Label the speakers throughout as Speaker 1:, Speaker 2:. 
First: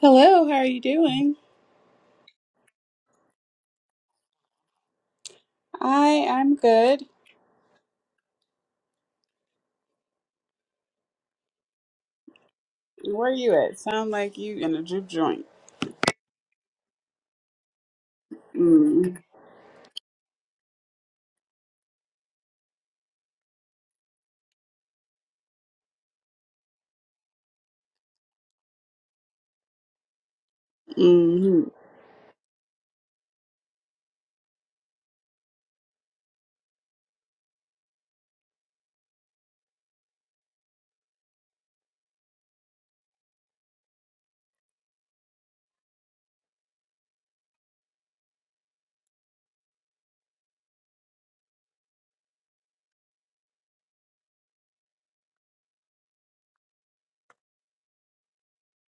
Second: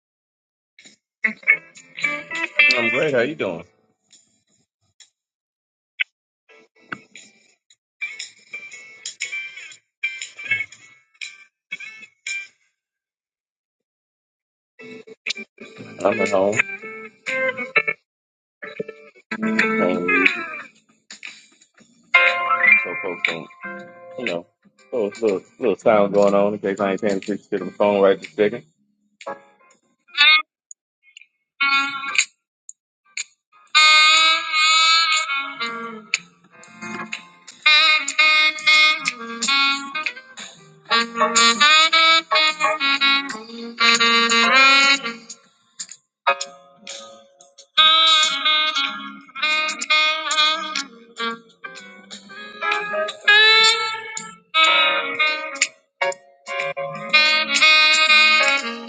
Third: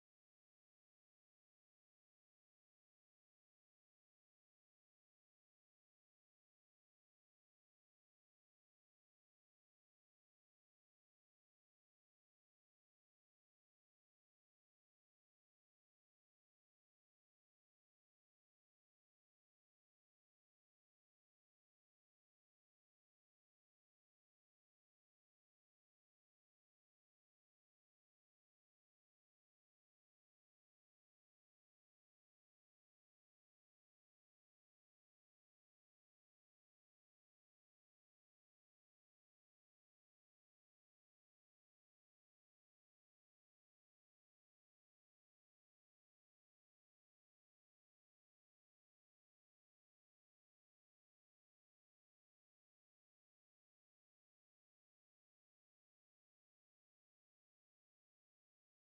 Speaker 1: Hello, how are you doing?
Speaker 2: I'm great. How you doing?
Speaker 1: I I'm good. Where are you at? Sound like you in a juke joint.
Speaker 2: I'm at home
Speaker 1: Mm.
Speaker 2: playing music, so folks don't, you know, so little, little sound going on in case I ain't paying attention to the phone right this second.
Speaker 1: hmm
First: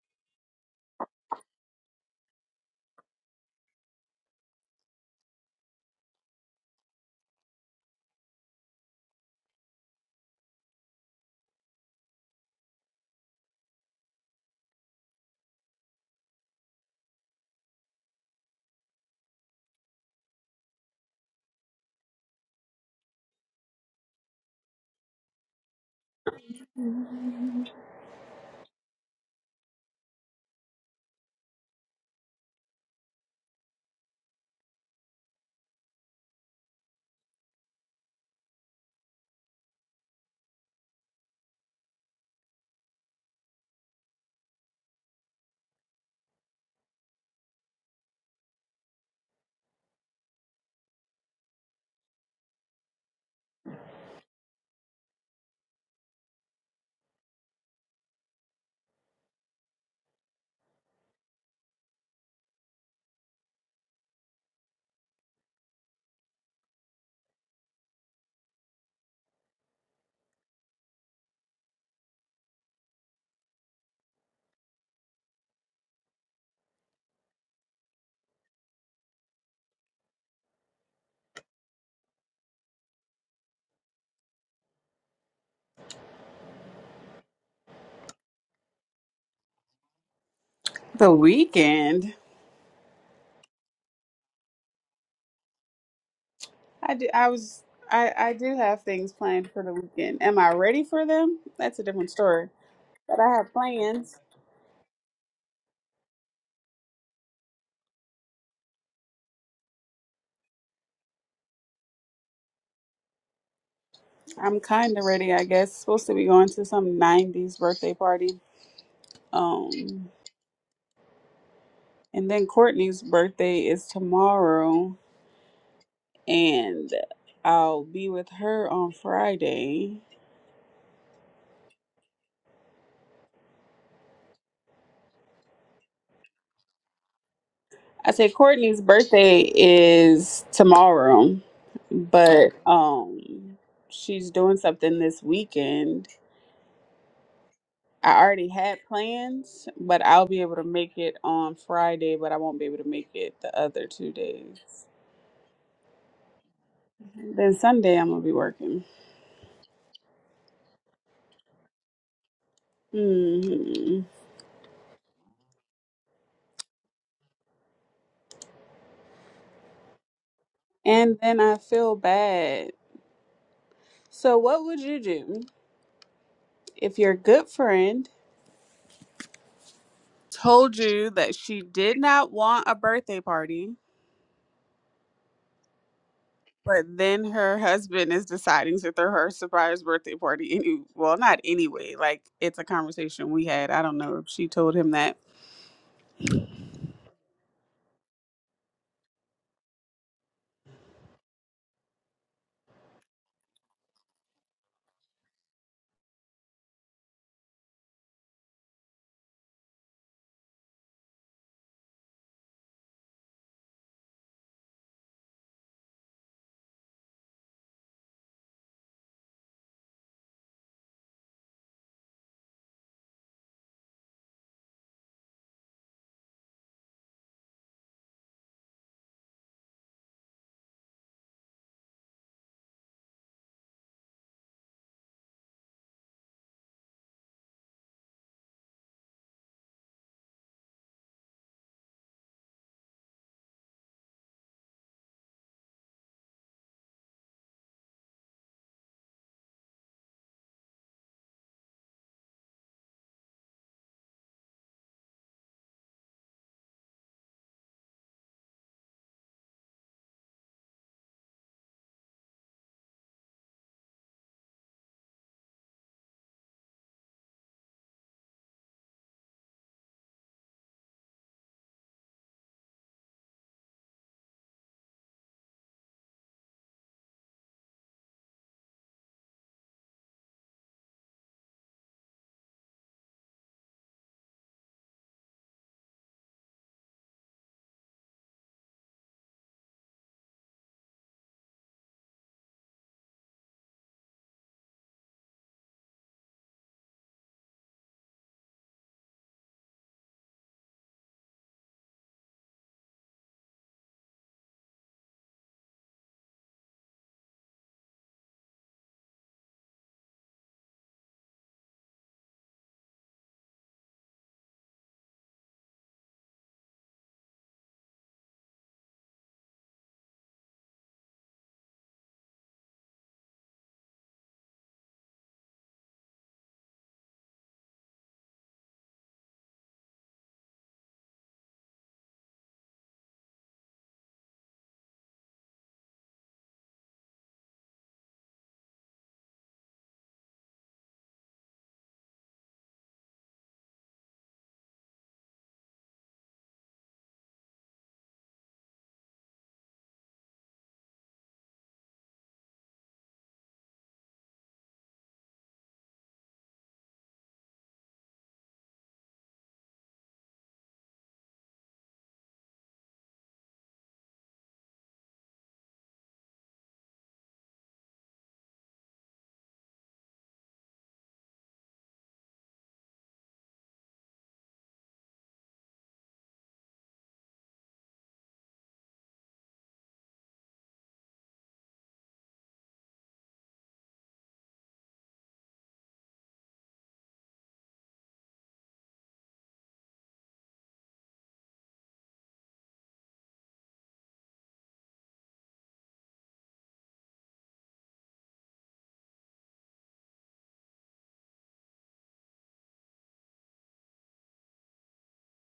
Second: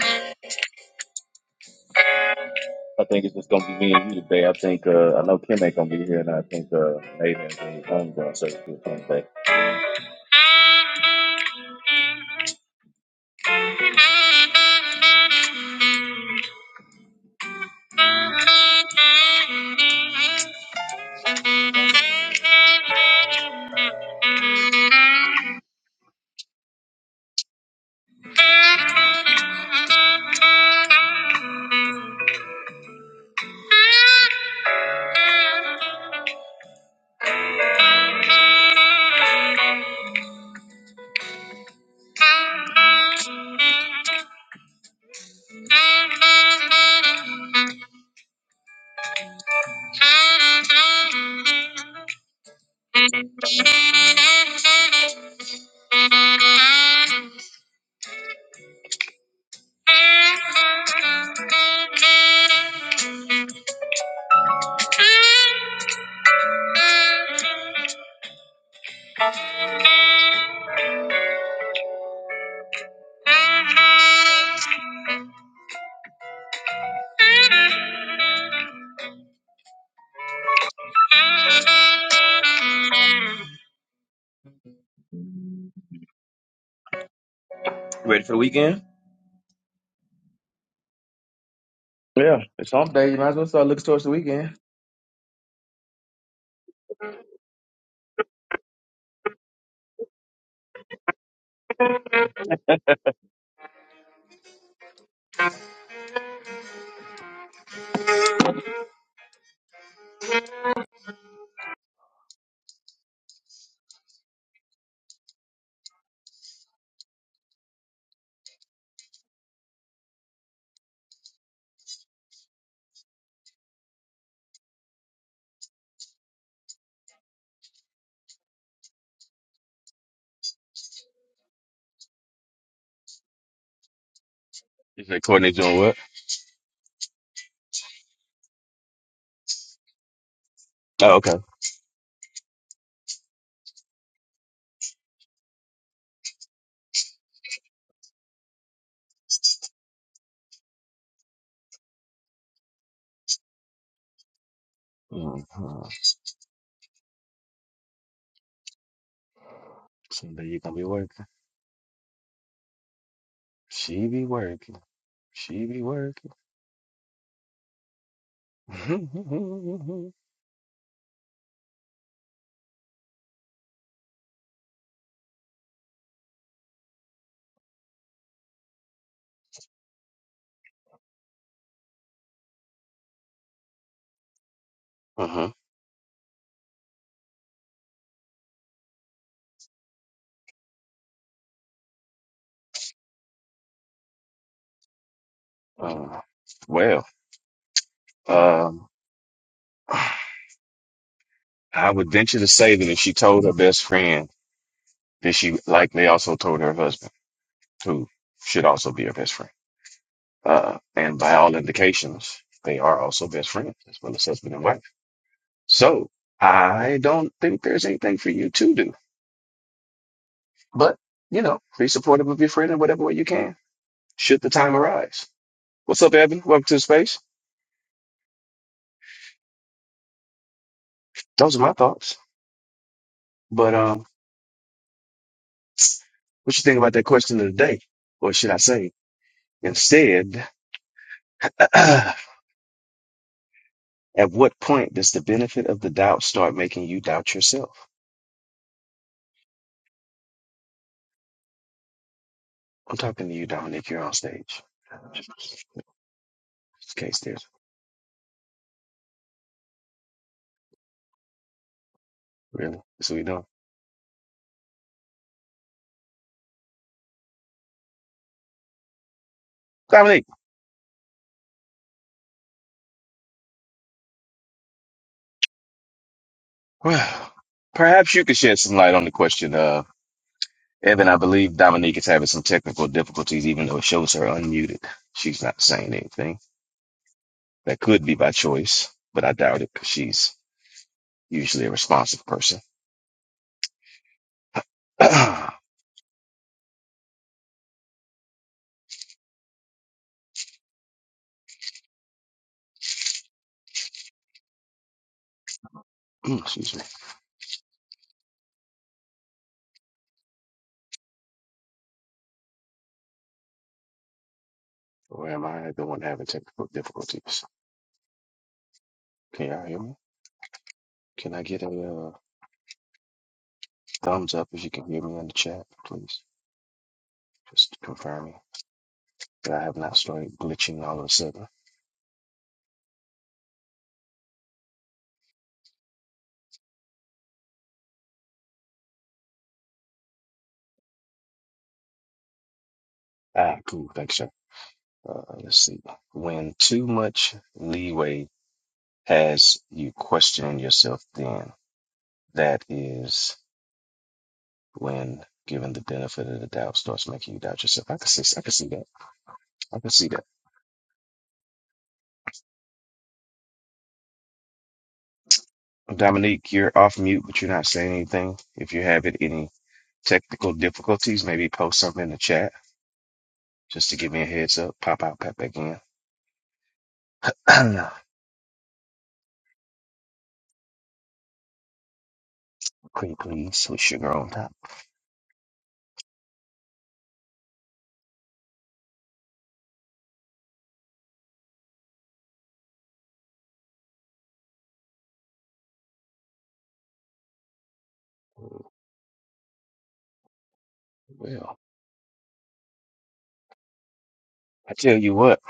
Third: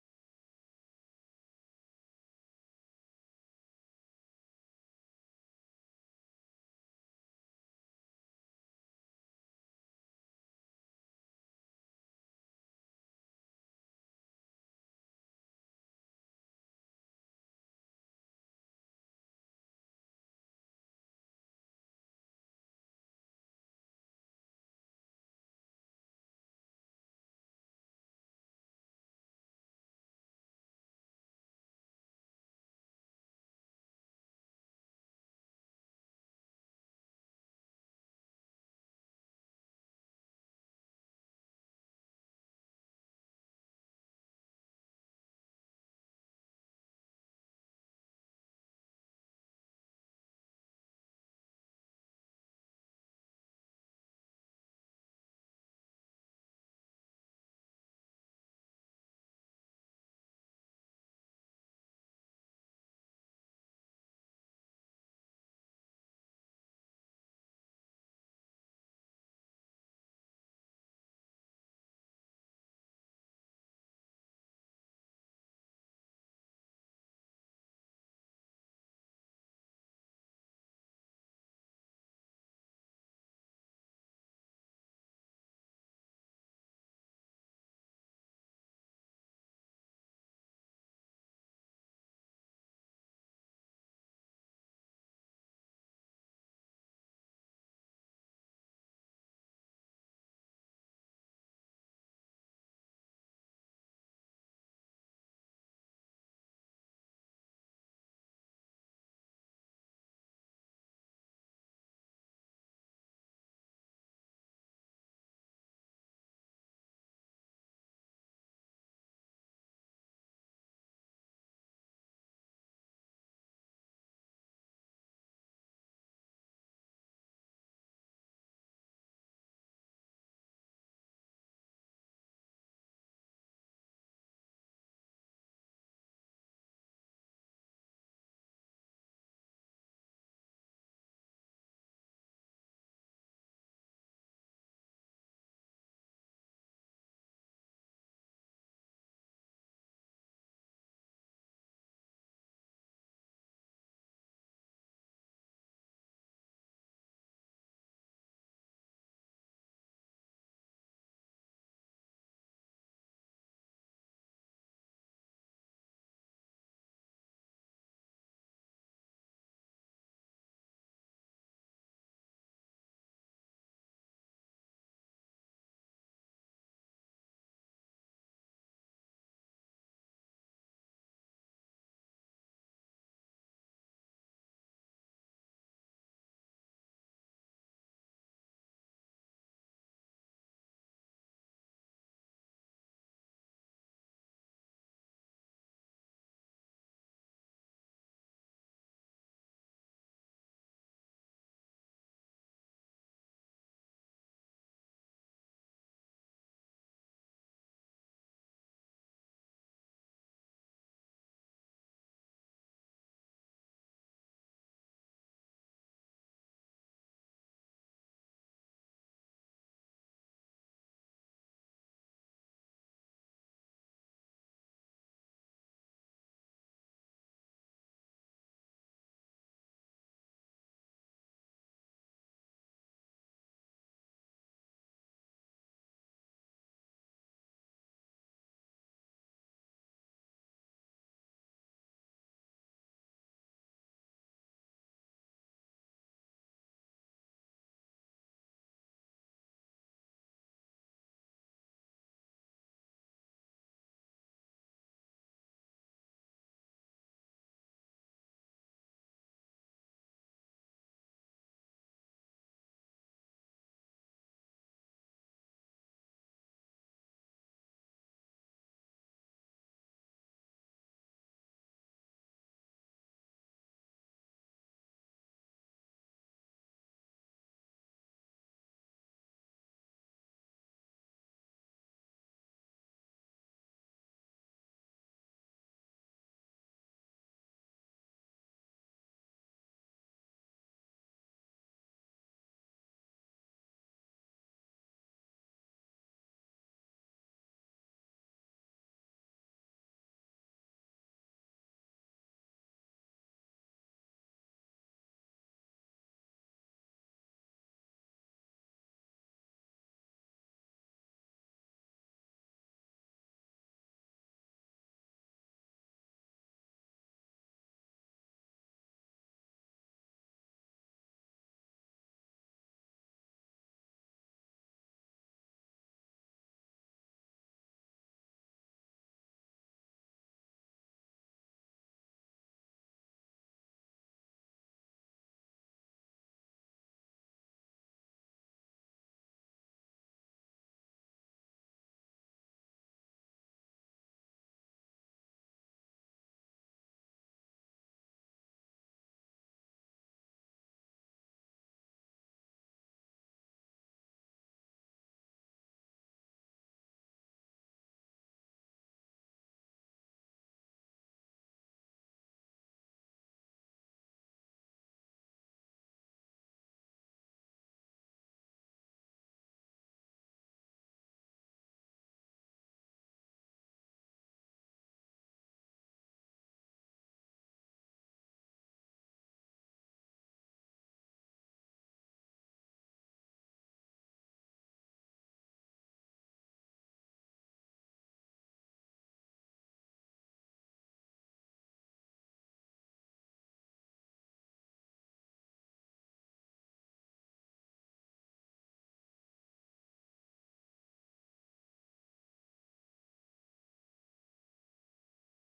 Speaker 2: I think it's just gonna be me and you today. I think uh, I know Kim ain't gonna be here, and I think uh, Nathan and I'm gonna say good things today. Thank you. Ready for the weekend?
Speaker 1: The weekend.
Speaker 2: Yeah, it's hump day. You might as well start looking towards the weekend.
Speaker 1: I do, I was I I do have things planned for the weekend. Am I ready for them? That's a different story. But I have plans. I'm kind of ready, I guess. Supposed to be going to some 90s birthday party. Um and then Courtney's birthday is tomorrow and I'll be with her on Friday.
Speaker 2: You said Courtney doing what?
Speaker 1: I say Courtney's birthday is
Speaker 2: Oh, okay.
Speaker 1: tomorrow, but um she's doing something this weekend. I already had plans, but I'll be able to make it on Friday, but I won't be able to make it the other two days.
Speaker 2: Mm-hmm.
Speaker 1: Then Sunday I'm gonna be working.
Speaker 2: Someday you gonna be working.
Speaker 1: hmm
Speaker 2: She be working. She be working.
Speaker 1: And then I feel bad. So what would you do if your good friend told you that she did not want a birthday party?
Speaker 2: uh-huh.
Speaker 1: But then her husband is deciding to throw her a surprise birthday party. Any, well, not anyway. Like it's a conversation we had. I don't know if she told him that.
Speaker 2: Uh, well, um, I would venture to say that if she told her best friend, that she likely also told her husband, who should also be her best friend. Uh, and by all indications, they are also best friends as well as husband and wife. So I don't think there's anything for you to do. But, you know, be supportive of your friend in whatever way you can, should the time arise. What's up, Evan? Welcome to the space. Those are my thoughts. But um, what you think about that question of the day? Or should I say, instead, at what point does the benefit of the doubt start making you doubt yourself? I'm talking to you, Dominique. You're on stage. Just in case there's really. That's what we doing. Dominique, well, perhaps you could shed some light on the question. uh, Evan, I believe Dominique is having some technical difficulties, even though it shows her unmuted. She's not saying anything. That could be by choice, but I doubt it because she's usually a responsive person. Excuse me. Where am I? The one having technical difficulties. Can y'all hear me? Can I get a uh, thumbs up if you can hear me in the chat, please? Just confirming that I have not started glitching all of a sudden. Ah, cool. Thanks, sir. Uh, let's see. When too much leeway as you question yourself then that is when given the benefit of the doubt starts making you doubt yourself i can see i can see that i can see that dominique you're off mute but you're not saying anything if you're having any technical difficulties maybe post something in the chat just to give me a heads up pop out pop back in cream please with sugar on top well i tell you what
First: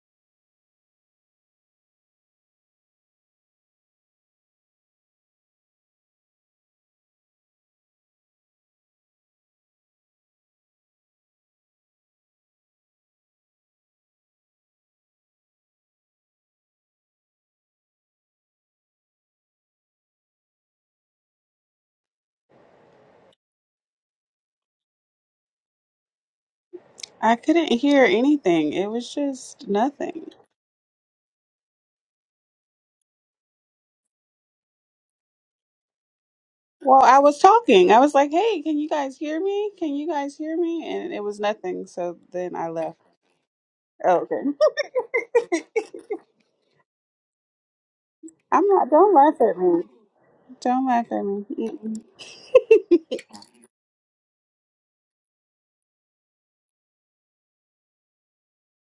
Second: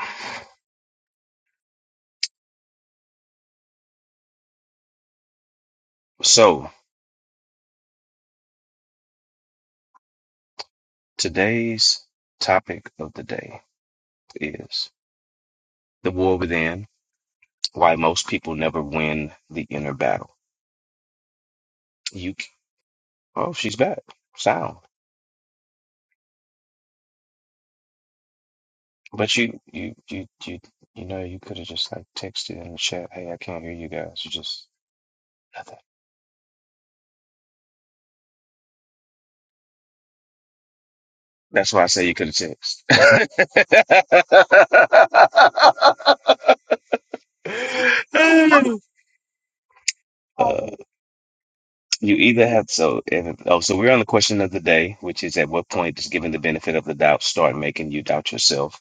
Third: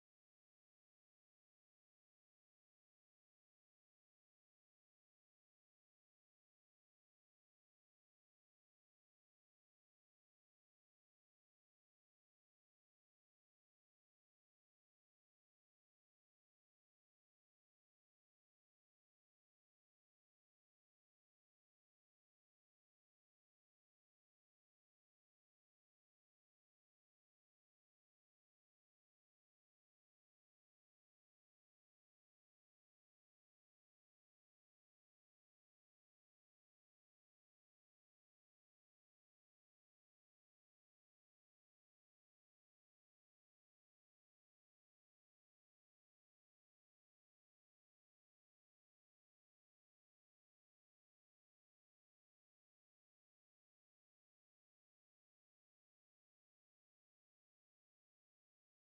Speaker 2: so today's topic of the day is the war within why most people never win the inner battle. You, c- oh, she's back, sound.
Speaker 1: I couldn't hear anything. It was
Speaker 2: But you,
Speaker 1: just
Speaker 2: you, you,
Speaker 1: nothing.
Speaker 2: you, you know, you could have just like texted in the chat, "Hey, I can't hear you guys." You just nothing.
Speaker 1: Well, I was talking. I was like, "Hey, can you guys hear me? Can you guys hear me?" And it was
Speaker 2: That's why
Speaker 1: nothing.
Speaker 2: I say you
Speaker 1: So
Speaker 2: could have
Speaker 1: then I
Speaker 2: texted.
Speaker 1: left. Oh, okay. I'm not. Don't laugh at me.
Speaker 2: Uh,
Speaker 1: Don't laugh at me. Mm-mm.
Speaker 2: you either have so and, oh so we're on the question of the day, which is at what point does giving the benefit of the doubt start making you doubt yourself?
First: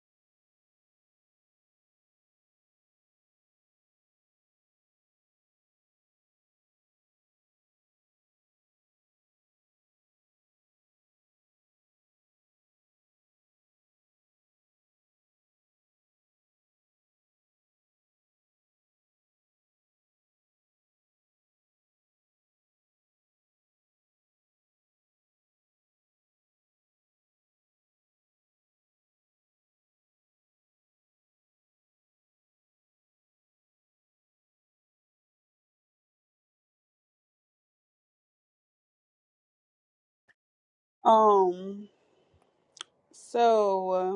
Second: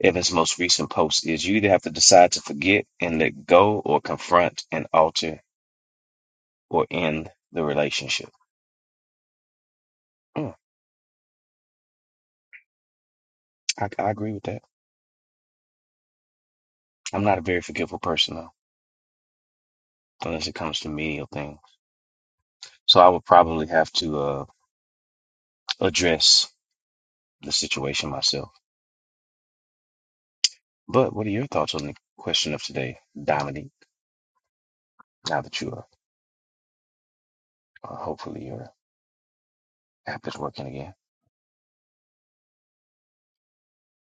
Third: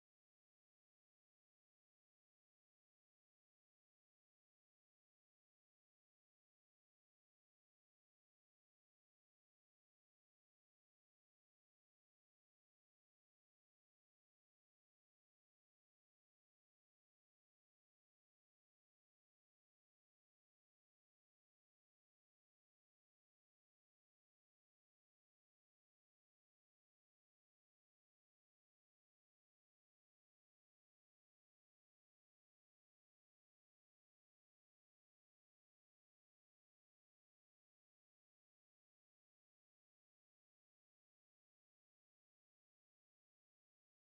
Speaker 2: in his most recent post is you either have to decide to forget and let go or confront and alter or end the relationship. Mm, I, I agree with that. I'm not a very forgetful person though, unless it comes to menial things. So I would probably have to uh, address the situation myself. But what are your thoughts on the question of today, Dominique? Now that you are, uh, hopefully your app is working again.
Speaker 1: Um. So.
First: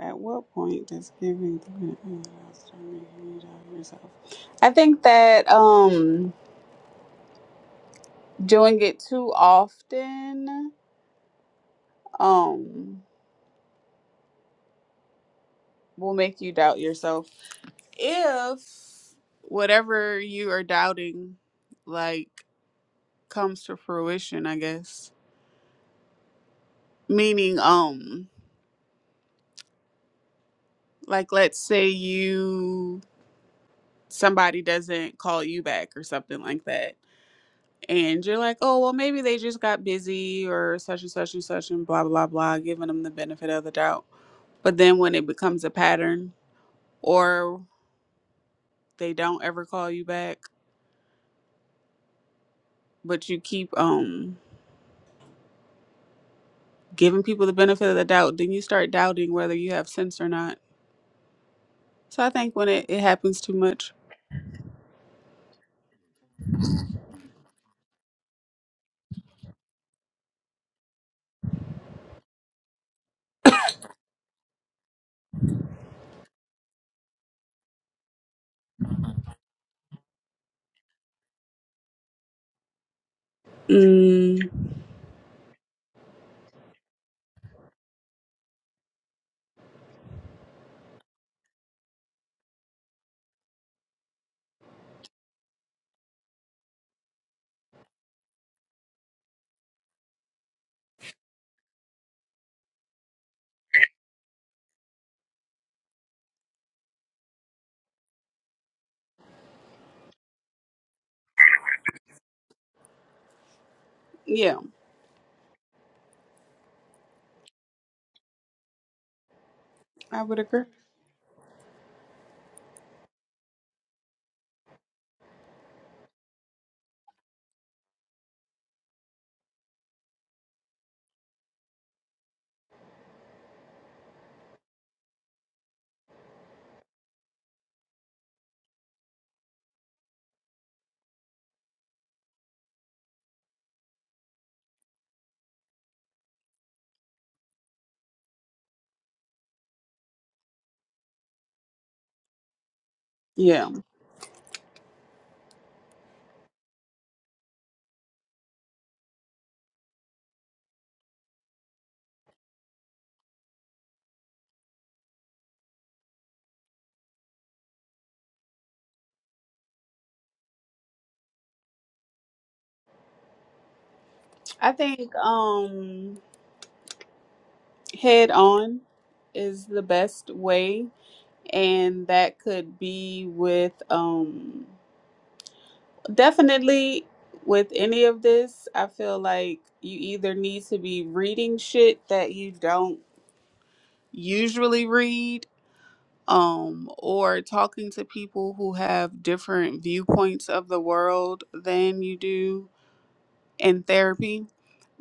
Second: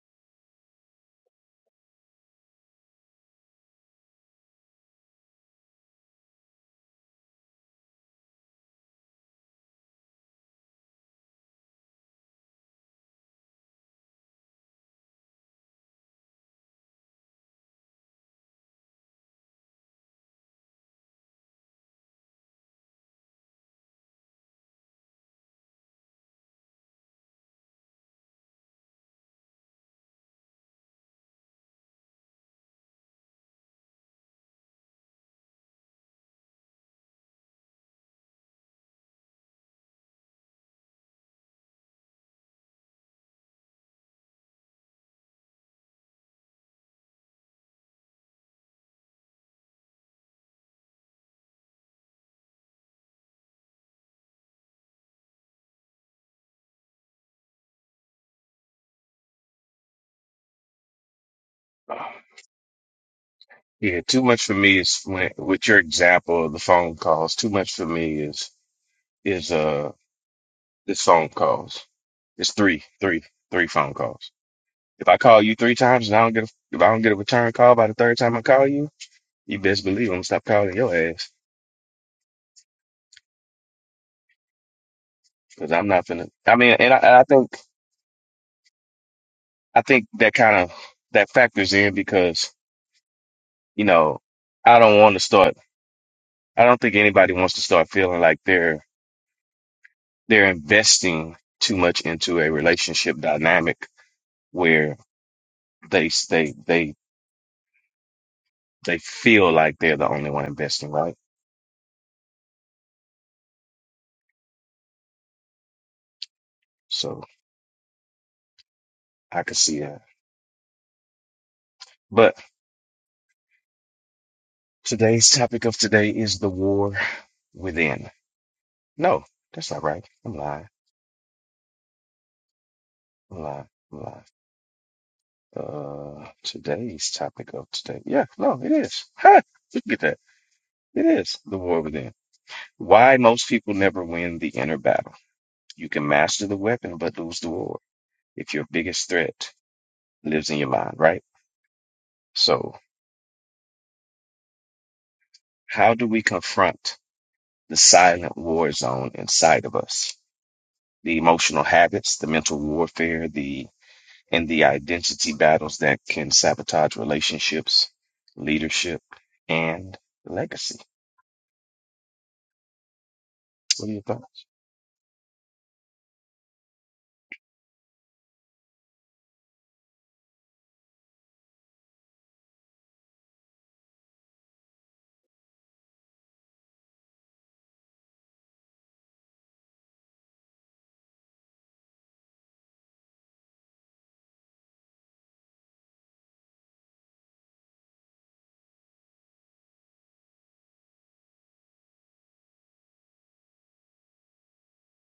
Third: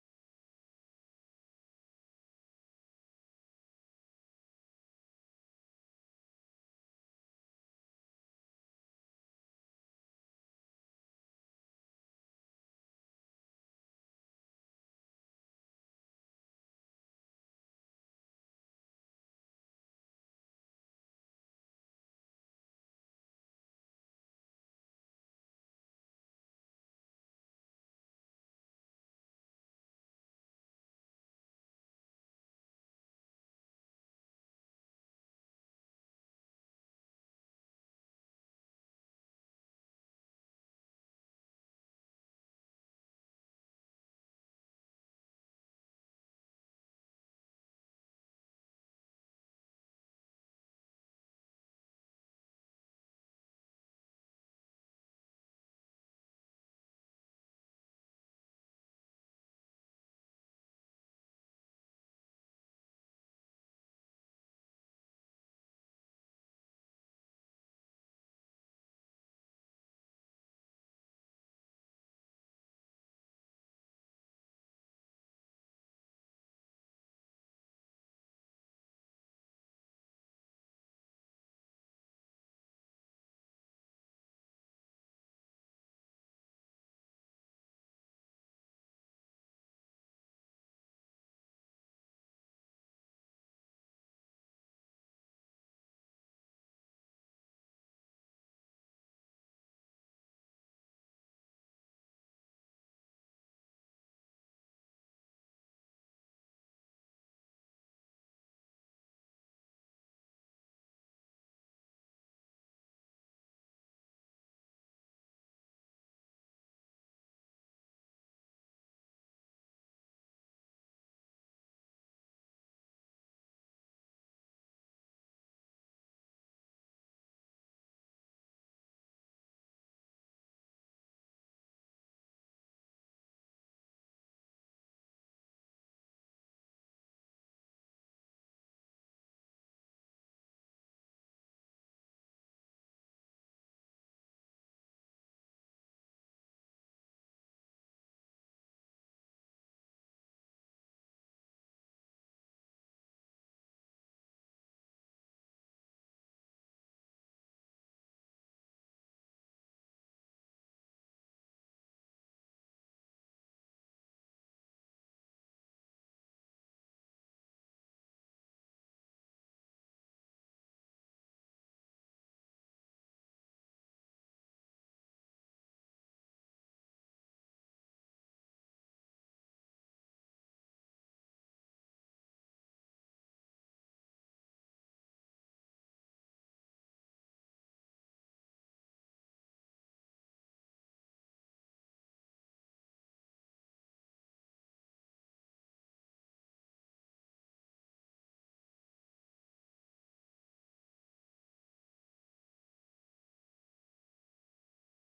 Speaker 1: At what point does giving the benefit of start making you doubt yourself? I think that um doing it too often um will make you doubt yourself. If whatever you are doubting like comes to fruition, I guess. Meaning um like let's say you somebody doesn't call you back or something like that and you're like, oh, well, maybe they just got busy or such and such and such and blah, blah, blah, giving them the benefit of the doubt. But then when it becomes a pattern or they don't ever call you back, but you keep um giving people the benefit of the doubt, then you start doubting whether you have sense or not. So I think when it, it happens too much,
Speaker 2: Yeah, too much for me is when, with your example of the phone calls. Too much for me is is uh, This phone calls. It's three, three, three phone calls. If I call you three times and I don't get a, if I don't get a return call by the third time I call you, you best believe I'm gonna stop calling your ass
Speaker 1: mm,
Speaker 2: because I'm not finna. I mean, and I, and I think I think that kind of that factors in because you know I don't want to start. I don't think anybody wants to start feeling like they're they're investing too much into a relationship dynamic where they they they they feel like they're the only one investing, right?
Speaker 1: yeah,
Speaker 2: So I could see that.
Speaker 1: I would agree.
Speaker 2: But today's topic of today is the war within. No, that's not right. I'm lying. I'm lying. I'm lying. Uh, today's topic of today. Yeah, no, it is. Ha! Look at that. It is the war within. Why most people never win the inner battle. You can master the weapon, but lose the war if your biggest threat lives in your mind, right? So
Speaker 1: Yeah,
Speaker 2: how do we confront the silent war zone inside of us? The emotional habits, the mental warfare, the and the identity battles that can sabotage relationships, leadership, and legacy. What are your thoughts?
Speaker 1: I think um head on is the best way and that could be with um definitely with any of this i feel like you either need to be reading shit that you don't usually read um or talking to people who have different viewpoints of the world than you do in therapy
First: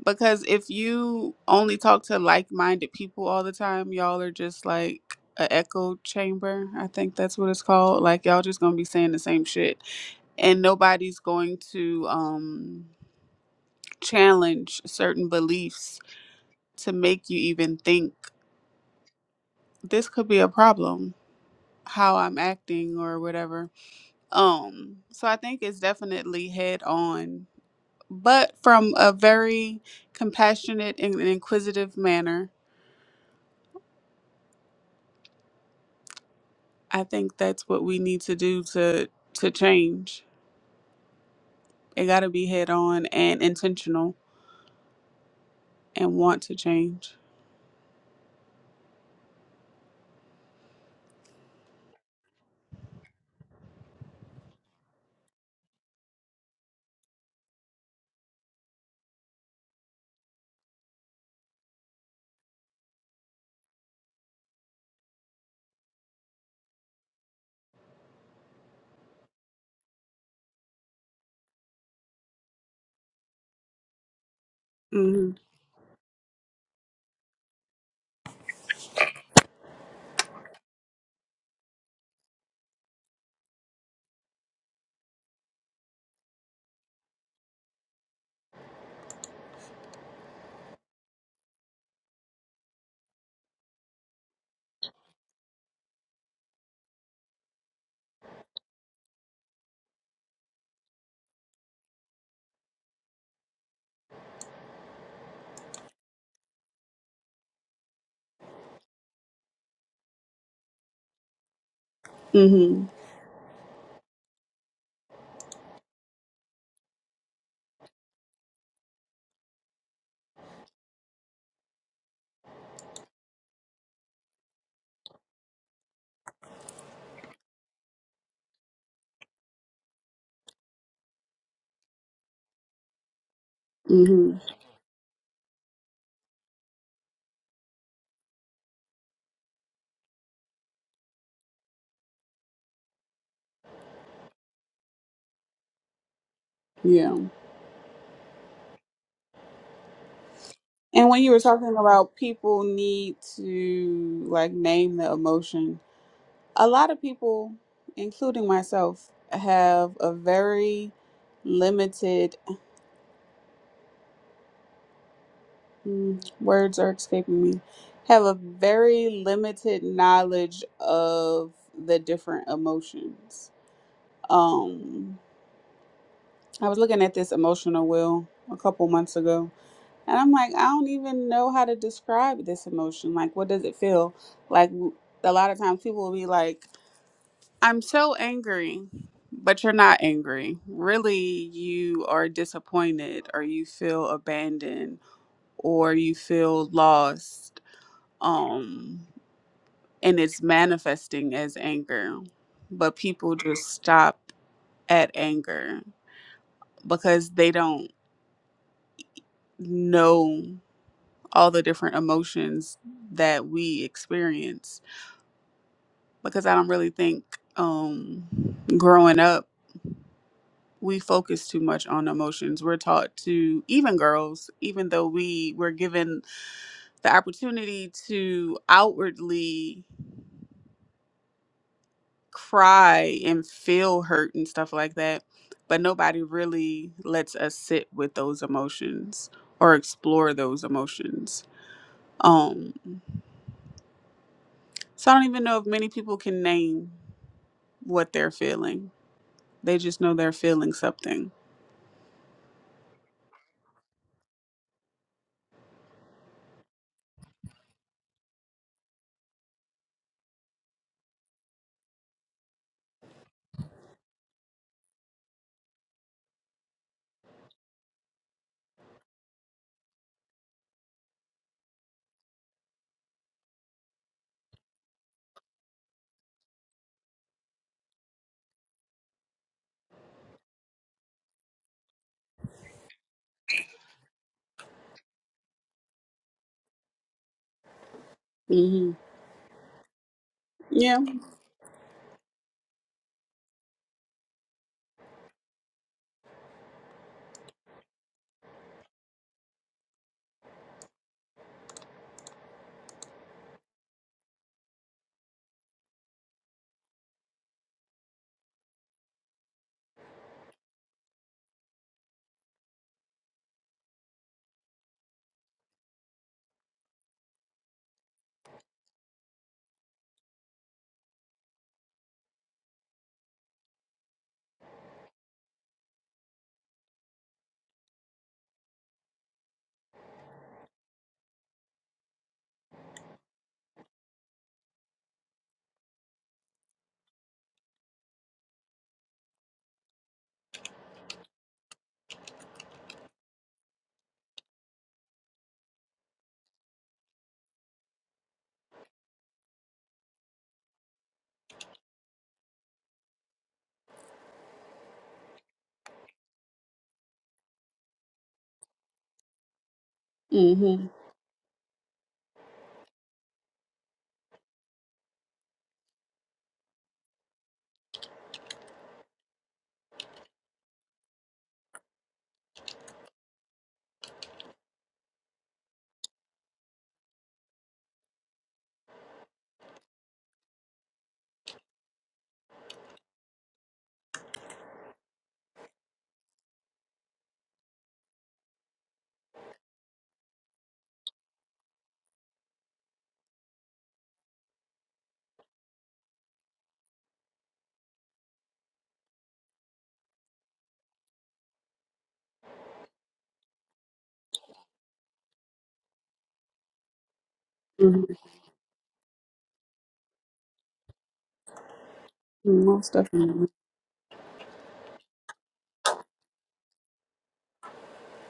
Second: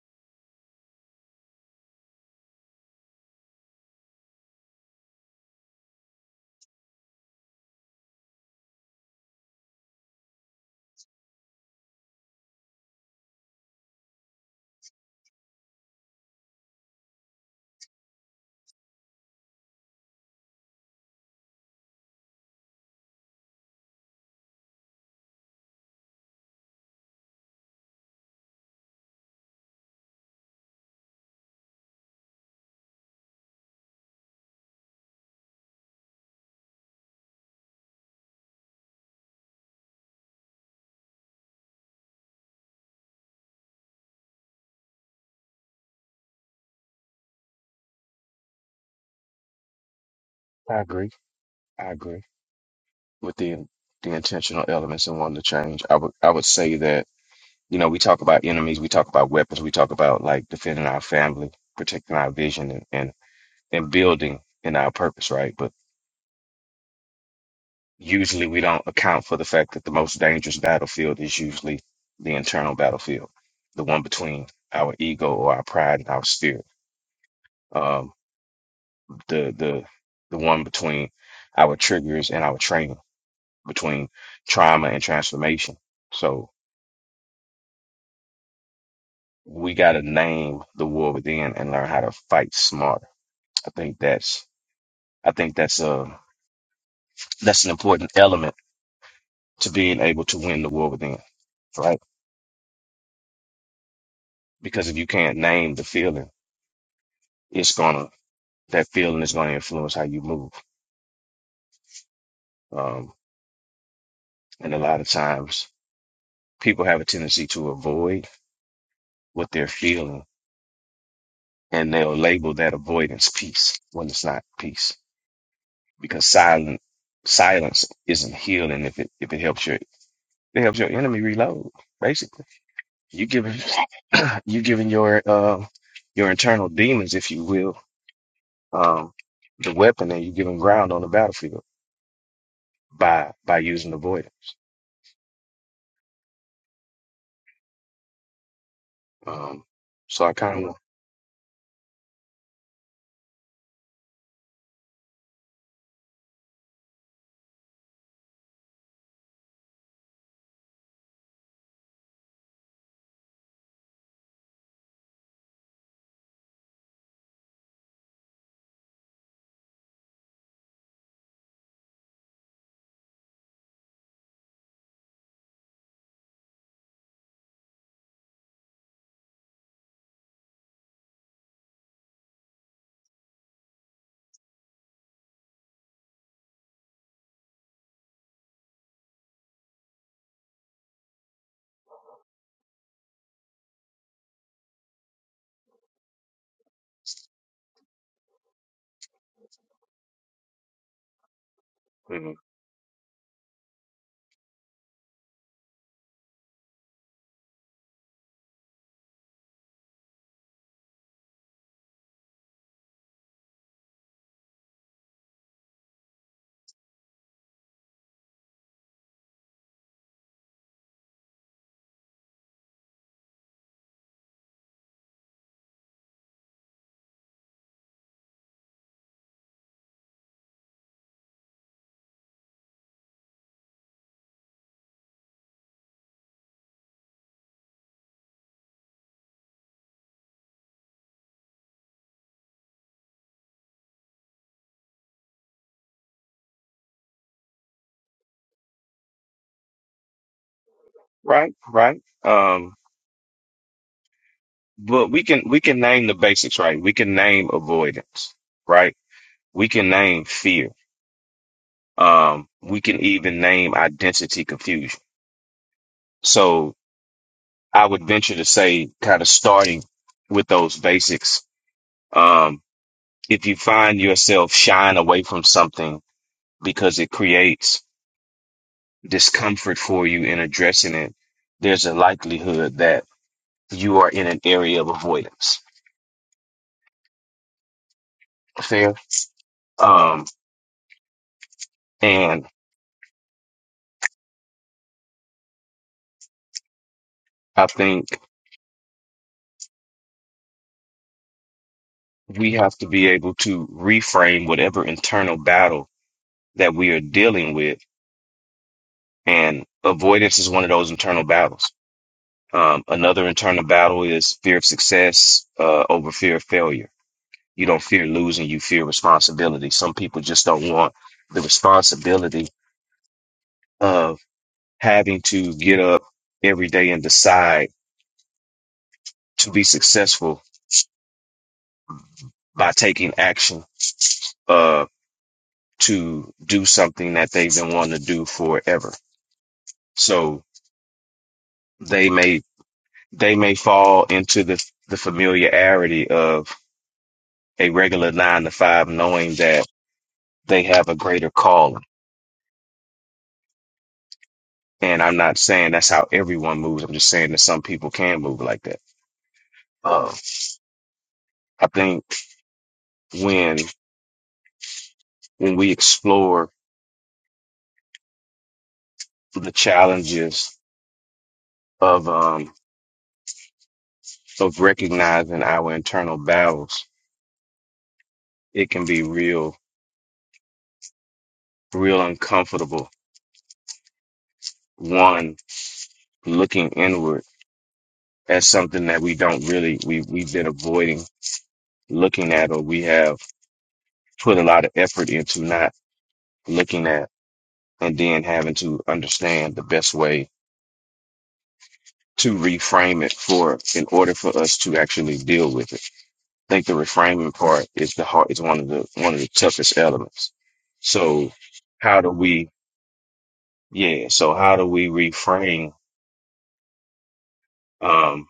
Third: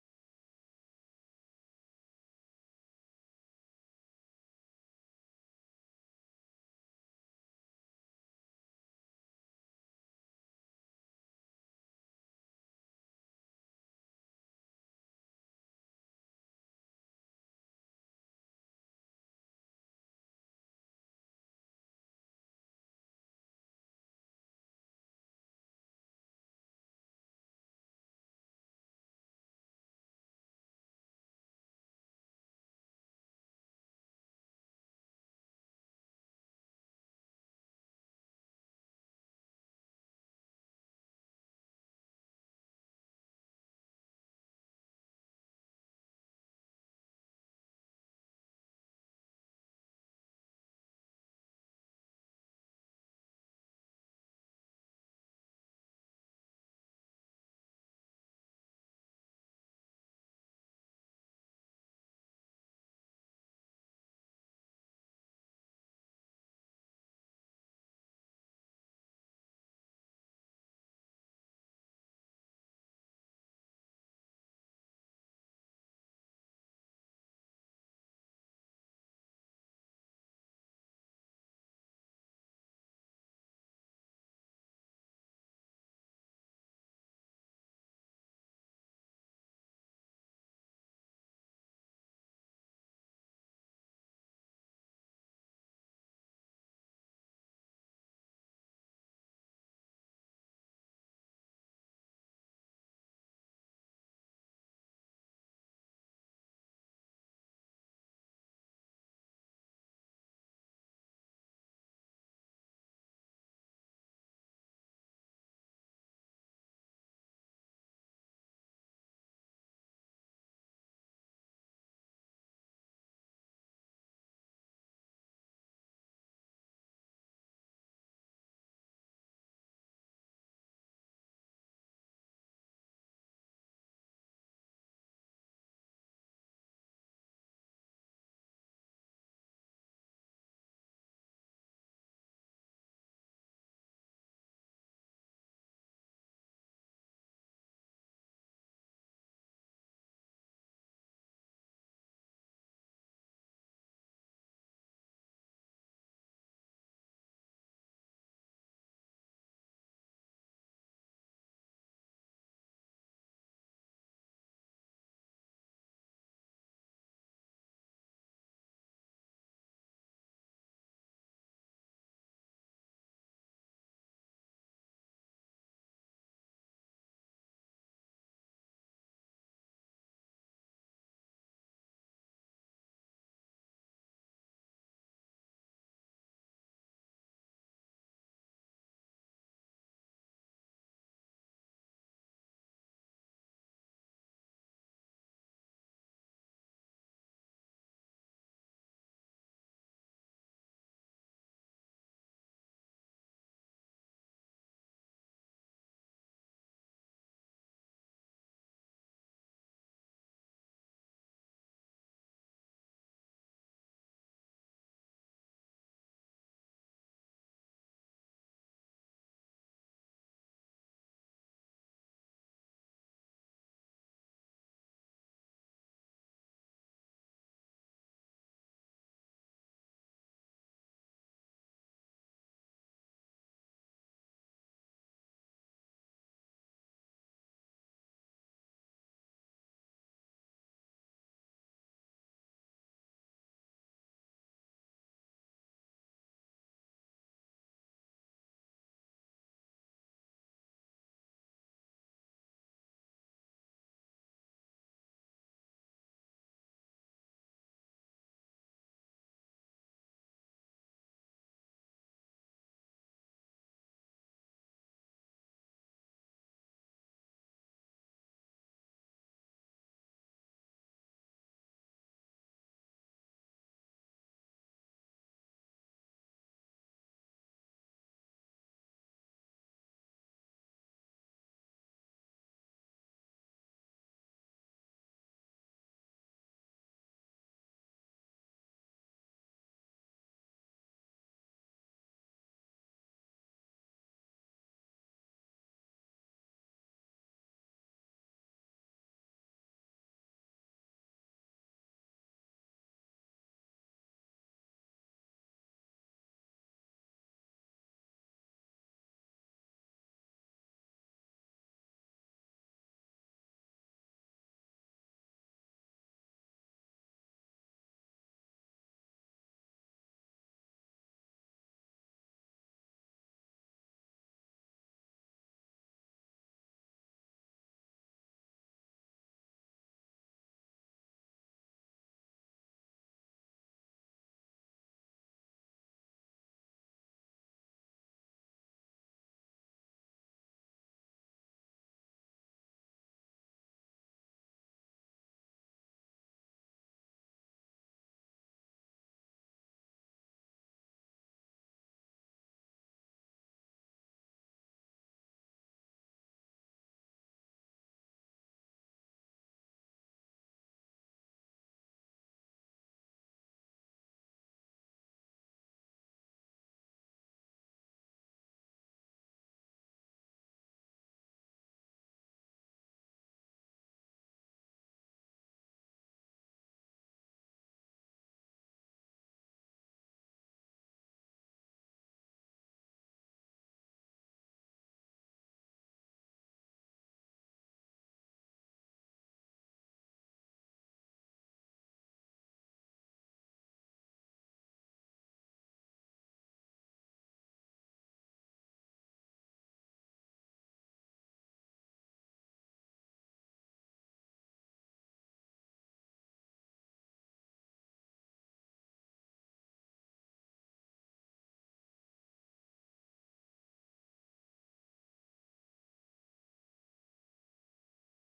Speaker 1: because if you only talk to like-minded people all the time y'all are just like a echo chamber i think that's what it's called like y'all just gonna be saying the same shit and nobody's going to um challenge certain beliefs to make you even think this could be a problem how i'm acting or whatever um so i think it's definitely head on but from a very compassionate and inquisitive manner I think that's what we need to do to to change. It got to be head on and intentional and want to change.
Speaker 2: I agree. I agree with the the intentional elements and wanting to change. I would I would say that you know we talk about enemies, we talk about weapons, we talk about like defending our family, protecting our vision, and and, and building in our purpose, right? But usually we don't account for the fact that the most dangerous battlefield is usually the internal battlefield, the one between our ego
Speaker 1: Mhm.
Speaker 2: or our pride and our spirit um, the the the one between our triggers and our training, between trauma and transformation. So we got to name the war within and learn how to fight smarter. I think that's I think that's a that's an important element to being able to win the war within, right? Because if you can't name the feeling, it's gonna that feeling is gonna influence how you move.
Speaker 1: Mhm.
Speaker 2: Um, and a lot of times, people have a tendency to avoid what they're feeling and they'll label that avoidance peace when it's not peace because silent silence isn't healing if it if it helps your it helps your enemy reload basically you giving
Speaker 1: Mhm.
Speaker 2: you giving your uh, your internal demons if you will um the weapon and you giving ground on the battlefield by by using avoidance
Speaker 1: Yeah.
Speaker 2: um so i kind of
Speaker 1: And when you were talking about people need to like name the emotion, a lot of people, including myself, have a very limited Mm, words are escaping me have a very limited knowledge of the different emotions um i was looking at this emotional wheel a couple months ago and i'm like i don't even know how to describe this emotion like what does it feel like w- a lot of times people will be like i'm so angry but you're not angry really you are disappointed or you feel abandoned or you feel lost um and it's manifesting as anger
Speaker 2: mhm.
Speaker 1: but people just stop at anger because they don't know all the different emotions that we experience because i don't really think um growing up we focus too much on emotions we're taught to even girls even though we were given the opportunity to outwardly cry and feel hurt and stuff like that. But nobody really lets us sit with those emotions or explore those emotions. Um, so I don't even know if many people can name what they're feeling. They just know they're feeling something.
Speaker 2: right right um but we can we can name the basics right we can name avoidance right we can name fear Um, we can even name identity confusion. So I would venture to say, kind of starting with those basics. Um, if you find yourself shying away from something because it creates discomfort for you in addressing it, there's a likelihood that you are in an area of avoidance.
Speaker 1: hmm
Speaker 2: Fair. Um,
Speaker 1: Yeah.
Speaker 2: and I think we have to be able to reframe whatever internal battle that we are dealing with And avoidance is one of those internal battles. Um, another internal battle is fear of success uh, over fear of failure. You don't fear losing, you fear responsibility. Some people just don't want the responsibility of having to get up every day and decide to be successful by taking action uh, to do something that they've been wanting to do forever. So they may they may fall into the the familiarity of a regular nine to five, knowing that they have a greater calling. And I'm not saying that's how everyone moves. I'm just saying that some people can move like that. Uh,
Speaker 1: hmm
Speaker 2: I think when when we explore the challenges of um, of recognizing our internal battles, it can be real, real uncomfortable. One looking inward as something that we don't really we we've been avoiding looking at, or we have put a lot of effort into not looking at and then having to understand the best way to reframe it for in order for us to actually deal with it. I think the reframing part is
Speaker 1: hmm
Speaker 2: the hard is one of the one of the toughest elements. So how do we
Speaker 1: Most definitely.
Speaker 2: yeah, so how do we reframe um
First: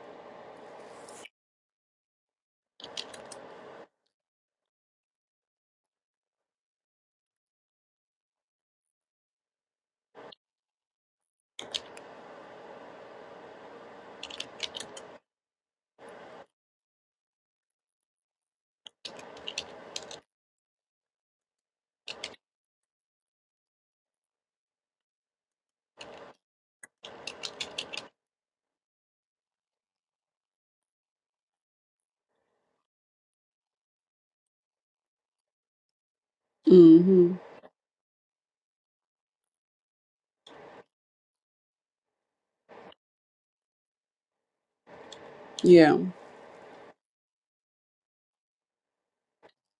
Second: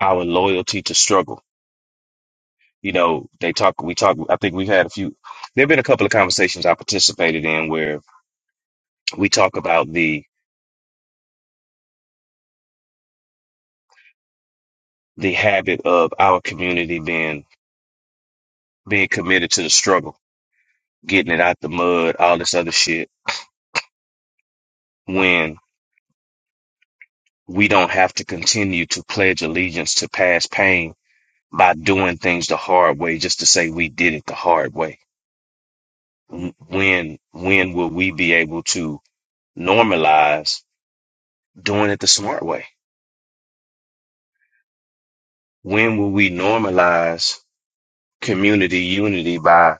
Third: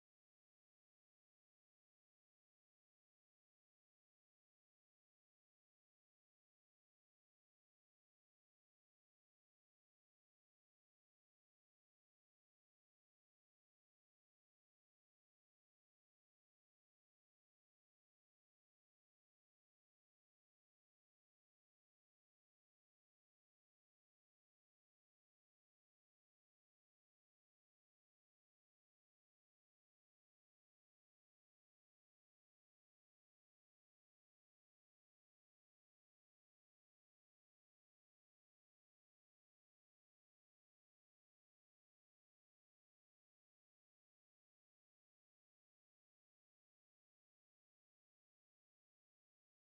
Speaker 2: our loyalty to struggle? You know, they talk we talk I think we've had a few there have been a couple of conversations I participated in where we talk about the the habit of our community being being committed to the struggle getting it out the mud, all this other shit, when we don't have to continue to pledge allegiance to past pain by doing things the hard way just to say we did it the hard way. When
Speaker 1: hmm
Speaker 2: when will we be able to normalize doing it the smart way?
Speaker 1: Yeah.
Speaker 2: When will we normalize community unity by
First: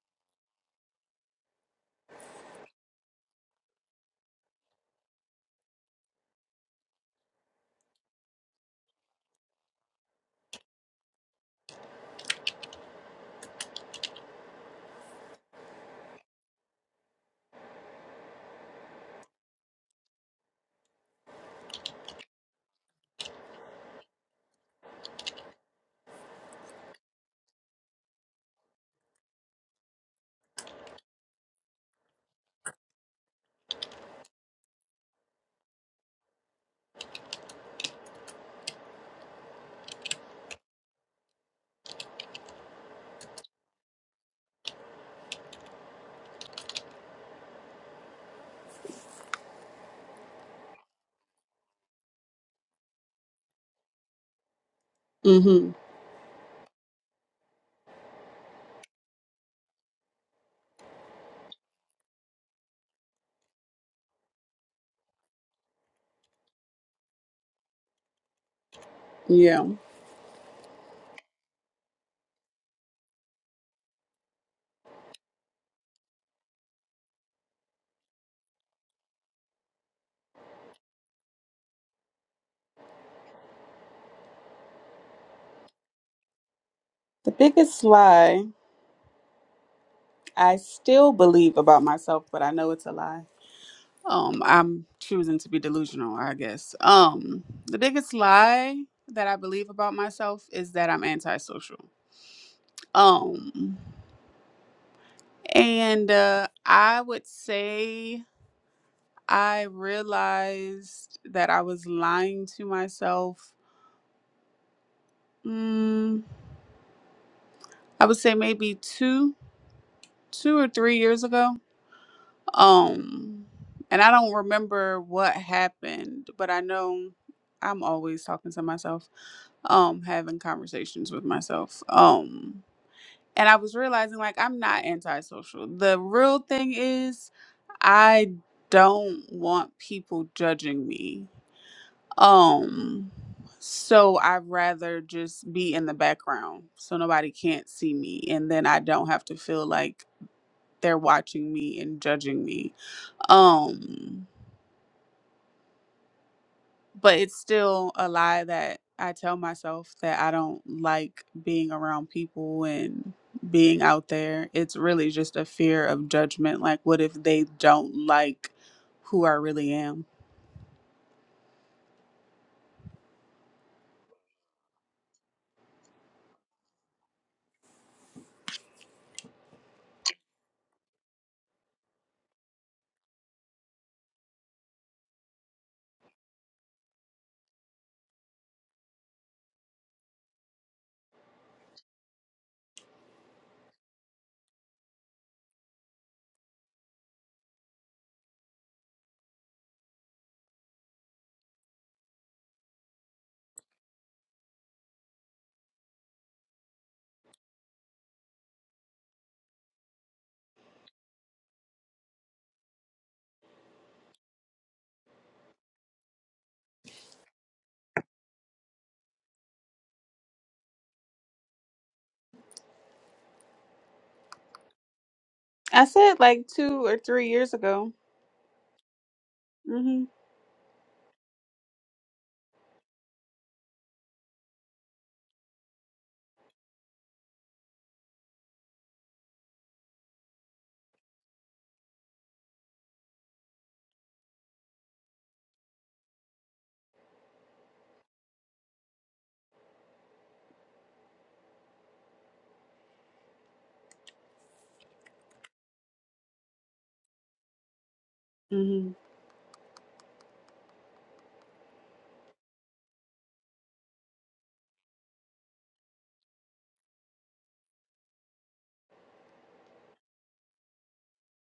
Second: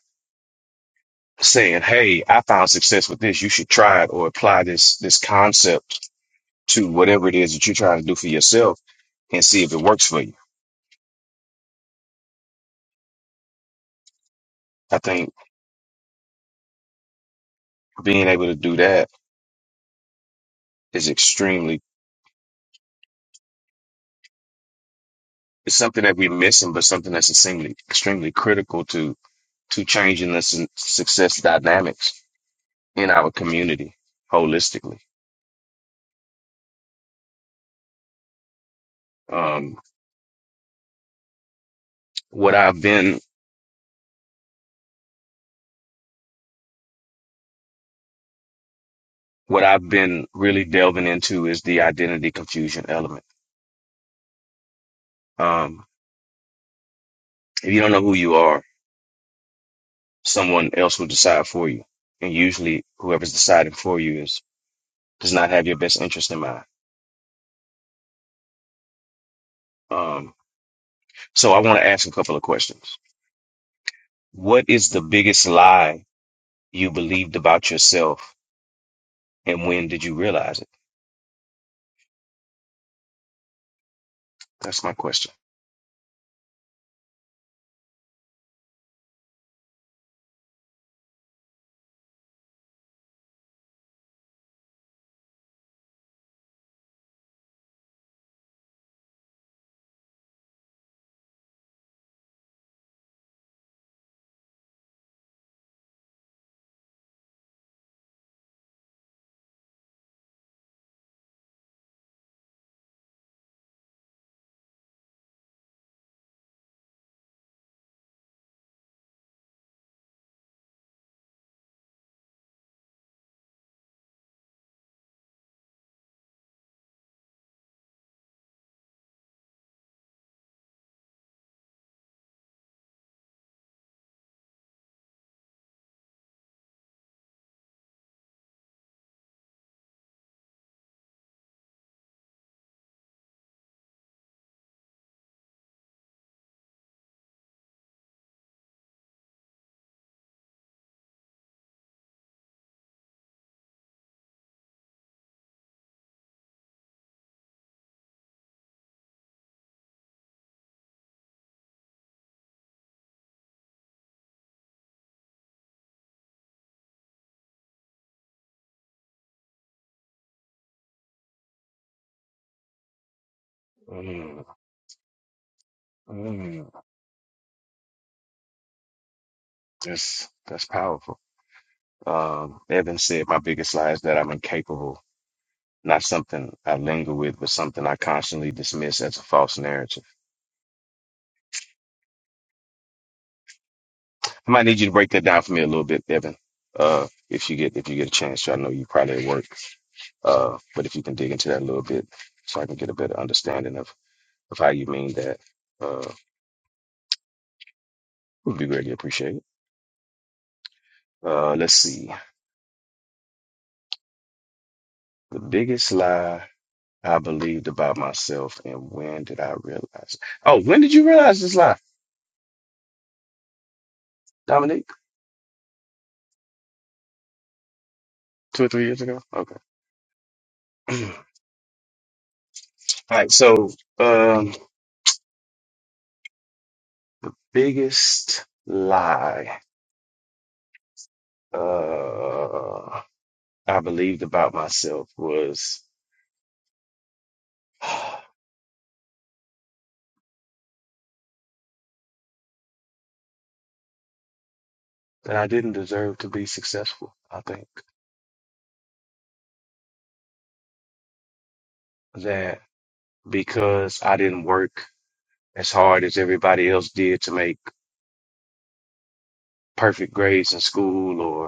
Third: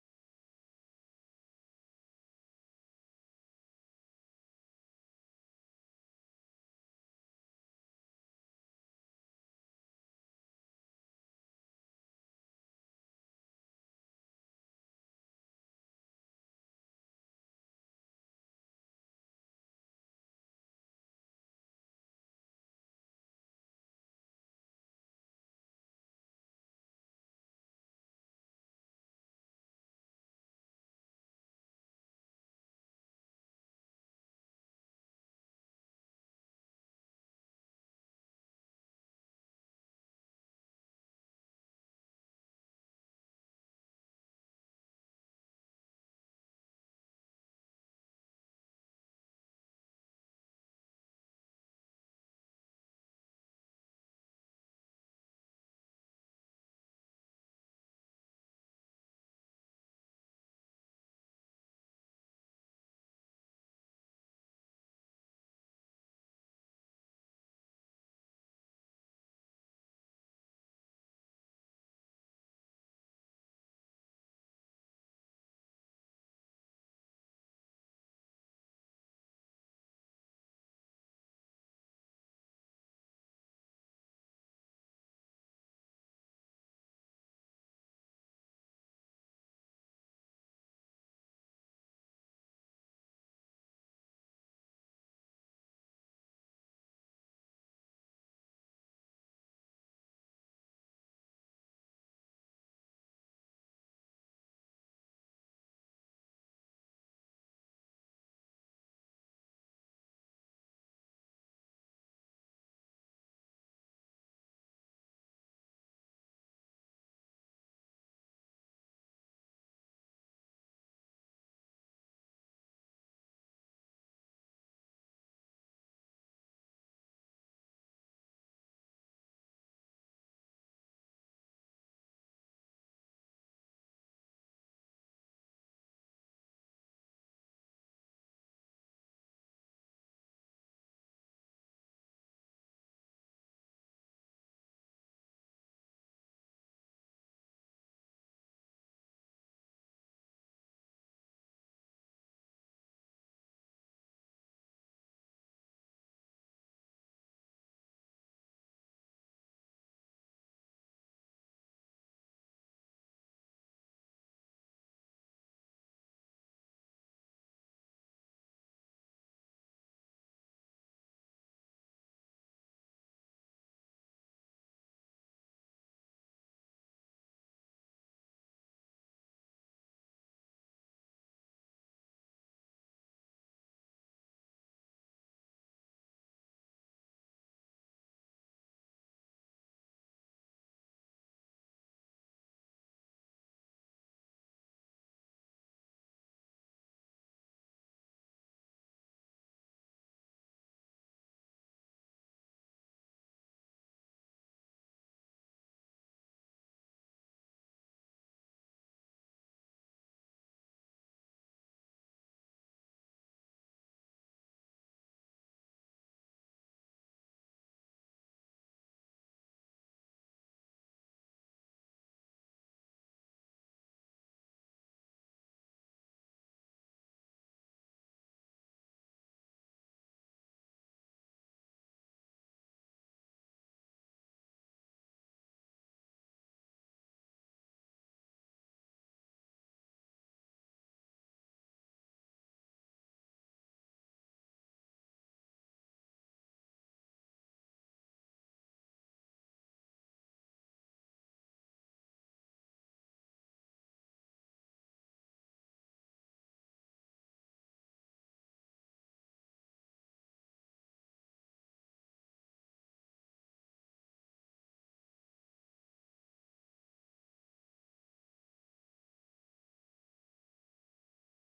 Speaker 2: saying, "Hey, I found success with this. You should try it or apply this this concept to whatever it is that you're trying to do for yourself and see if it works for you." I think being able to do that is extremely it's something that we're missing, but something that's extremely extremely critical to to changing the su- success dynamics in our community holistically. Um, what I've been what I've been really delving into is the identity confusion element.
Speaker 1: hmm
Speaker 2: Um, if you don't know who you are, someone else will decide for you, and usually whoever's deciding for you is does not have your best interest in mind.
Speaker 1: Yeah.
Speaker 2: Um, so I want to ask a couple of questions. What is the biggest lie? you believed about yourself, and when did you realize it? That's my question.
Speaker 1: The biggest lie I still believe about myself, but I know it's a lie um i'm choosing to be delusional i guess um the biggest lie that i believe about myself is that i'm antisocial um and uh, i would say i realized that i was lying to myself mm, i would say maybe two two or three years ago um and i don't remember what happened but i know i'm always talking to myself um having conversations with myself um and i was realizing like i'm not antisocial the real thing is i don't want people judging me um so i'd rather just be in the background so nobody can't see me and then i don't have to feel like they're watching me and judging me um but it's still a lie that I tell myself that I don't like being around people and being out there. It's really just a fear of judgment. Like, what if they don't like who I really am?
Speaker 2: Mm, mm, that's that's powerful. Um, Evan said, "My biggest lie is that I'm incapable." Not something I linger with, but something I constantly dismiss as a false narrative. I might need you to break that down for me a little bit, Evan. Uh, if you get if you get a chance, I know you probably at work. Uh, but if you can dig into that a little bit, so I can get a better understanding of of how you mean that, uh, would be greatly appreciated. Uh, let's see. The biggest lie I believed about myself, and when did I realize? Oh, when did you realize this lie, Dominique?
Speaker 1: I said like two or three years ago.
Speaker 2: Two or three years ago? Okay.
Speaker 1: hmm
Speaker 2: All right. So, um, biggest lie uh, I believed about myself was that I didn't deserve to be successful. I think
Speaker 1: hmm
Speaker 2: that because I didn't work as hard as everybody else did to make perfect grades in school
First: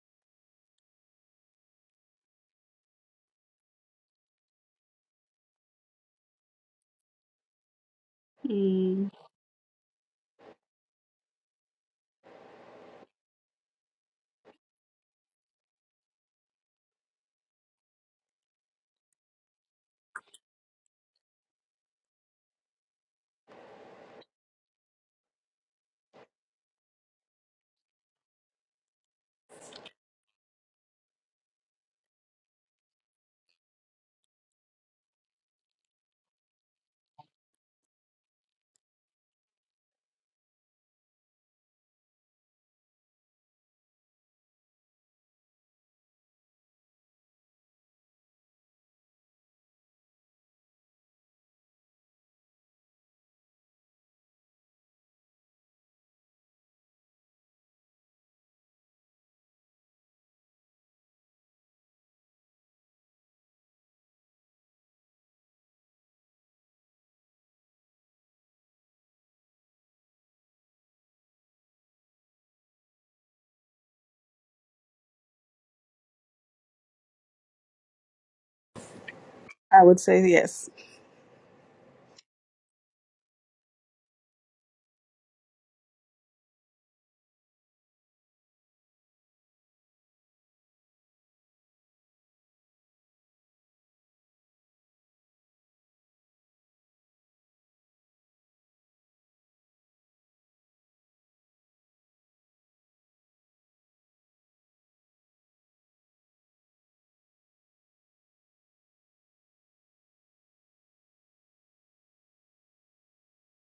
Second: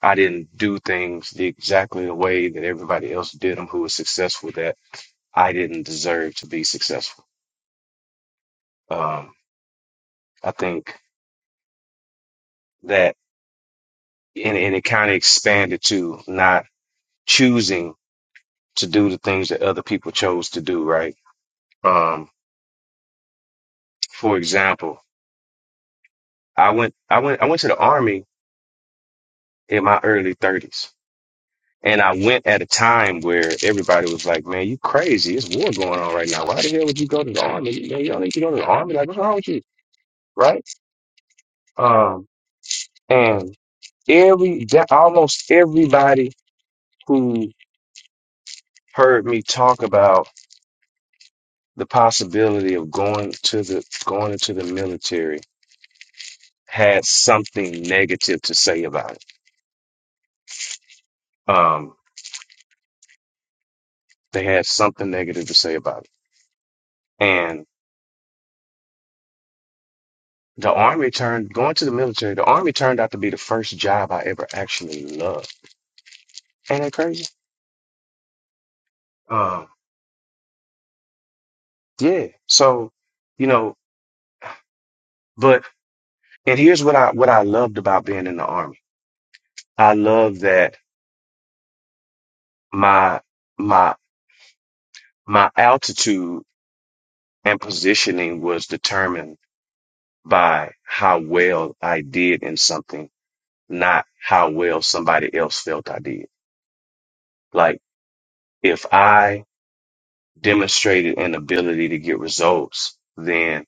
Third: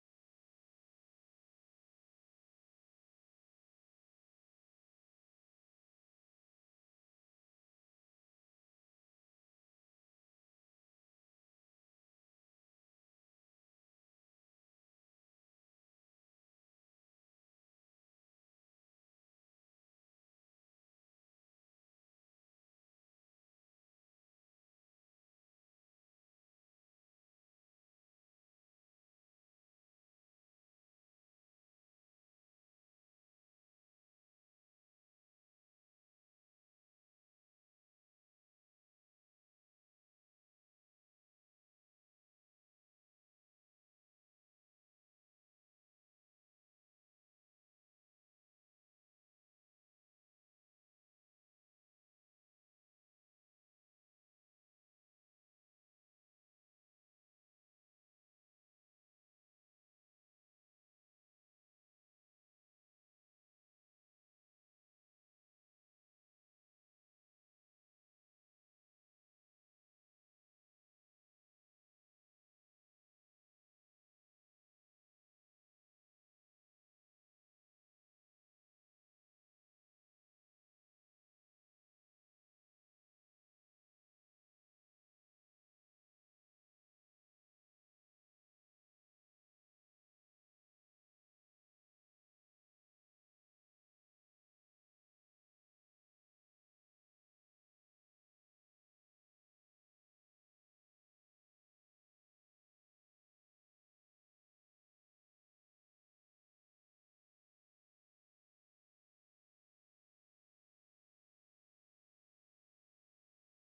Speaker 2: I didn't do things the, exactly the way that everybody else did them who was successful that I didn't deserve to be successful.
Speaker 1: mm
Speaker 2: Um, I think that, and, and it kind of expanded to not choosing to do the things that other people chose to do, right? Um, for example, I went, I went, I went to the army in my early thirties. And I went at a time where everybody was like, man, you crazy. It's war going on right now. Why the hell would you go to the army? Man, you don't need to go to the army. Like, what's wrong with you? Right Um, and every that almost everybody who heard me talk about the possibility of going to the going into the military had something negative to say about it. Um, they had something negative to say about it. And the army turned going to the military. The army turned out to be the first job I ever actually loved. Ain't that crazy? Um,
Speaker 1: I would say yes.
Speaker 2: yeah. So, you know, but and here's what I what I loved about being in the army. I love that my my my altitude and positioning was determined by how well I did in something, not how well somebody else felt I did. Like if I demonstrated an ability to get results, then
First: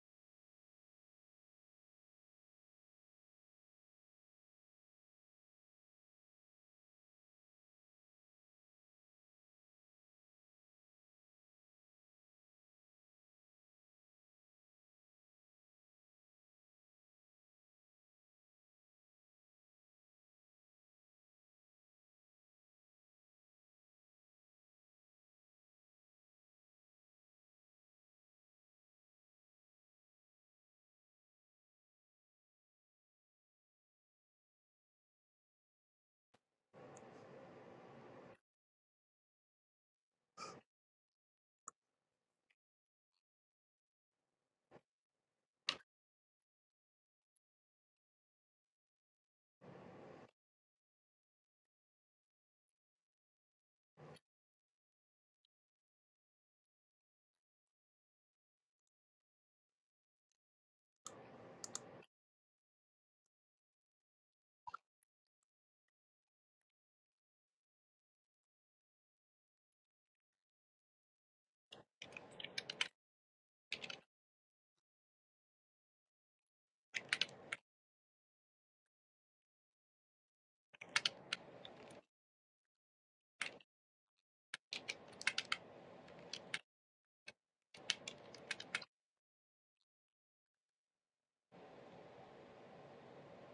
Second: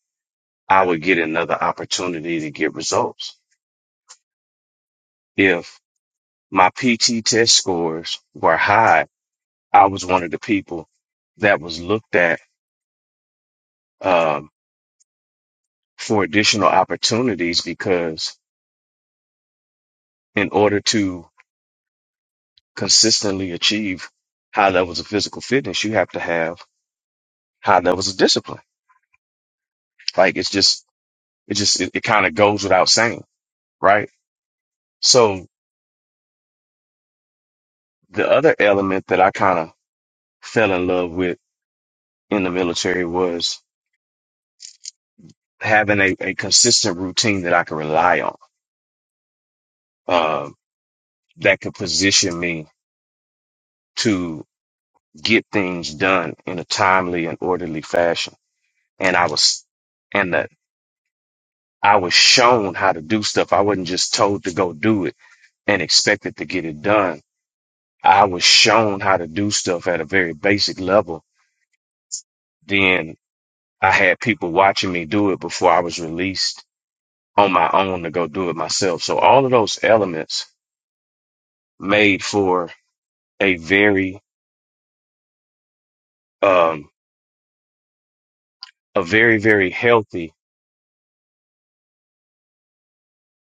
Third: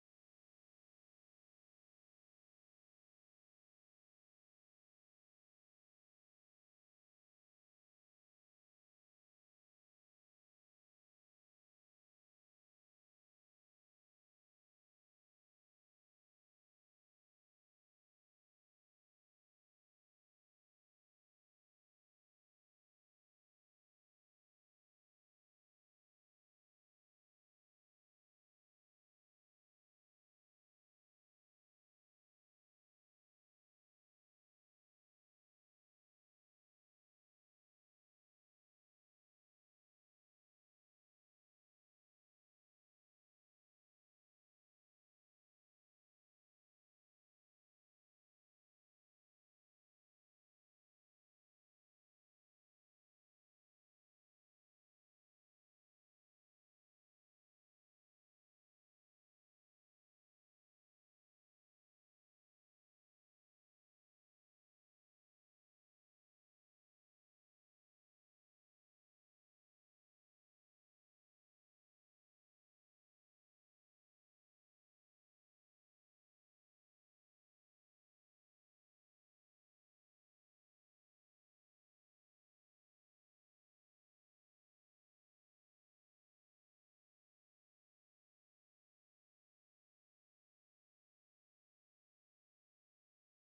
Speaker 2: I would get another opportunity to get results. If my PT test scores were high, I was one of the people that was looked at um, for additional opportunities because in order to consistently achieve high levels of physical fitness, you have to have high levels of discipline. Like it's just, it just, it, it kind of goes without saying, right? So the other element that I kind of fell in love with in the military was having a, a consistent routine that I could rely on, um, that could position me to get things done in a timely and orderly fashion. And I was, and the I was shown how to do stuff. I wasn't just told to go do it and expected to get it done. I was shown how to do stuff at a very basic level. Then I had people watching me do it before I was released on my own to go do it myself. So all of those elements made for a very, um, a very, very healthy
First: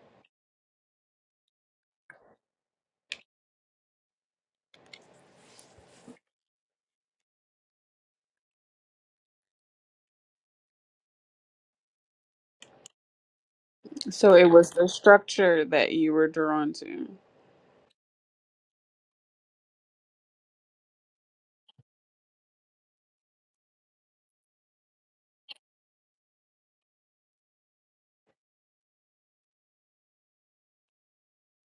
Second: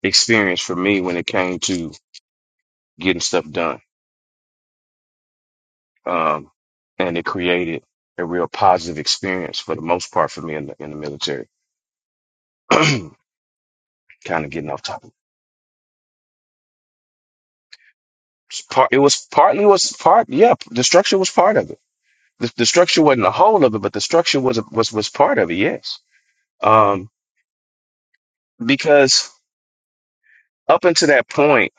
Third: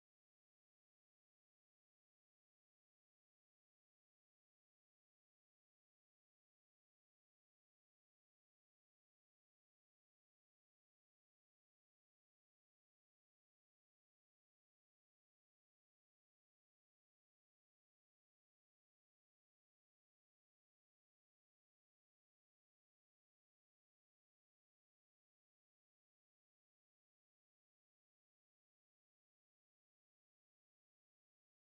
Speaker 2: experience for me when it came to getting stuff done. Um, and it created a real positive experience for the most part for me in the, in the military. kind
Speaker 1: So it
Speaker 2: of getting
Speaker 1: was
Speaker 2: off
Speaker 1: the
Speaker 2: topic.
Speaker 1: structure that you were drawn to.
Speaker 2: It's Part, it was partly was part, yeah, the structure was part of it. The, the structure wasn't the whole of it, but the structure was was was part of it. Yes, um, because up until that point,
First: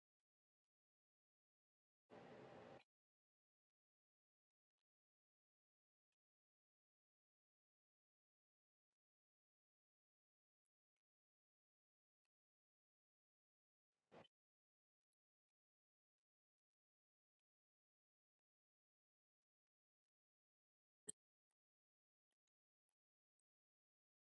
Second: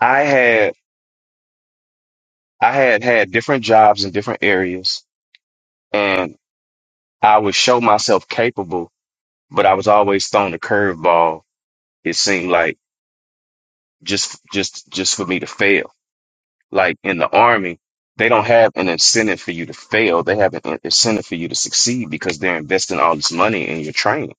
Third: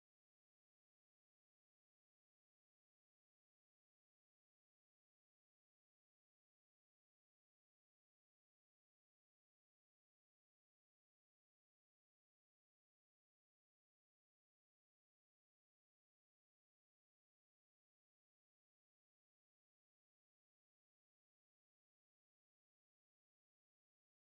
Speaker 2: I had I had had different jobs in different areas, and I would show myself capable, but I was always thrown a curveball. It seemed like just just just for me to fail Like in the army, they don't have an incentive for you to fail. They have an incentive for you to succeed because they're investing all this money in your training.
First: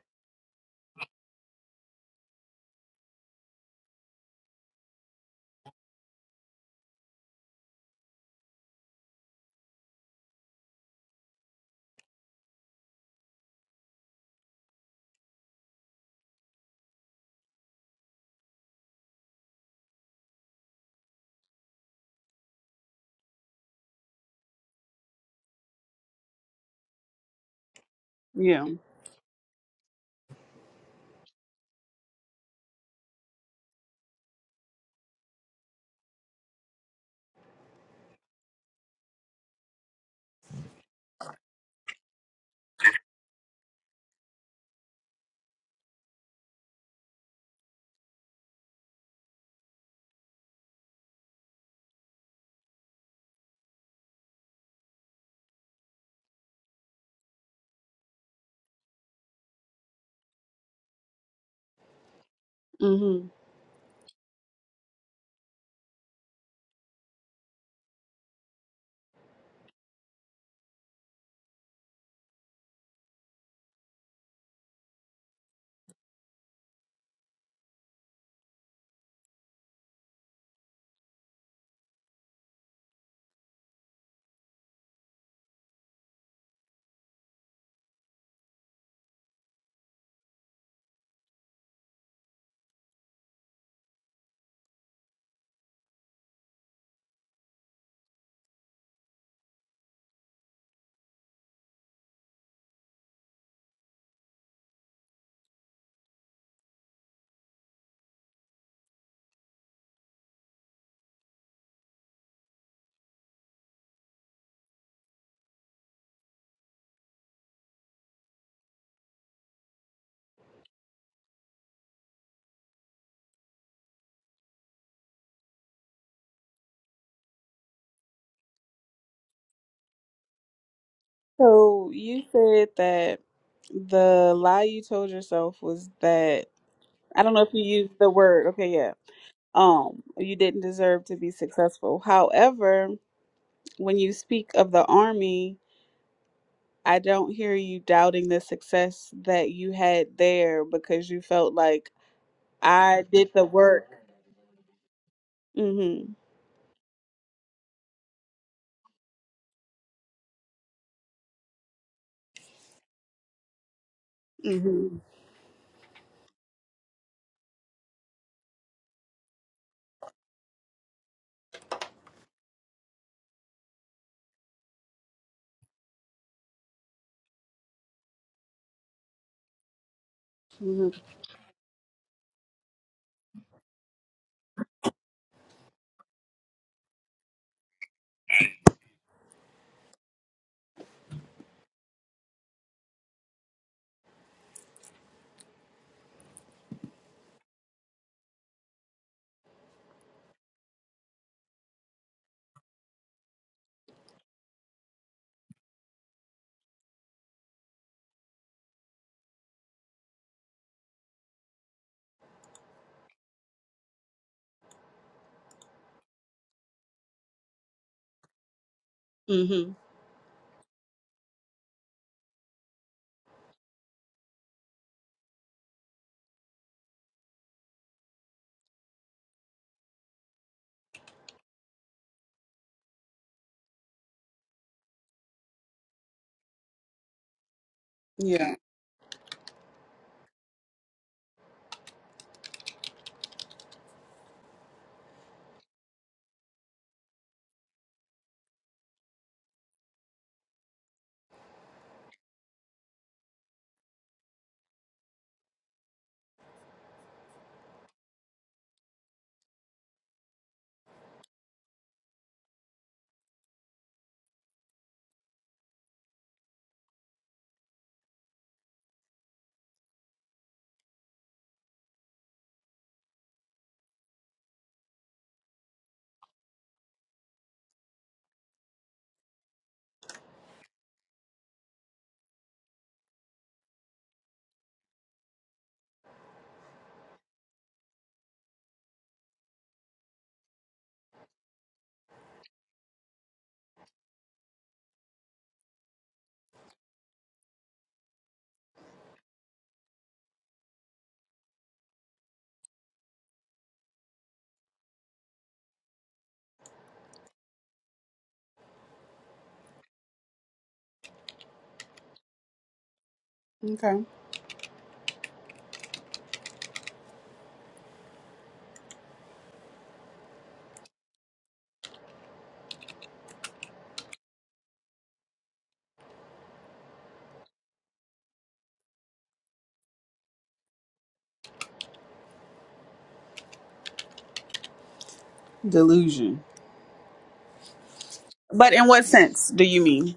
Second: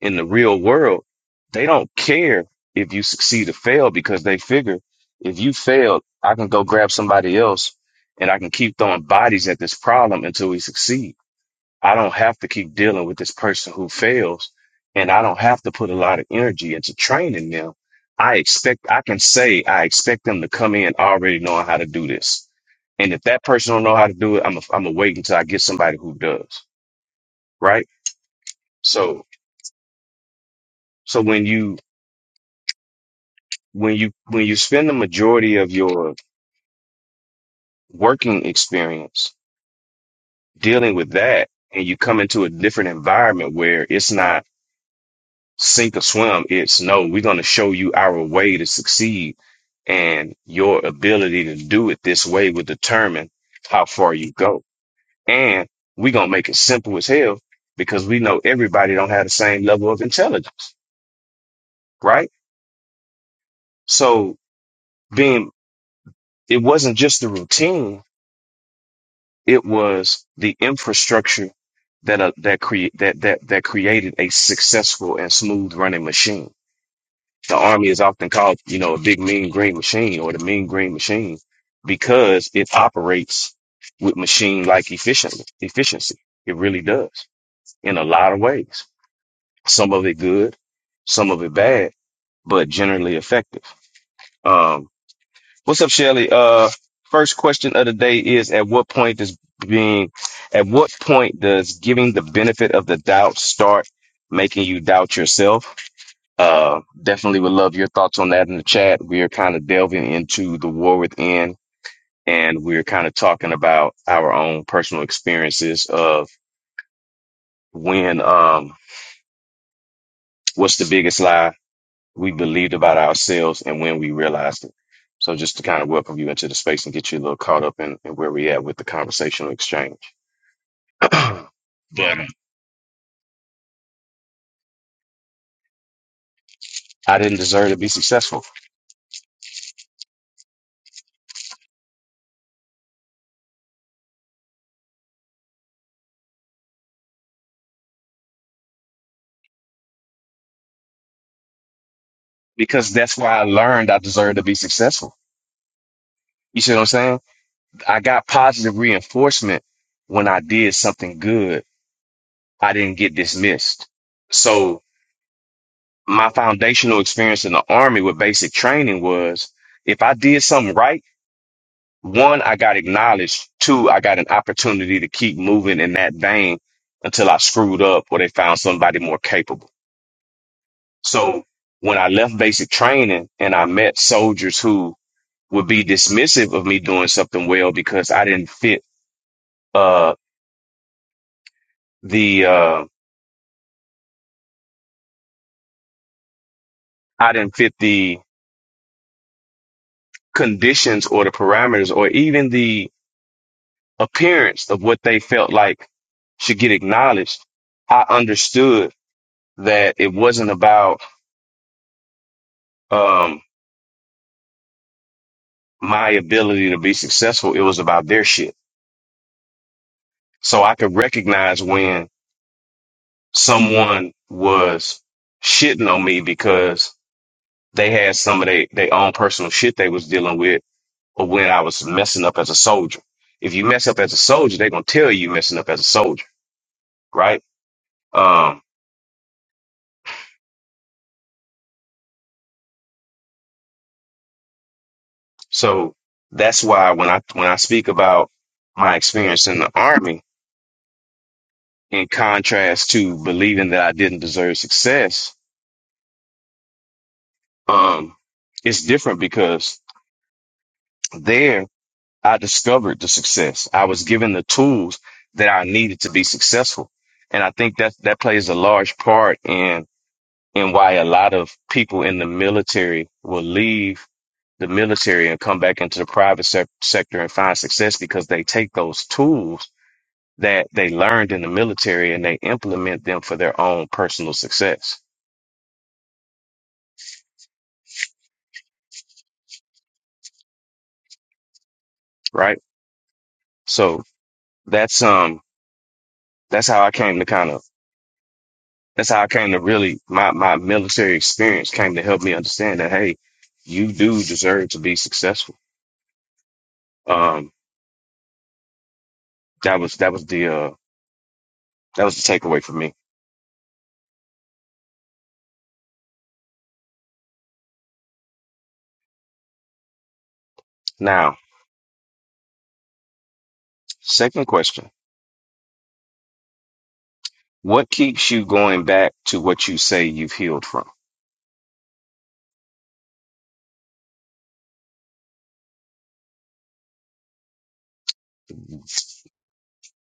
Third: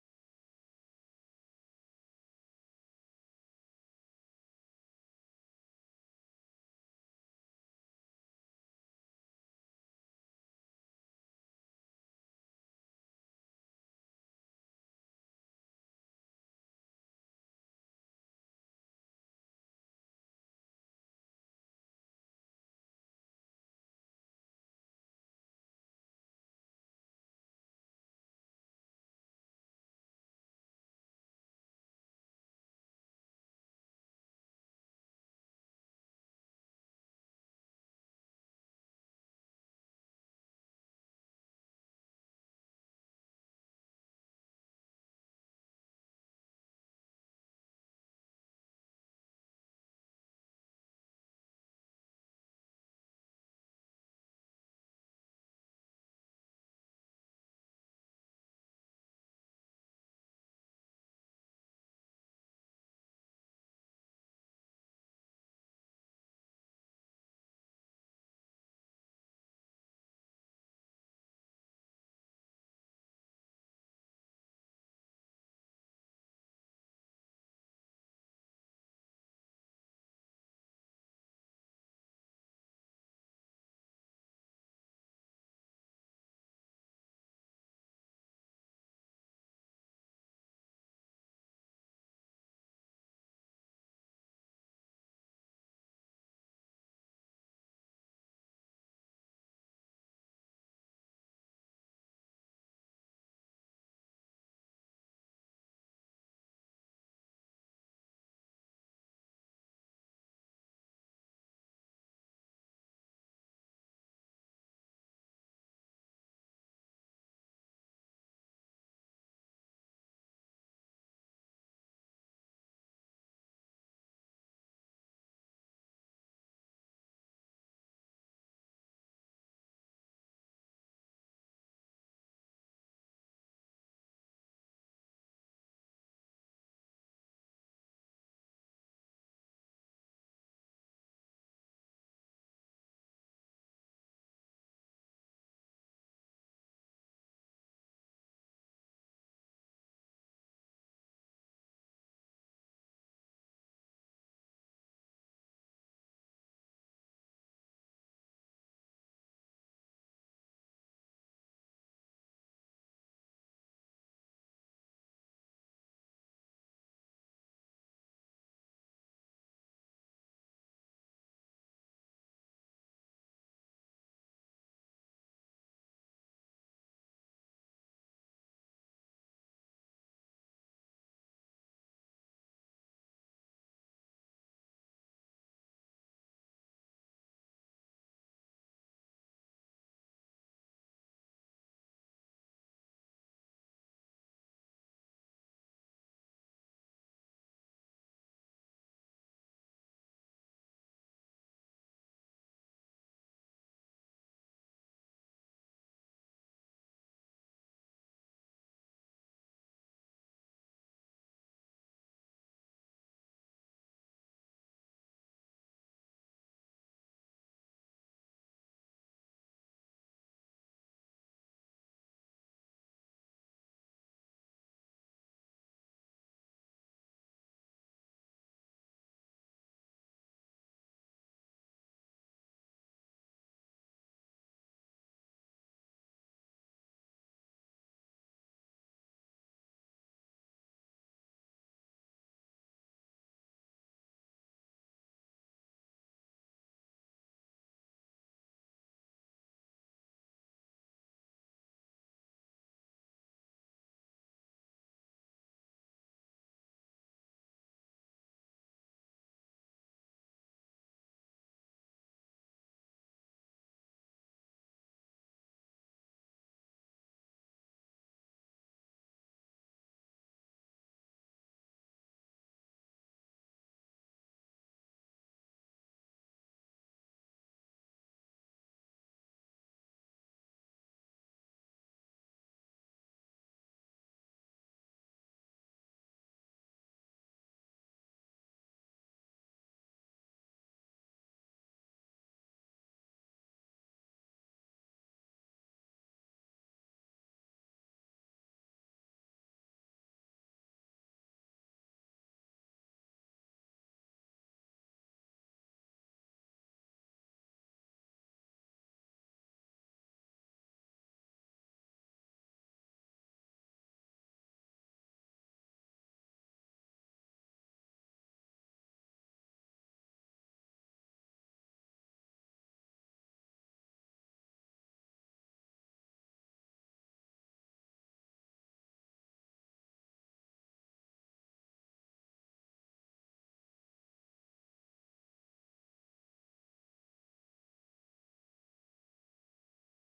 Speaker 2: In the real world, they don't care if you succeed or fail because they figure if you fail, I can go grab somebody else and I can keep throwing bodies at this problem until we succeed. I don't have to keep dealing with this person who fails and I don't have to put a lot of energy into training them. I expect, I can say, I expect them to come in already knowing how to do this. And if that person don't know how to do it, I'm i am i gonna wait until I get somebody who does. Right.
Speaker 1: Yeah.
Speaker 2: So, so when you, when you, when you spend the majority of your working experience dealing with that and you come into a different environment where it's not sink or swim. It's no, we're going to show you our way to succeed. And your ability to do it this way will determine how far you go. And we're going to make it simple as hell because we know everybody don't have the same level of intelligence, right?
Speaker 1: hmm
Speaker 2: So being, it wasn't just the routine. It was the infrastructure that, uh, that create, that, that, that created a successful and smooth running machine The army is often called, you know, a big mean green machine or the mean green machine because it operates with machine like efficiently efficiency. It really does in a lot of ways. Some of it good, some of it bad, but generally effective. Um, what's up, Shelly? Uh, first question of the day is at what point does being at what point does giving the benefit of the doubt start making you doubt yourself? Uh, definitely would love your thoughts on that in the chat. We are kind of delving into the war within, and we're kind of talking about our own personal experiences of when, um, what's the biggest lie we believed about ourselves and when we realized it. So just to kind of welcome you into the space and get you a little caught up in, in where we at with the conversational exchange. but
Speaker 1: So you
Speaker 2: I
Speaker 1: said that the lie you told yourself was that I don't
Speaker 2: didn't
Speaker 1: know if you
Speaker 2: deserve to be
Speaker 1: used the
Speaker 2: successful
Speaker 1: word. Okay, yeah. Um, you didn't deserve to be successful. However, when you speak of the army, I don't hear you doubting the success that you had there because you felt like
Speaker 2: because
Speaker 1: I
Speaker 2: that's
Speaker 1: did
Speaker 2: why I
Speaker 1: the work.
Speaker 2: learned I deserved to be successful.
Speaker 1: Mhm.
Speaker 2: You see what I'm saying? I got positive reinforcement when I did something good. I didn't get dismissed. So
Speaker 1: Mhm.
Speaker 2: my foundational experience in the army with basic training was if I did something right, one, I got acknowledged. Two, I got an opportunity to keep moving in that vein until I screwed up or they found somebody more capable.
Speaker 1: Mhm.
Speaker 2: So when I left basic training and I met soldiers who would be dismissive of me doing something well because I didn't fit, uh, the, uh, I didn't fit the conditions or the parameters or even the appearance of what they felt like should get acknowledged. I understood that it wasn't about um, my ability to be successful, it was about their shit.
Speaker 1: Mhm.
Speaker 2: So I could recognize when someone was shitting on me because they had some of their their own personal shit they was dealing with or when I was messing up as a soldier. If you mess up as a soldier, they're gonna tell you messing up as a soldier, right?
Speaker 1: Yeah.
Speaker 2: Um, so that's why when I when I speak about my experience in the army, in contrast to believing that I didn't deserve success, um, it's different because there I discovered the success. I was given the tools that I needed to be successful, and I think that that plays a large part in in why a lot of people in the military will leave the military and come back into the private sec- sector and find success because they take those tools that they learned in the military and they implement them for their own personal success, right? So that's um that's how I came to kind of that's how I came to really my my military experience came to help me understand that hey, you do deserve to be successful. Um that was that was the uh that was the takeaway for me.
Speaker 1: Okay.
Speaker 2: Now, second question. What keeps you going back to what you say you've healed from?
Speaker 1: Delusion. But in what sense do you mean?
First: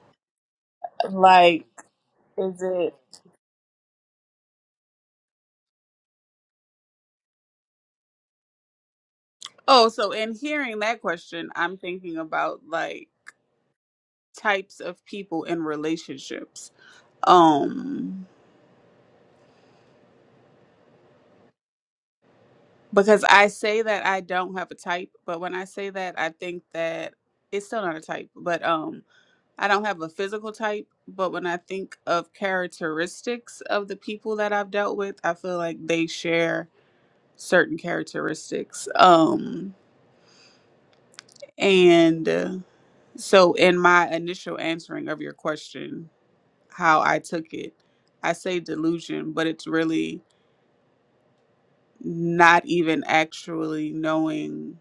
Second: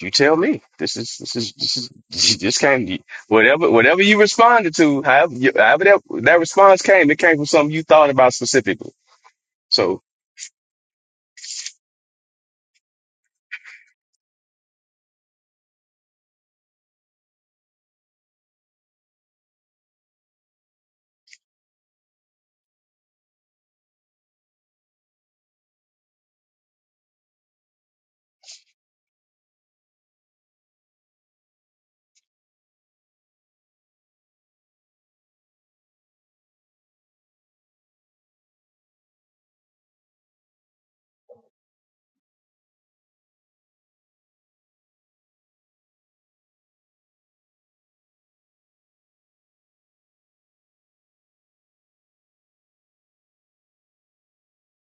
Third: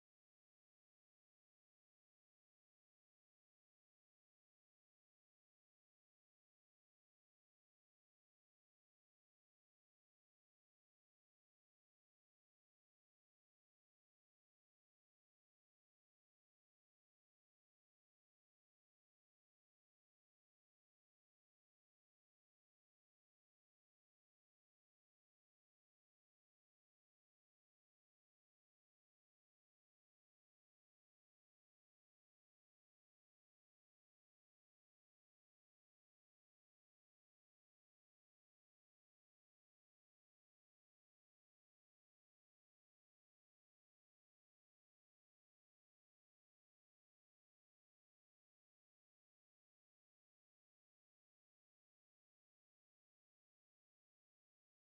Speaker 2: You tell me. This is this is
Speaker 1: Like
Speaker 2: this is this
Speaker 1: is it
Speaker 2: came whatever whatever you responded to, however, you, however that that response came, it came from something you thought about specifically.
Speaker 1: Oh,
Speaker 2: So
Speaker 1: so in hearing that question, I'm thinking about like types of people in relationships um because i say that i don't have a type but when i say that i think that it's still not a type but um i don't have a physical type but when i think of characteristics of the people that i've dealt with i feel like they share certain characteristics um and uh, so in my initial answering of your question how i took it i say delusion but it's really not even actually knowing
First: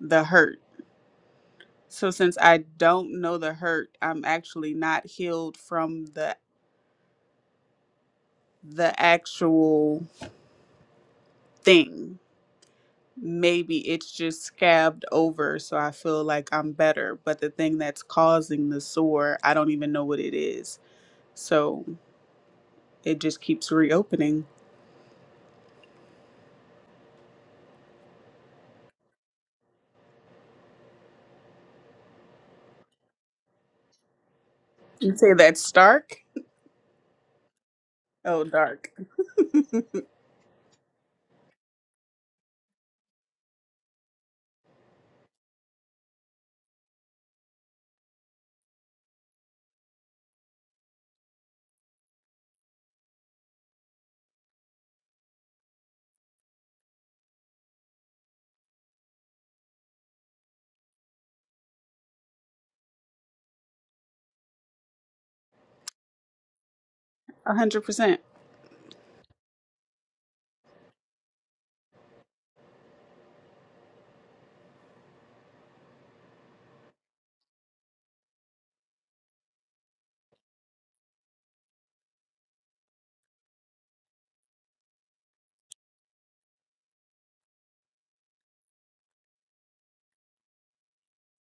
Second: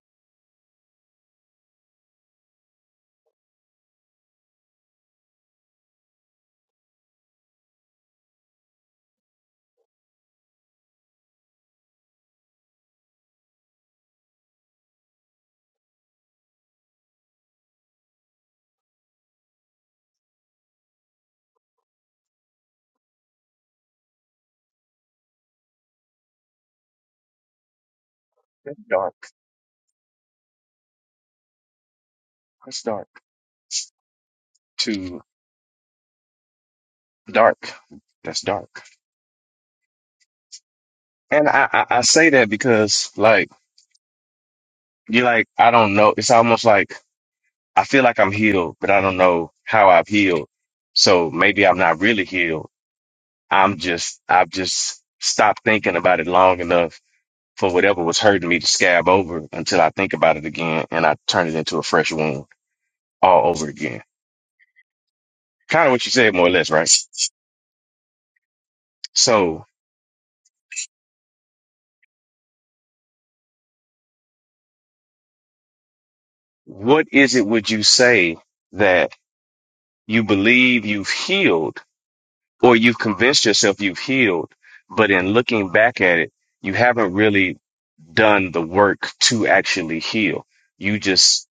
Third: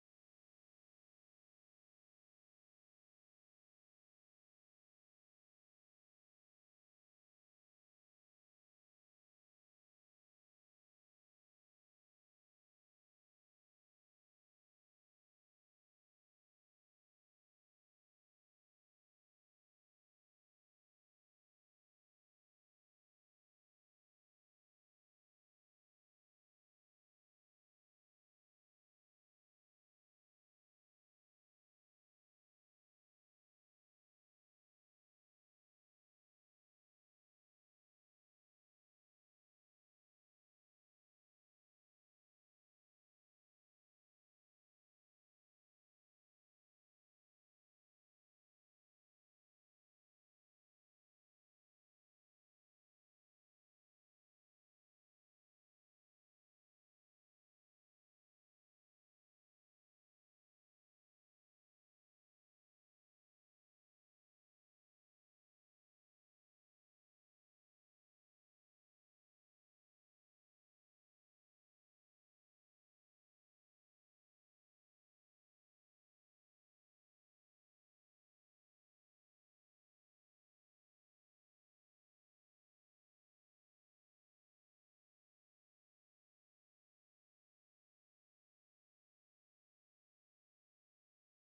Speaker 1: the hurt. So since I don't know the hurt, I'm actually not healed from the the actual thing. Maybe it's just scabbed over, so I feel like I'm better, but the thing that's causing the sore, I don't even know what it is. So it just keeps reopening.
Speaker 2: that's dark. That's dark.
Speaker 1: You
Speaker 2: Too
Speaker 1: say that's stark?
Speaker 2: dark. That's
Speaker 1: Oh,
Speaker 2: dark.
Speaker 1: dark.
Speaker 2: And I, I I say that because like you're like I don't know. It's almost like I feel like I'm healed, but I don't know how I've healed. So maybe I'm not really healed. I'm just I've just stopped thinking about it long enough for whatever was hurting me to scab over until I think about it again and I turn it into a fresh wound all over again. Kind of what you said, more or less, right?
Speaker 1: A hundred percent.
Speaker 2: So, what is it would you say that you believe you've healed or you've convinced yourself you've healed, but in looking back at it, you haven't really done the work to actually heal? You just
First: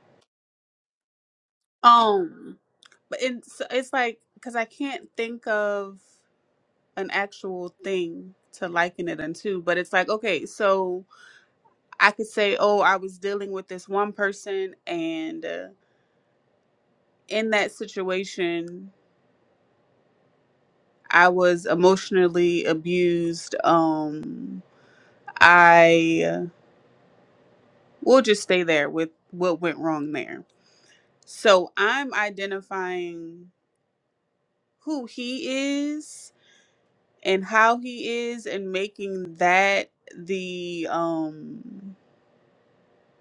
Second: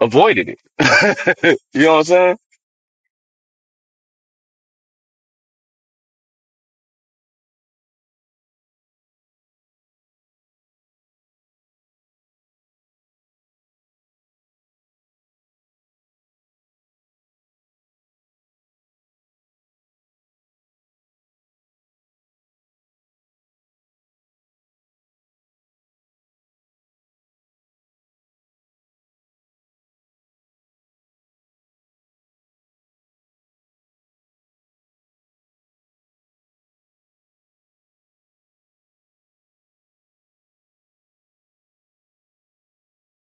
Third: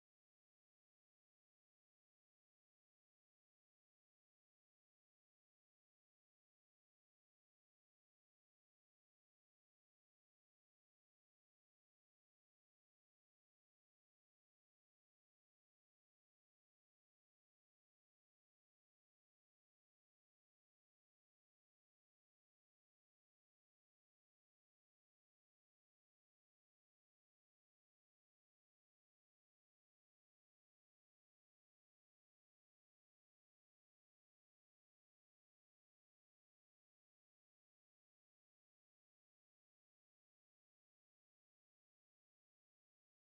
Speaker 2: avoided it. you know what I'm saying?
Speaker 1: Um, but it's it's like because I can't think of. an actual thing to liken it unto, but it's like, okay, so I could say, oh, I was dealing with this one person, and uh, in that situation, I was emotionally abused. Um, I uh, will just stay there with what went wrong there. So I'm identifying who he is and how he is, and making that the um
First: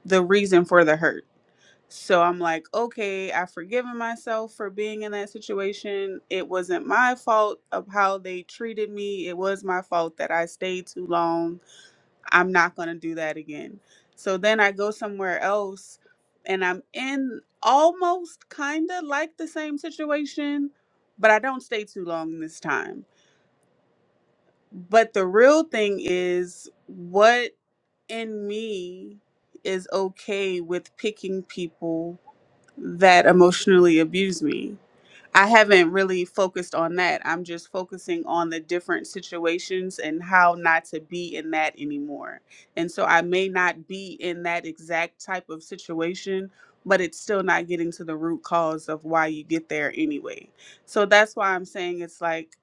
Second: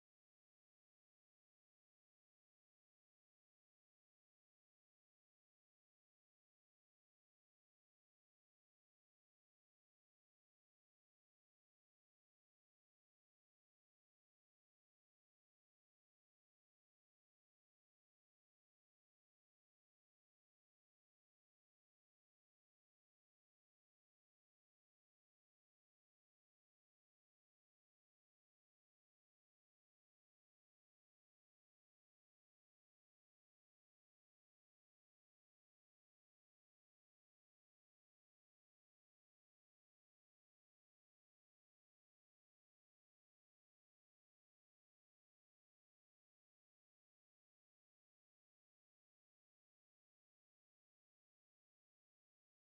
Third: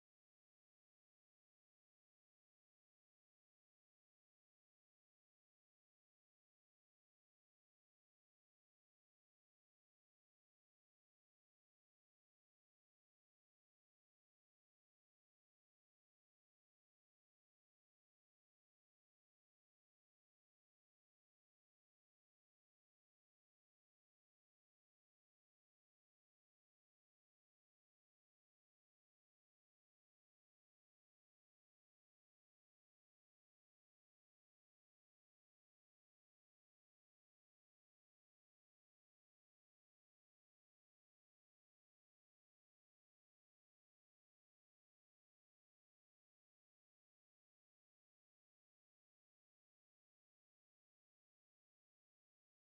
Speaker 1: the reason for the hurt So I'm like, okay, I've forgiven myself for being in that situation. It wasn't my fault of how they treated me. It was my fault that I stayed too long. I'm not going to do that again. So then I go somewhere else and I'm in almost kind of like the same situation, but I don't stay too long this time. But the real thing is what in me is okay with picking people that emotionally abuse me. I haven't really focused on that. I'm just focusing on the different situations and how not to be in that anymore. And so I may not be in that exact type of situation, but it's still not getting to the root cause of why you get there anyway. So that's why I'm saying it's like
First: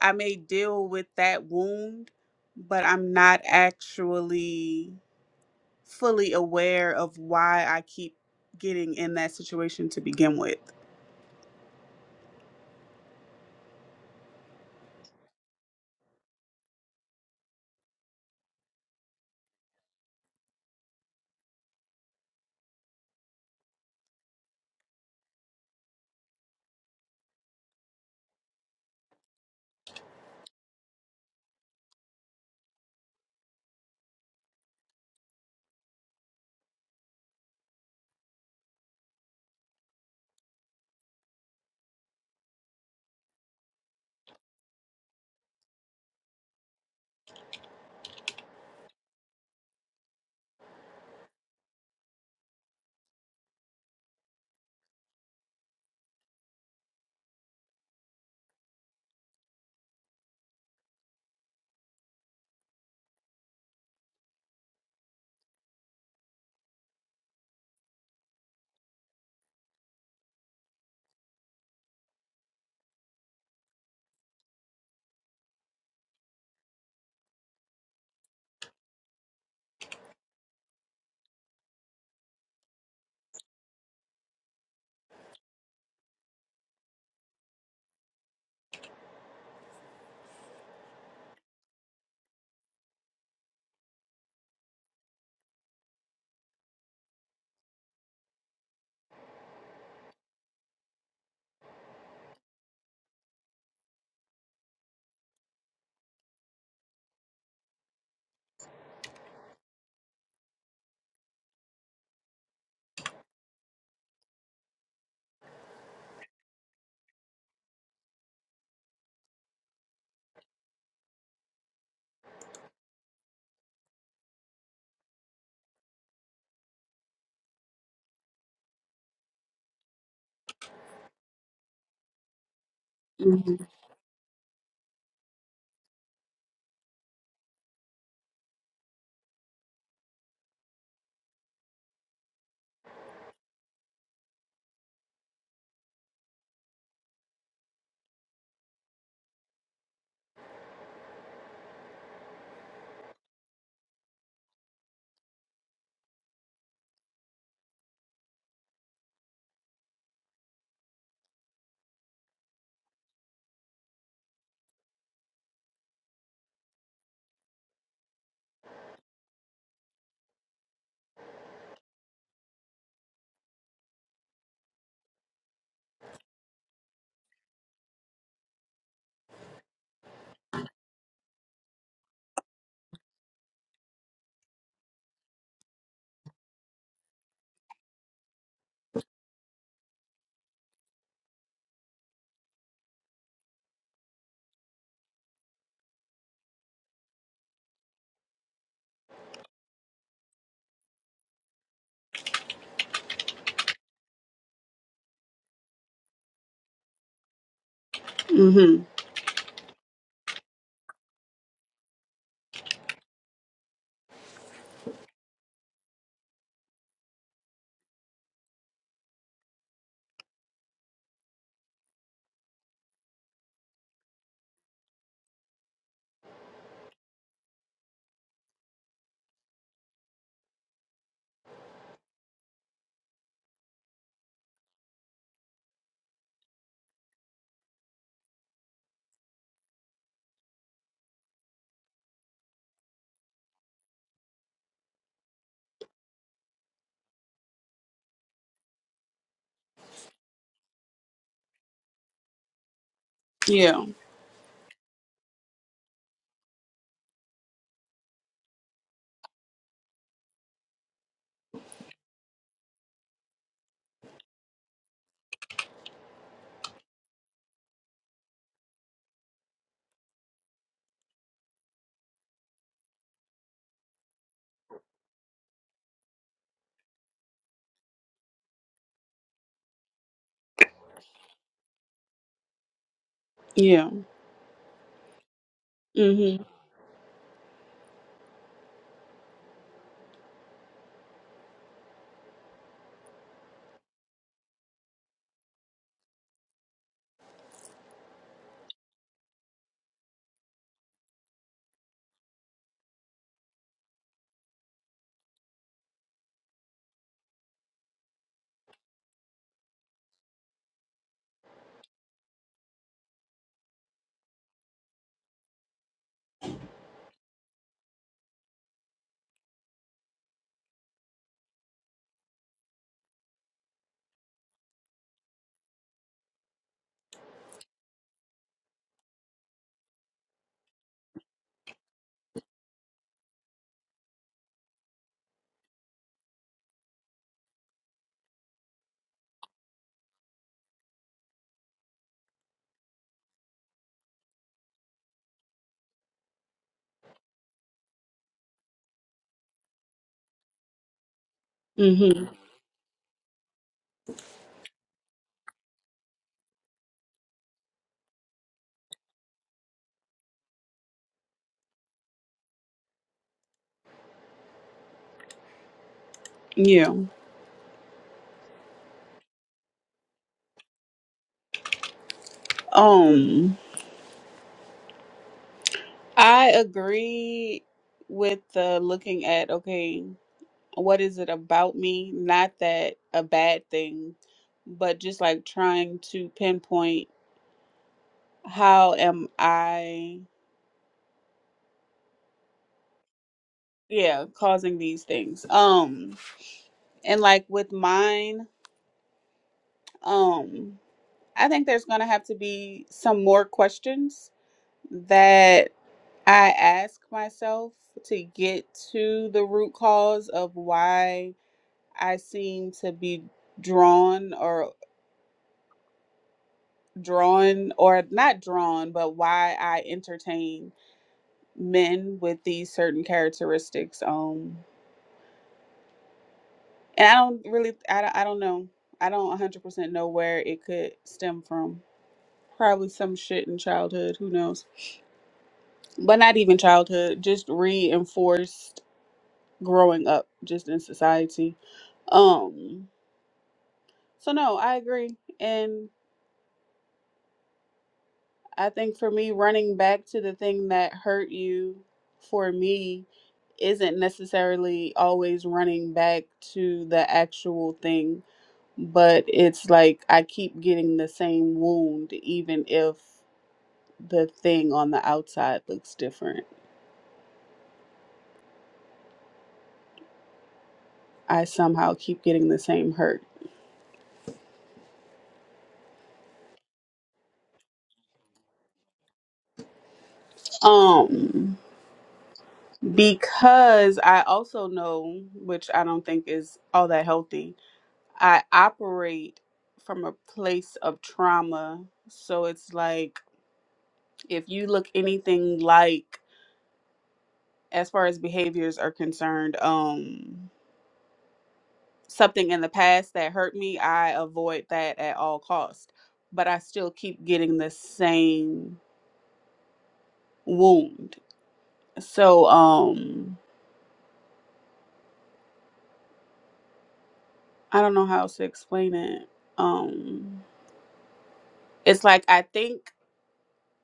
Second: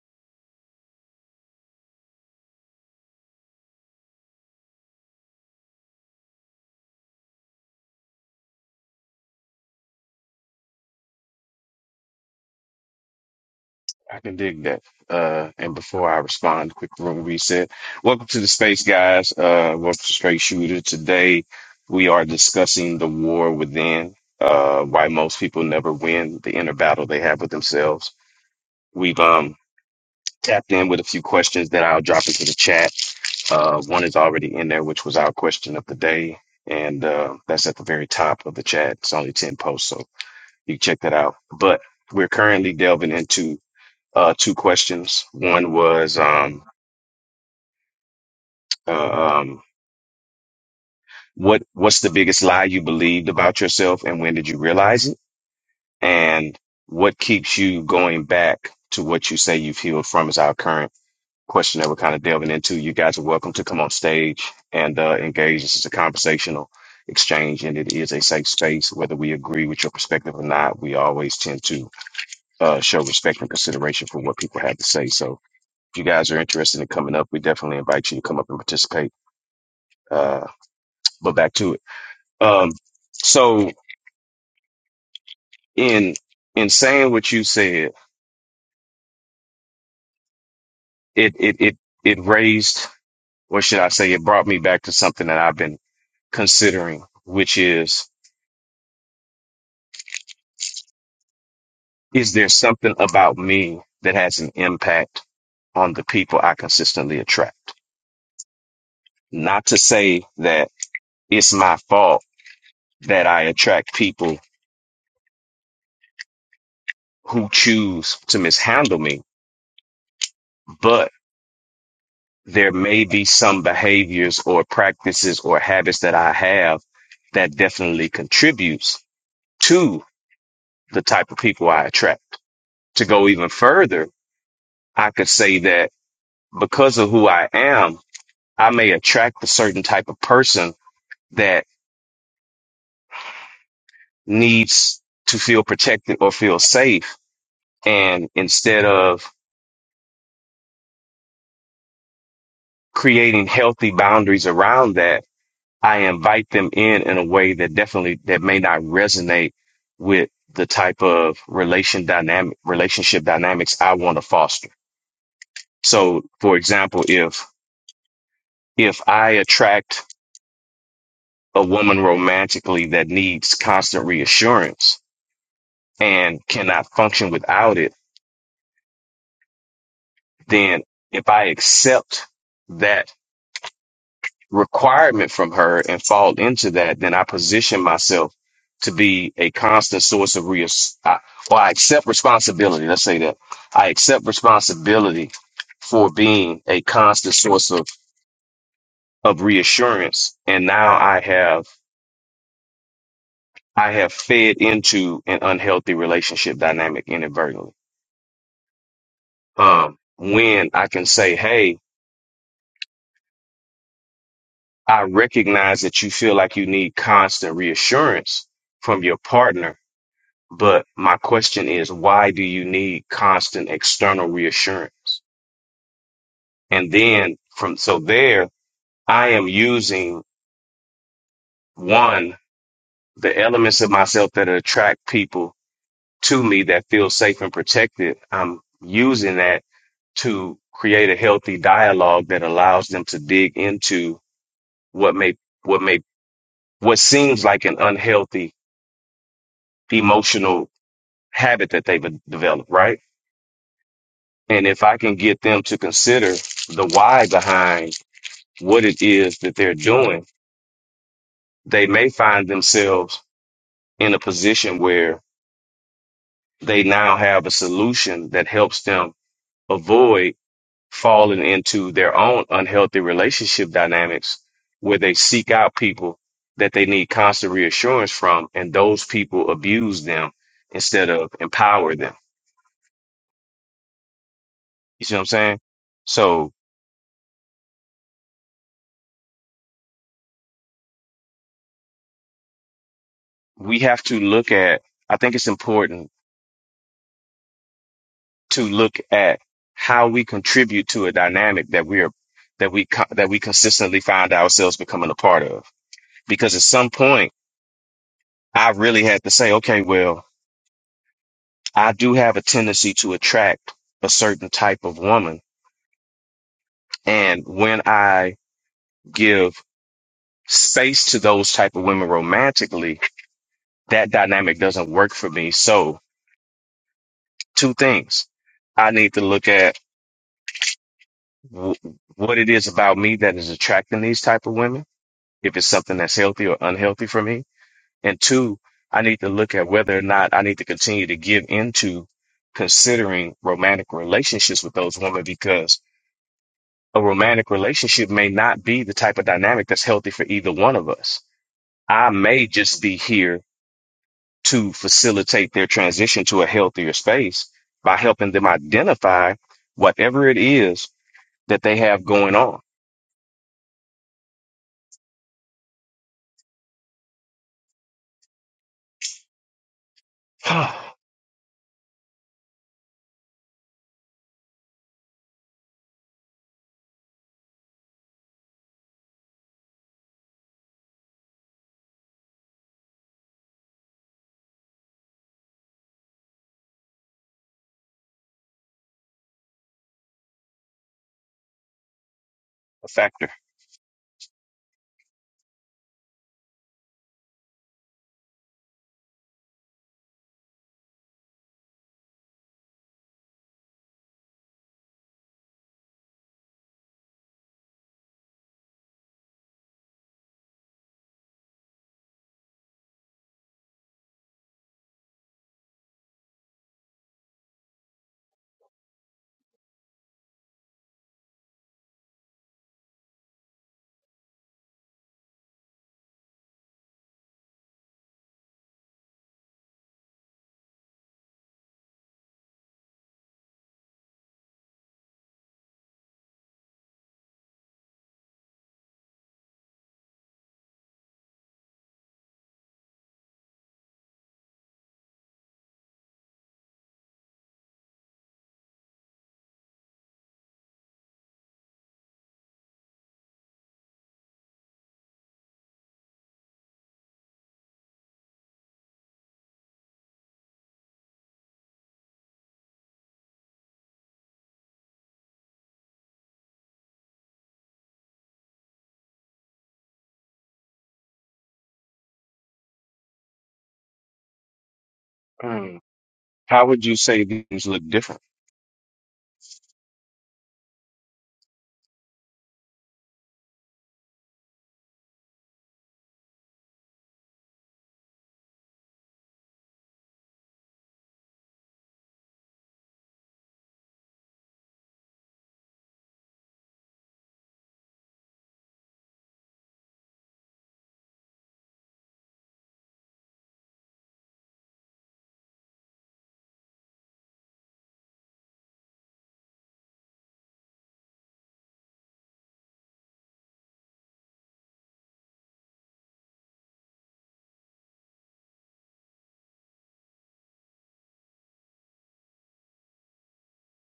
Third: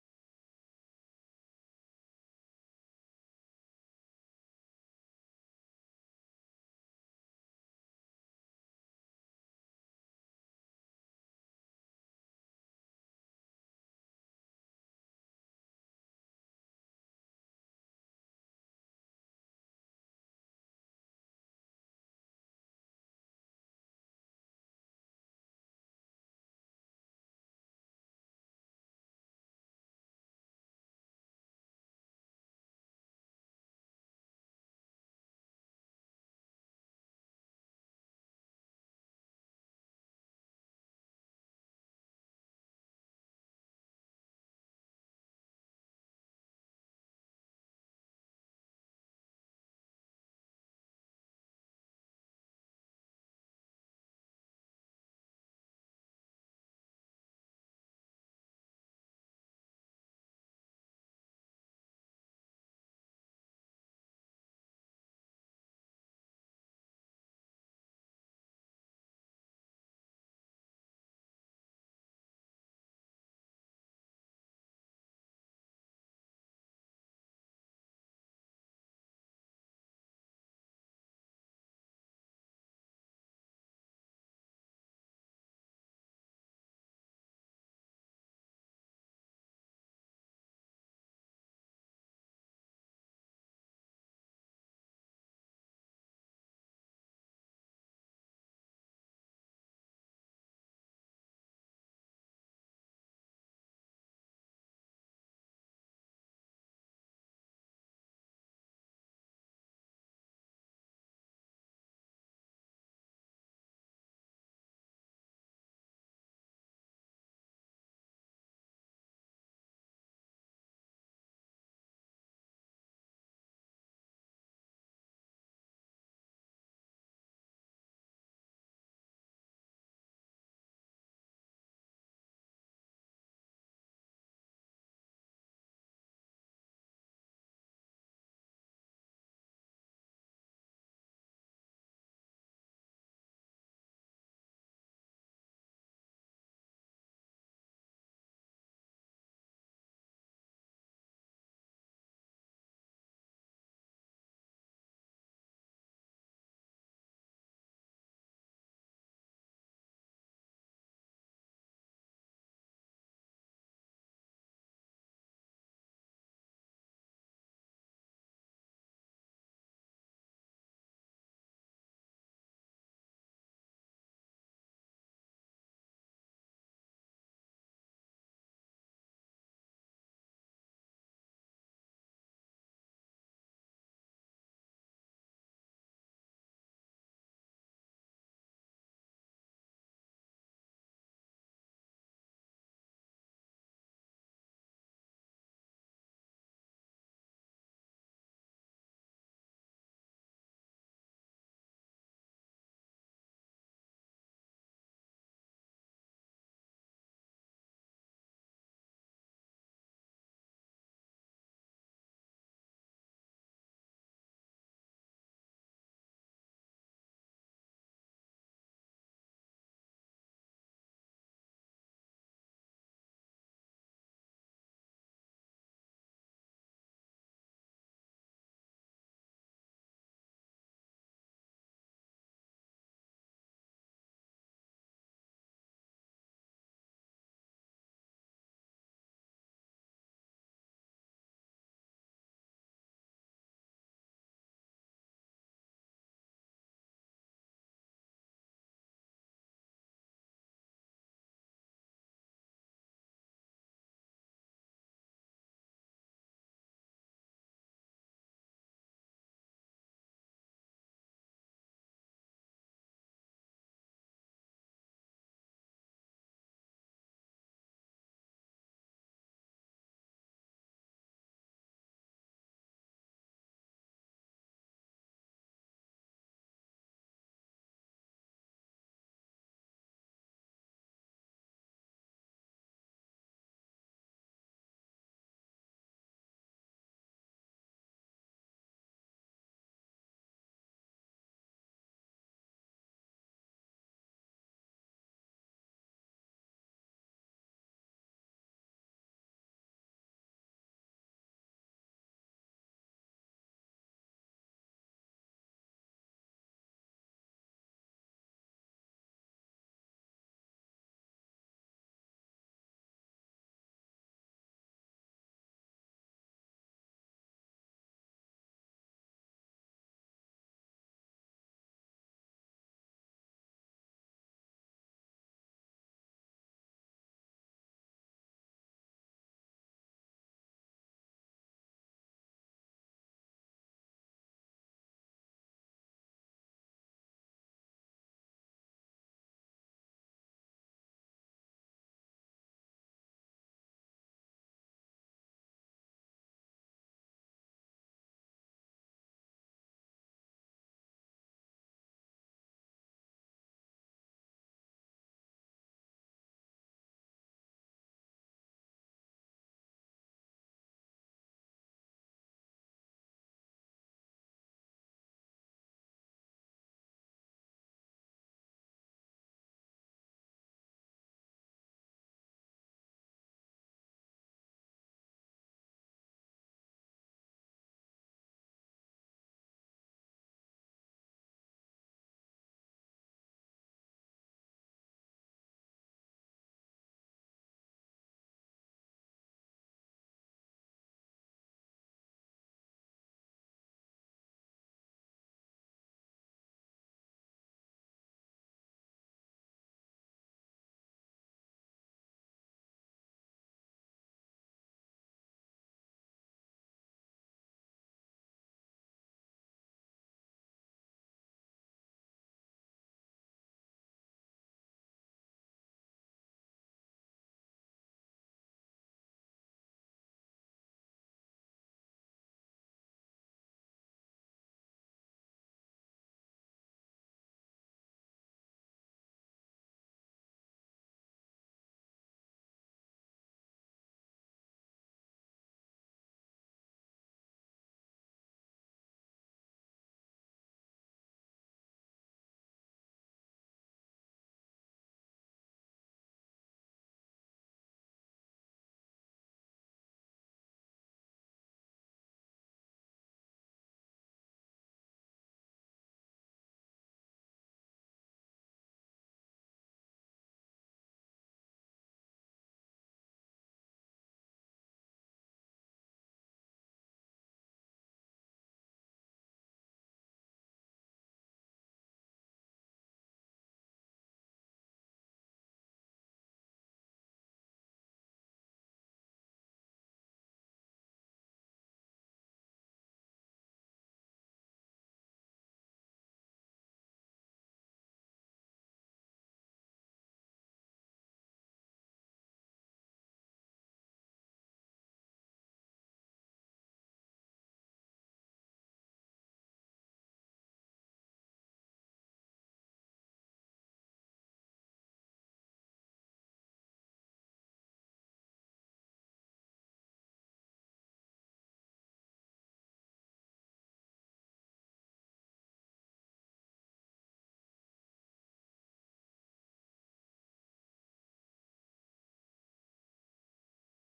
Speaker 1: I may deal with that wound, but I'm not actually fully aware of why I keep getting in that situation to begin with.
Speaker 2: I can dig that. Uh, and before I respond, quick room reset. Welcome to the space, guys. Uh, welcome to Straight Shooter. Today we are discussing the war within. Uh, why most people never win the inner battle they have with themselves. We've um tapped in with a few questions that I'll drop into the chat. Uh, one is already in there, which was our question of the day, and uh, that's at the very top of the chat. It's only ten posts, so you can check that out. But we're currently delving into uh, two questions. One was, um, uh, um, what what's the biggest lie you believed about yourself, and when did you realize it? And what keeps you going back to what you say you've healed from is our current question that we're kind of delving into. You guys are welcome to come on stage and uh, engage. This is a conversational exchange, and it is a safe space. Whether we agree with your perspective or not, we always tend to uh, show respect and consideration for what people have to say. So if you guys are interested in coming up, we definitely invite you to come up and participate. Uh, but back to it. Um, so in in saying what you said, it it it it raised, or should I say, it brought me back to something that I've been considering, which is, is there something about me that has an impact on the people I consistently attract? Not to say that it's my fault that I attract people who choose to mishandle me, but there may be some behaviors or practices or habits that I have that definitely contributes to the type of people I attract. To go even
Speaker 1: Mm-hmm.
Speaker 2: further, I could say that because of who I am, I may attract a certain type of person that needs to feel protected or feel safe. And instead of creating healthy boundaries around that, I invite them in in a way that definitely that may not resonate with the type of relation dynamic relationship dynamics I want to foster. So, for example, if if I attract a woman romantically that needs constant reassurance and cannot function without it, then if I accept that requirement from her and fall into that, then I position myself to be a constant source of reas. I, or I accept responsibility. Let's say that I accept responsibility for being a constant source of of reassurance, and now I have I have fed into an unhealthy relationship dynamic inadvertently.
Speaker 1: Mm-hmm.
Speaker 2: Um, when I can say, "Hey, I recognize that you feel like you need constant reassurance from your partner." But my question is, why do you need constant external reassurance? And then from, so there, I am using one, the elements of myself that attract people to me that feel safe and protected. I'm using that to create a healthy dialogue that allows them to dig into what may, what may, what seems like an unhealthy emotional habit that they've developed, right?
Speaker 1: Yeah.
Speaker 2: And if I can get them to consider the why behind what it is that they're doing, they may find themselves in a position where they now have a solution that helps them avoid falling into their own unhealthy relationship dynamics where they seek out people that they need constant reassurance from and those people abuse them instead of empower them.
Speaker 1: Yeah.
Speaker 2: You see what I'm saying?
Speaker 1: Mm-hmm.
Speaker 2: So we have to look at, I think it's important to look at how we contribute to a dynamic that we're that we co- that we consistently find ourselves becoming a part of. Because at some point, I really had to say, okay, well, I do have a tendency to attract a certain type of woman, and when I give space to those type of women romantically, that dynamic doesn't work for me. So, two things: I need to look at w- what it is about me that is attracting these type of women if it's something that's healthy or unhealthy for me. And two, I need to look at whether or not I need to continue to give into considering romantic relationships with those women because a romantic relationship may not be the type of dynamic that's healthy for either one of us. I
Speaker 1: Mm-hmm.
Speaker 2: may just be here to facilitate their transition to a healthier space by helping them identify whatever it is that they have going on.
Speaker 1: Yeah.
Speaker 2: a
Speaker 1: Um, I agree with the looking at okay, what is it about me? Not that a bad thing, but just like trying to pinpoint how am I
Speaker 2: factor.
Speaker 1: yeah, causing these things. Um, and like with mine, um, I think there's gonna have to be some more questions that I ask myself to get to the root cause of why I seem to be drawn or drawn or not drawn, but why I entertain men with these certain characteristics. Um, and I don't really, I don't, I don't know. I don't 100% know where it could stem from. Probably some shit in childhood, who knows? But not even childhood, just reinforced growing up just in society. Um So no, I agree. And I think for me running back to the thing that hurt you for me isn't necessarily always running back to the actual thing, but it's like I keep getting the same wound even if the thing on the outside looks different. I somehow keep getting the same hurt.
Speaker 2: Hmm. How would you say these look different?
Speaker 1: Um because I also know, which I don't think is all that healthy, I operate from a place of trauma. So it's like if you look anything like as far as behaviors are concerned, um something in the past that hurt me, I avoid that at all cost. But I still keep getting the same wound. So um I don't know how else to explain it. Um it's like I think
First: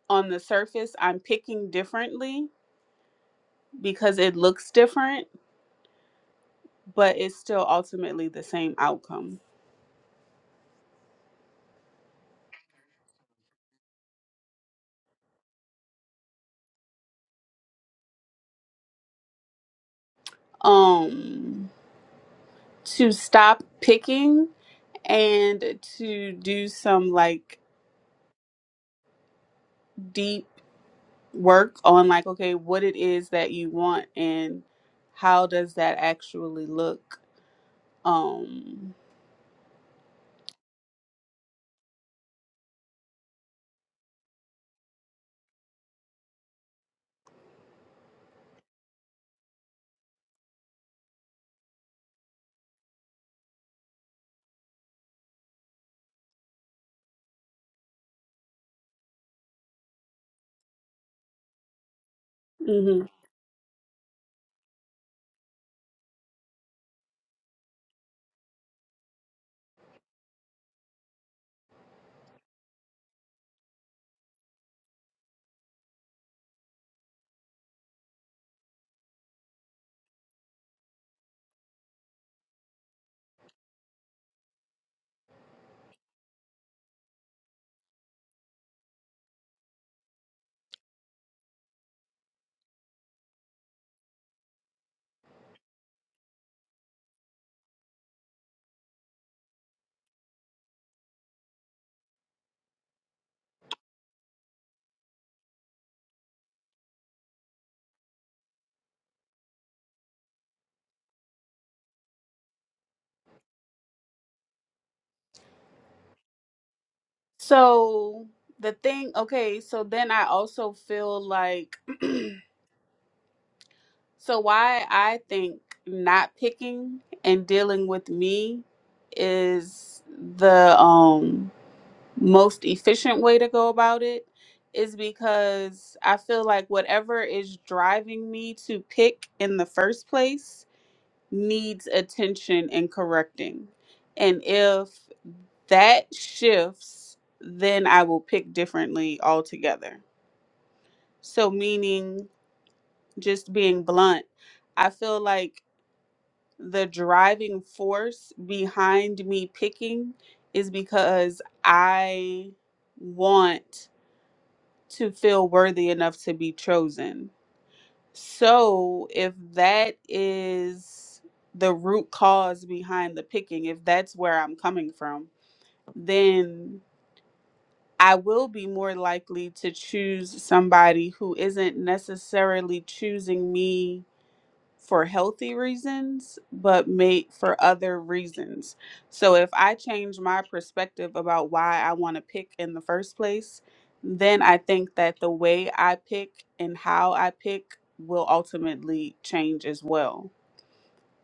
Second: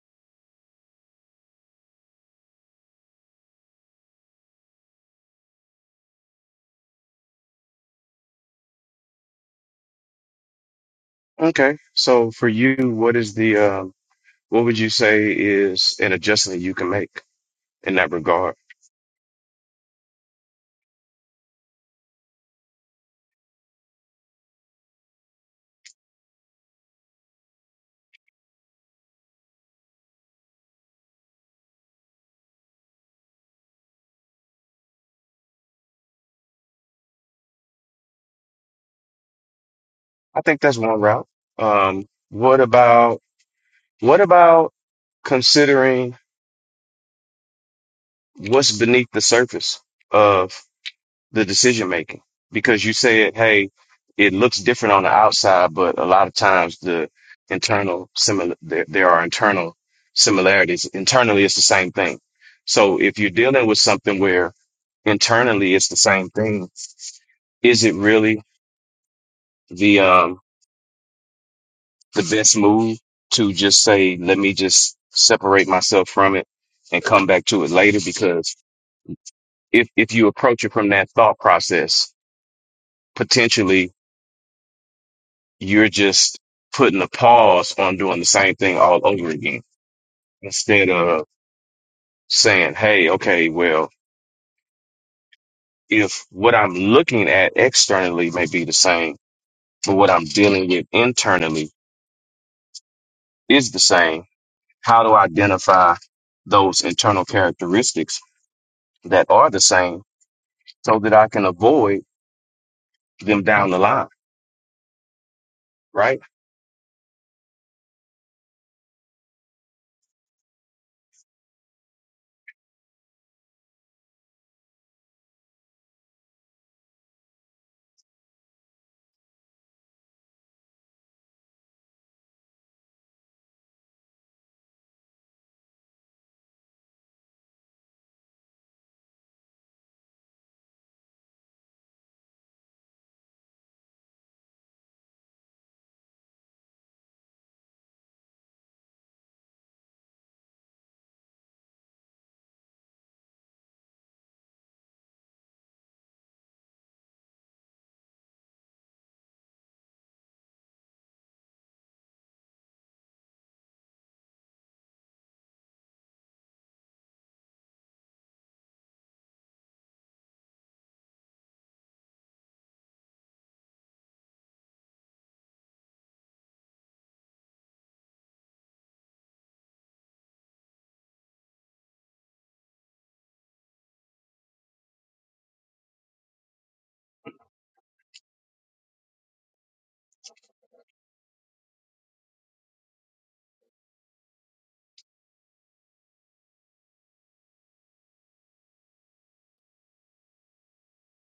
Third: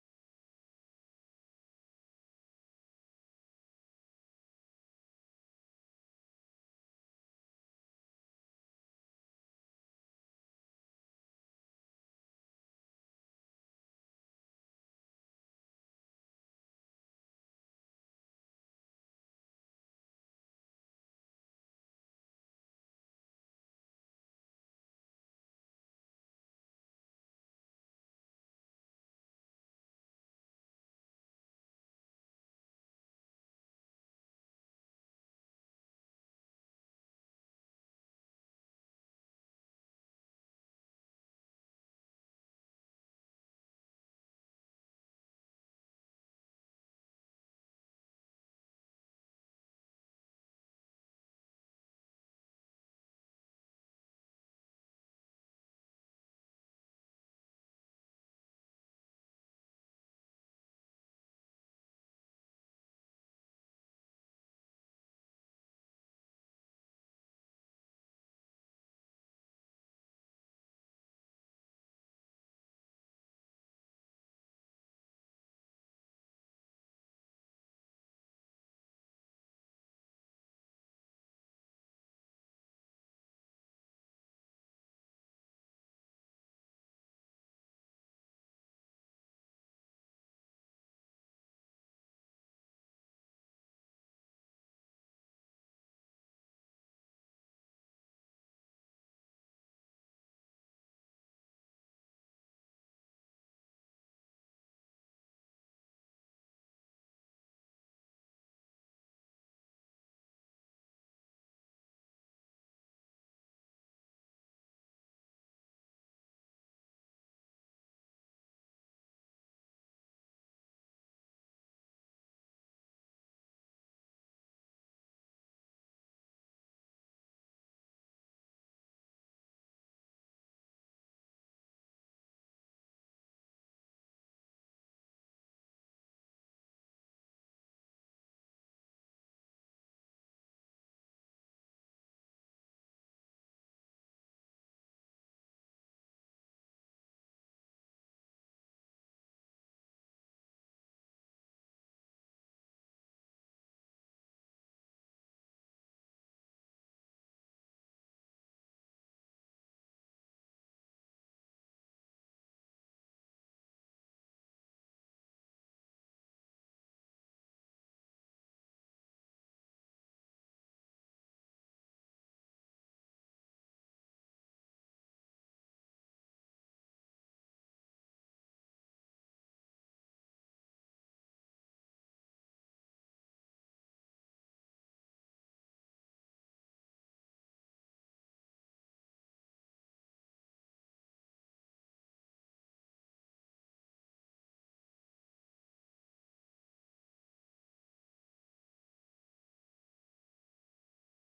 Speaker 1: on the surface I'm picking differently because it looks different but it's still ultimately the same outcome.
Speaker 2: Okay. So for you, what is the um what would you say is an adjustment you can make in that regard?
Speaker 1: Um, to stop picking and to do some like deep work on like, okay, what it is that you want and how does that actually look? Um,
Speaker 2: I think that's one route. Um, what about what about considering what's beneath the surface of the decision making because you said, hey, it looks different on the outside, but a lot of times the internal similar there, there are internal similarities. Internally, it's the same thing. So
Speaker 1: mhm.
Speaker 2: if you're dealing with something where internally it's the same thing, is it really the um the best move to just say, let me just separate myself from it and come back to it later? Because if if you approach it from that thought process, potentially you're just putting a pause on doing the same thing all over again instead of saying, Hey, okay, well, if what I'm looking at externally may be the same, but what I'm dealing with internally is the same, how do I identify those internal characteristics that are the same so that I can avoid them down the line? Right?
Speaker 1: so the thing, okay, so then I also feel like So why I think not picking and dealing with me is the um most efficient way to go about it is because I feel like whatever is driving me to pick in the first place needs attention and correcting. And if that shifts, then I will pick differently altogether. So meaning just being blunt, I feel like the driving force behind me picking is because I want to feel worthy enough to be chosen. So, if that is the root cause behind the picking, if that's where I'm coming from, then I will be more likely to choose somebody who isn't necessarily choosing me for healthy reasons, but may for other reasons. So if I change my perspective about why I want to pick in the first place, then I think that the way I pick and how I pick will ultimately change as well.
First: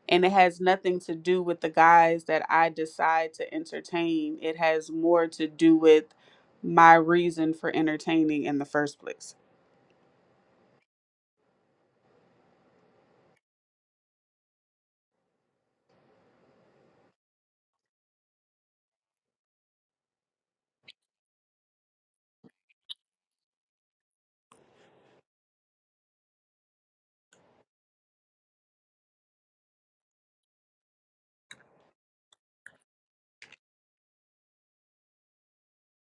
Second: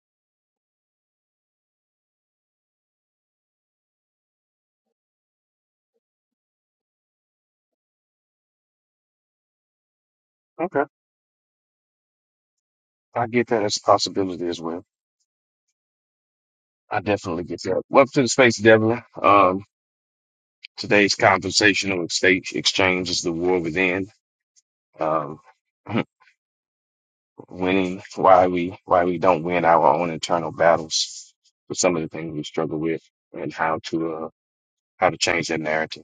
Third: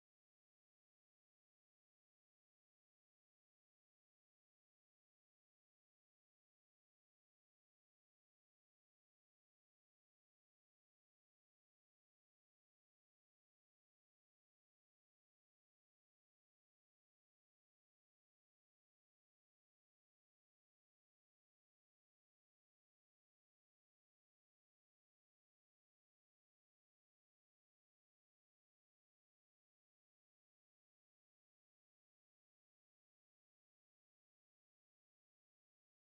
Speaker 1: And it has nothing to do with the guys that I decide to entertain. It has more to do with my reason for entertaining in the first place.
Speaker 2: Okay. I get that as a possibility as well. I definitely get that. Welcome to the space, Devlin. Um, Today's conversational exchange, exchange is the war within. Um, winning, why we why we don't win our own internal battles, for some of the things we struggle with, and how to uh, how to change that narrative.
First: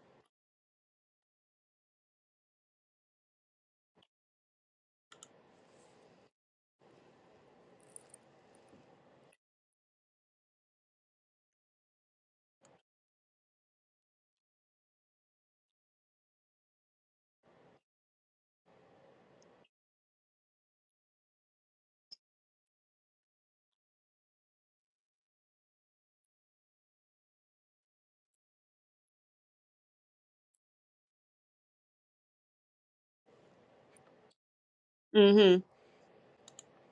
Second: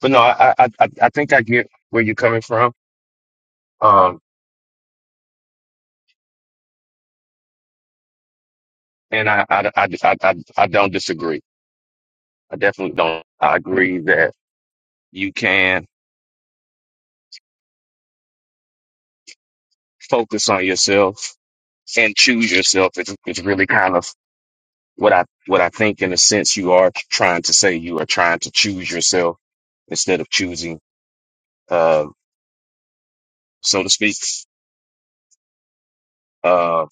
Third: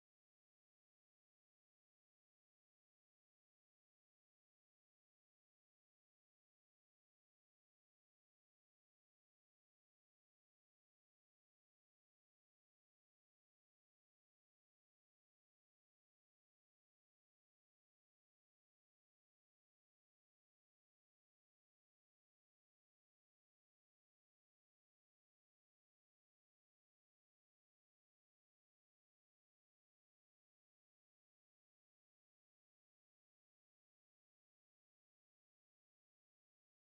Speaker 2: But no, I I I I think I get where you're coming from. Um, and I I I I, I, I don't disagree. I definitely don't. I agree that you can focus on yourself and choose yourself. It's it's really kind of what I what I think in a sense you are trying to say you are trying to choose yourself instead of choosing uh so to speak
Speaker 1: Mm-hmm.
Speaker 2: uh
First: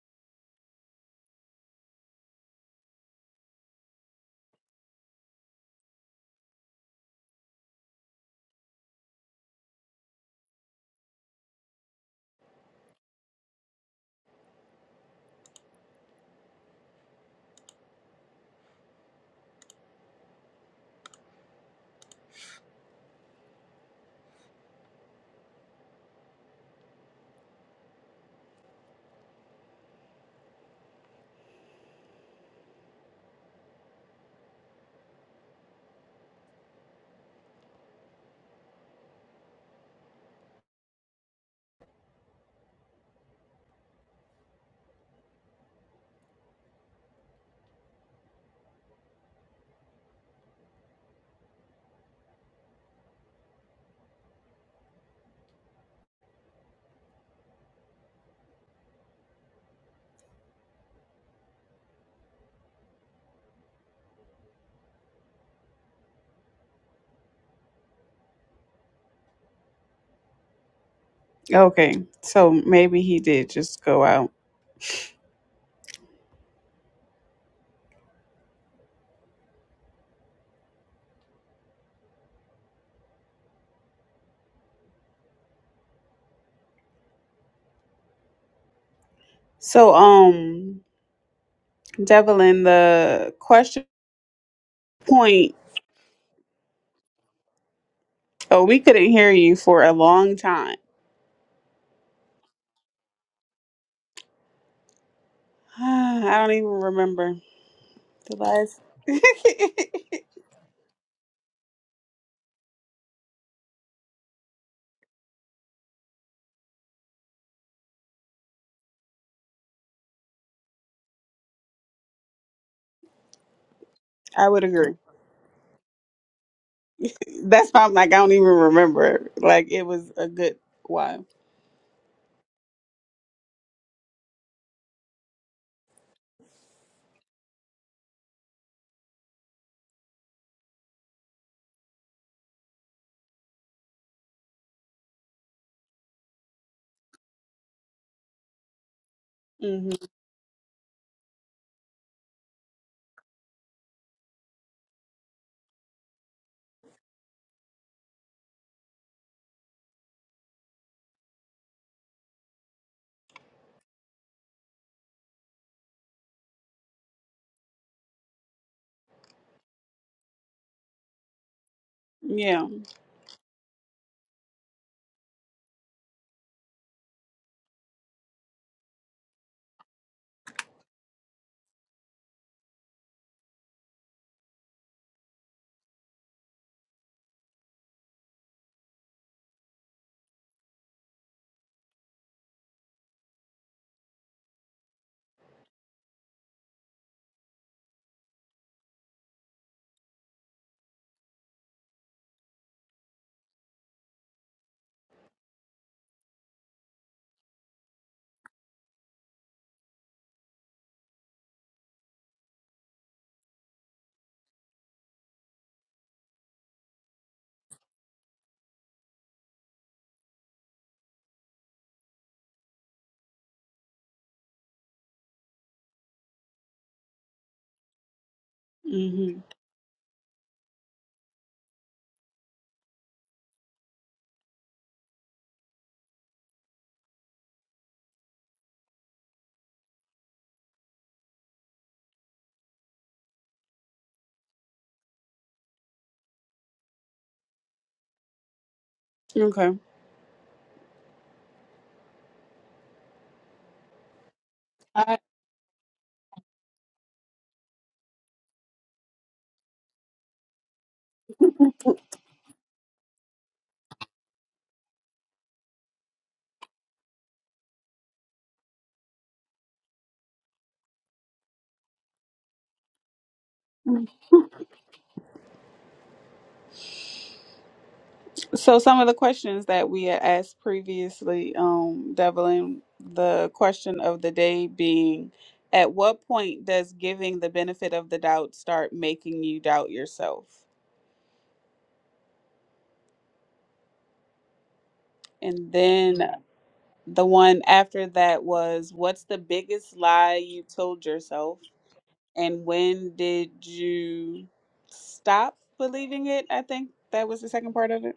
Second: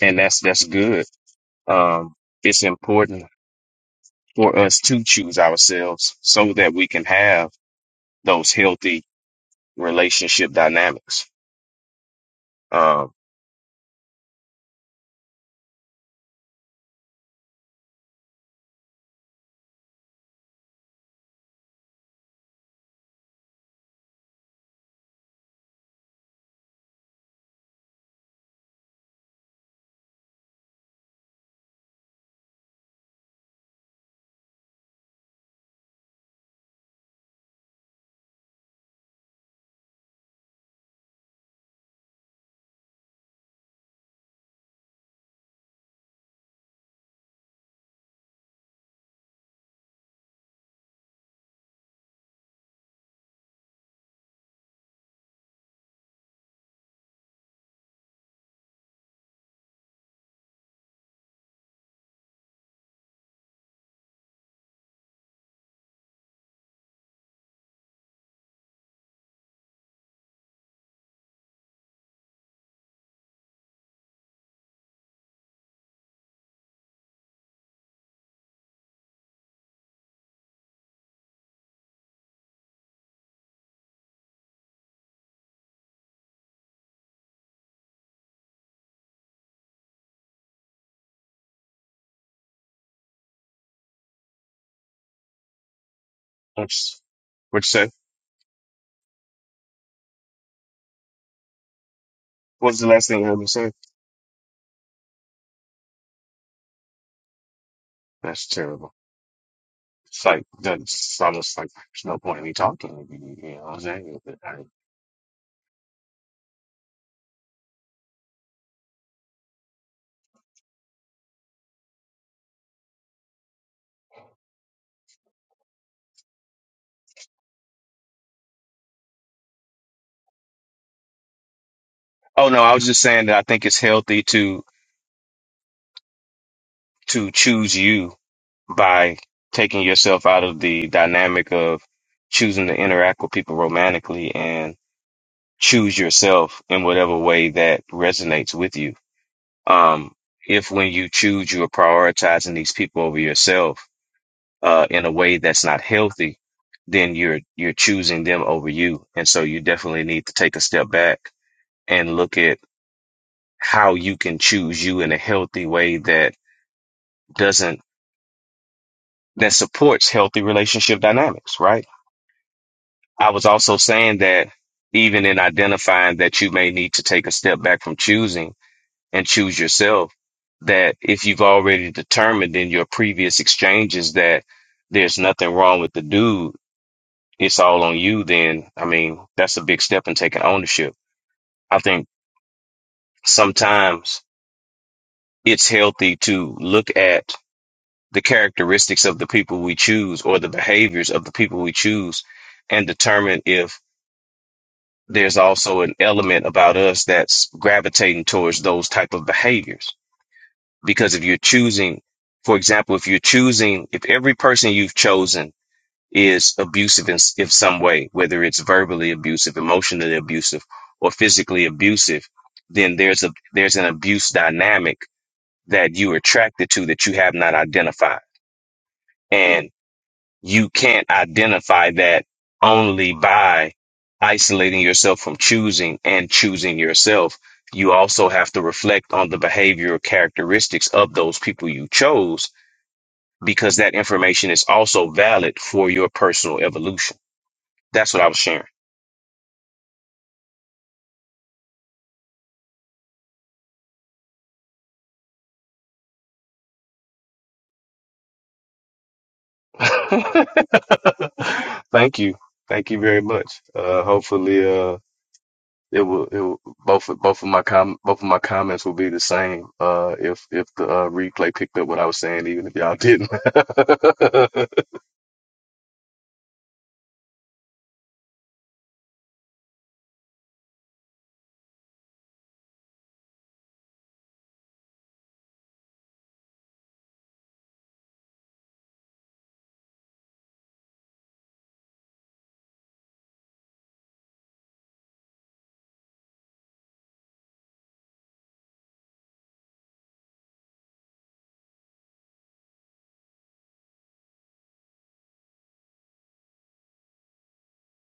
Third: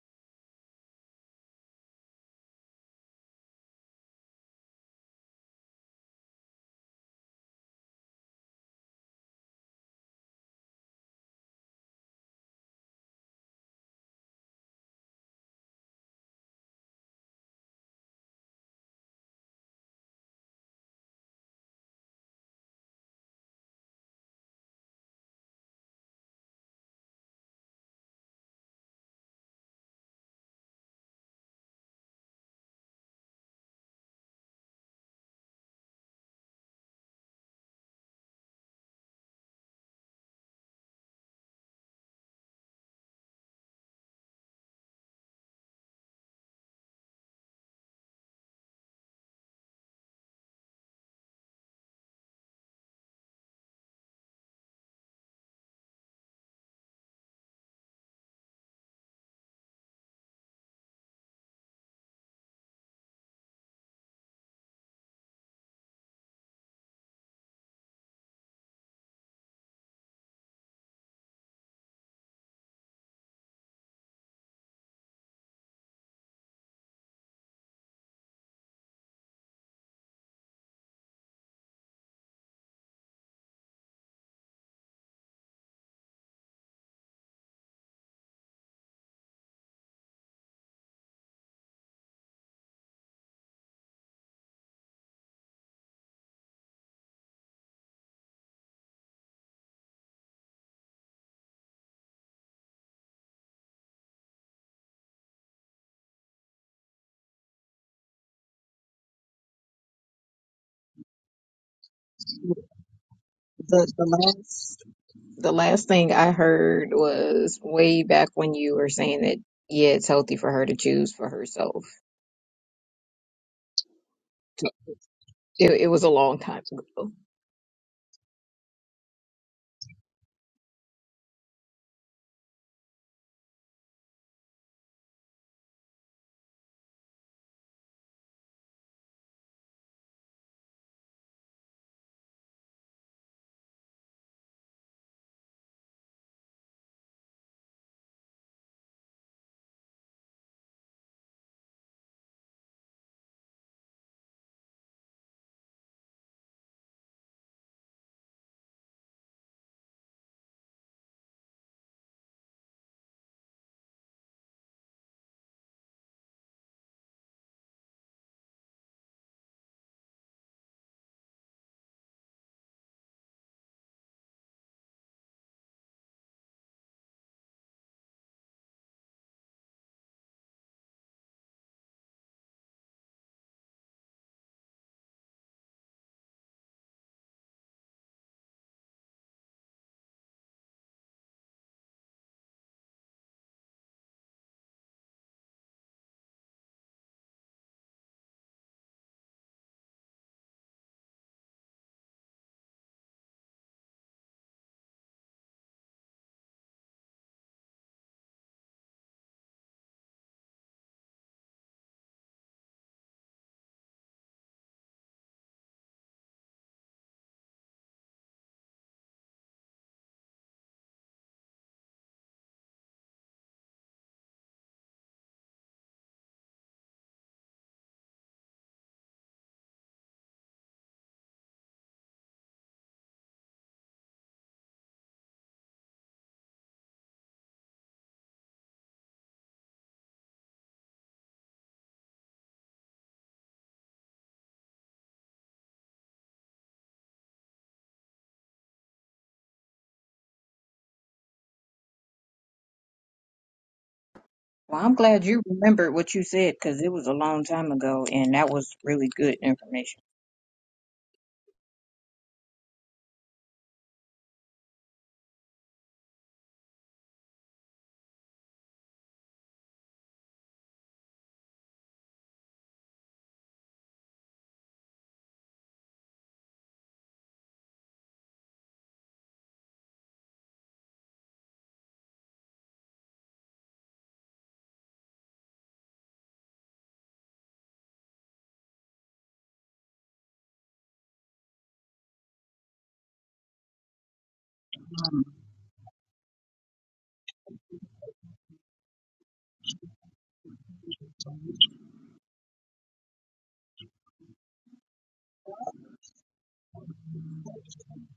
Speaker 2: and that's that's good um it's important for us to choose ourselves so that we can have those healthy relationship dynamics um
Speaker 1: Okay, so maybe he did just go out. So, um, Devlin, the question point.
Speaker 2: what's what you say
Speaker 1: Oh, we couldn't hear you for a long time.
Speaker 2: what was the last thing I heard you say
Speaker 1: I don't even remember the
Speaker 2: that's
Speaker 1: last.
Speaker 2: terrible it's like that's almost like there's no point in me talking you know what I'm
Speaker 3: The, the
Speaker 2: saying
Speaker 3: last the last thing I heard was way back when you were saying that yeah, it's healthy for her to choose for herself.
Speaker 1: I would agree.
Speaker 3: It, it was a long time ago.
Speaker 1: That's why I'm like I don't even remember. Like it was a good while.
Speaker 2: oh no I was just saying that I think it's healthy to. to choose you by taking yourself out of the dynamic of choosing to interact with people romantically and choose yourself in whatever way that resonates with you.
Speaker 1: hmm
Speaker 2: Um, if when you choose, you are prioritizing these people over yourself, uh, in a way that's not healthy, then you're, you're choosing them over you. And so you definitely need to take a step back and look at how you can choose you in a healthy way that doesn't that supports healthy relationship dynamics, right?
Speaker 1: Yeah.
Speaker 2: I was also saying that even in identifying that you may need to take a step back from choosing and choose yourself, that if you've already determined in your previous exchanges that there's nothing wrong with the dude, it's all on you, then I mean, that's a big step in taking ownership. I think sometimes it's healthy to look at the characteristics of the people we choose or the behaviors of the people we choose and determine if there's also an element about us that's gravitating towards those type of behaviors because if you're choosing for example if you're choosing if every person you've chosen is abusive in, s- in some way whether it's verbally abusive emotionally abusive or physically abusive then there's a there's an abuse dynamic that you're attracted to that you have not identified
Speaker 1: hmm
Speaker 2: you can't identify that only by isolating yourself from choosing and choosing yourself. You also have to reflect on the behavioral characteristics of those people you chose because that information is also valid for your personal evolution. That's what I was sharing.
Speaker 1: Okay.
Speaker 3: Well, I'm
Speaker 1: I,
Speaker 3: glad you remembered what you said because it was a long time ago, and that was really good information.
Speaker 2: Thank you. Thank you very much. Uh, hopefully, uh, it will it will, both of- both of my com both of my comments will be the same uh if if the uh, replay picked up what I was saying even if y'all didn't
Speaker 1: so some of the questions that we had asked previously, um, Devlin, the question of the day being, at what point does giving the benefit of the doubt start making you doubt yourself?
Speaker 3: Um,
Speaker 1: And then the one after that was, what's the biggest lie you told yourself? And when did you stop believing it? I think that was the second part of it.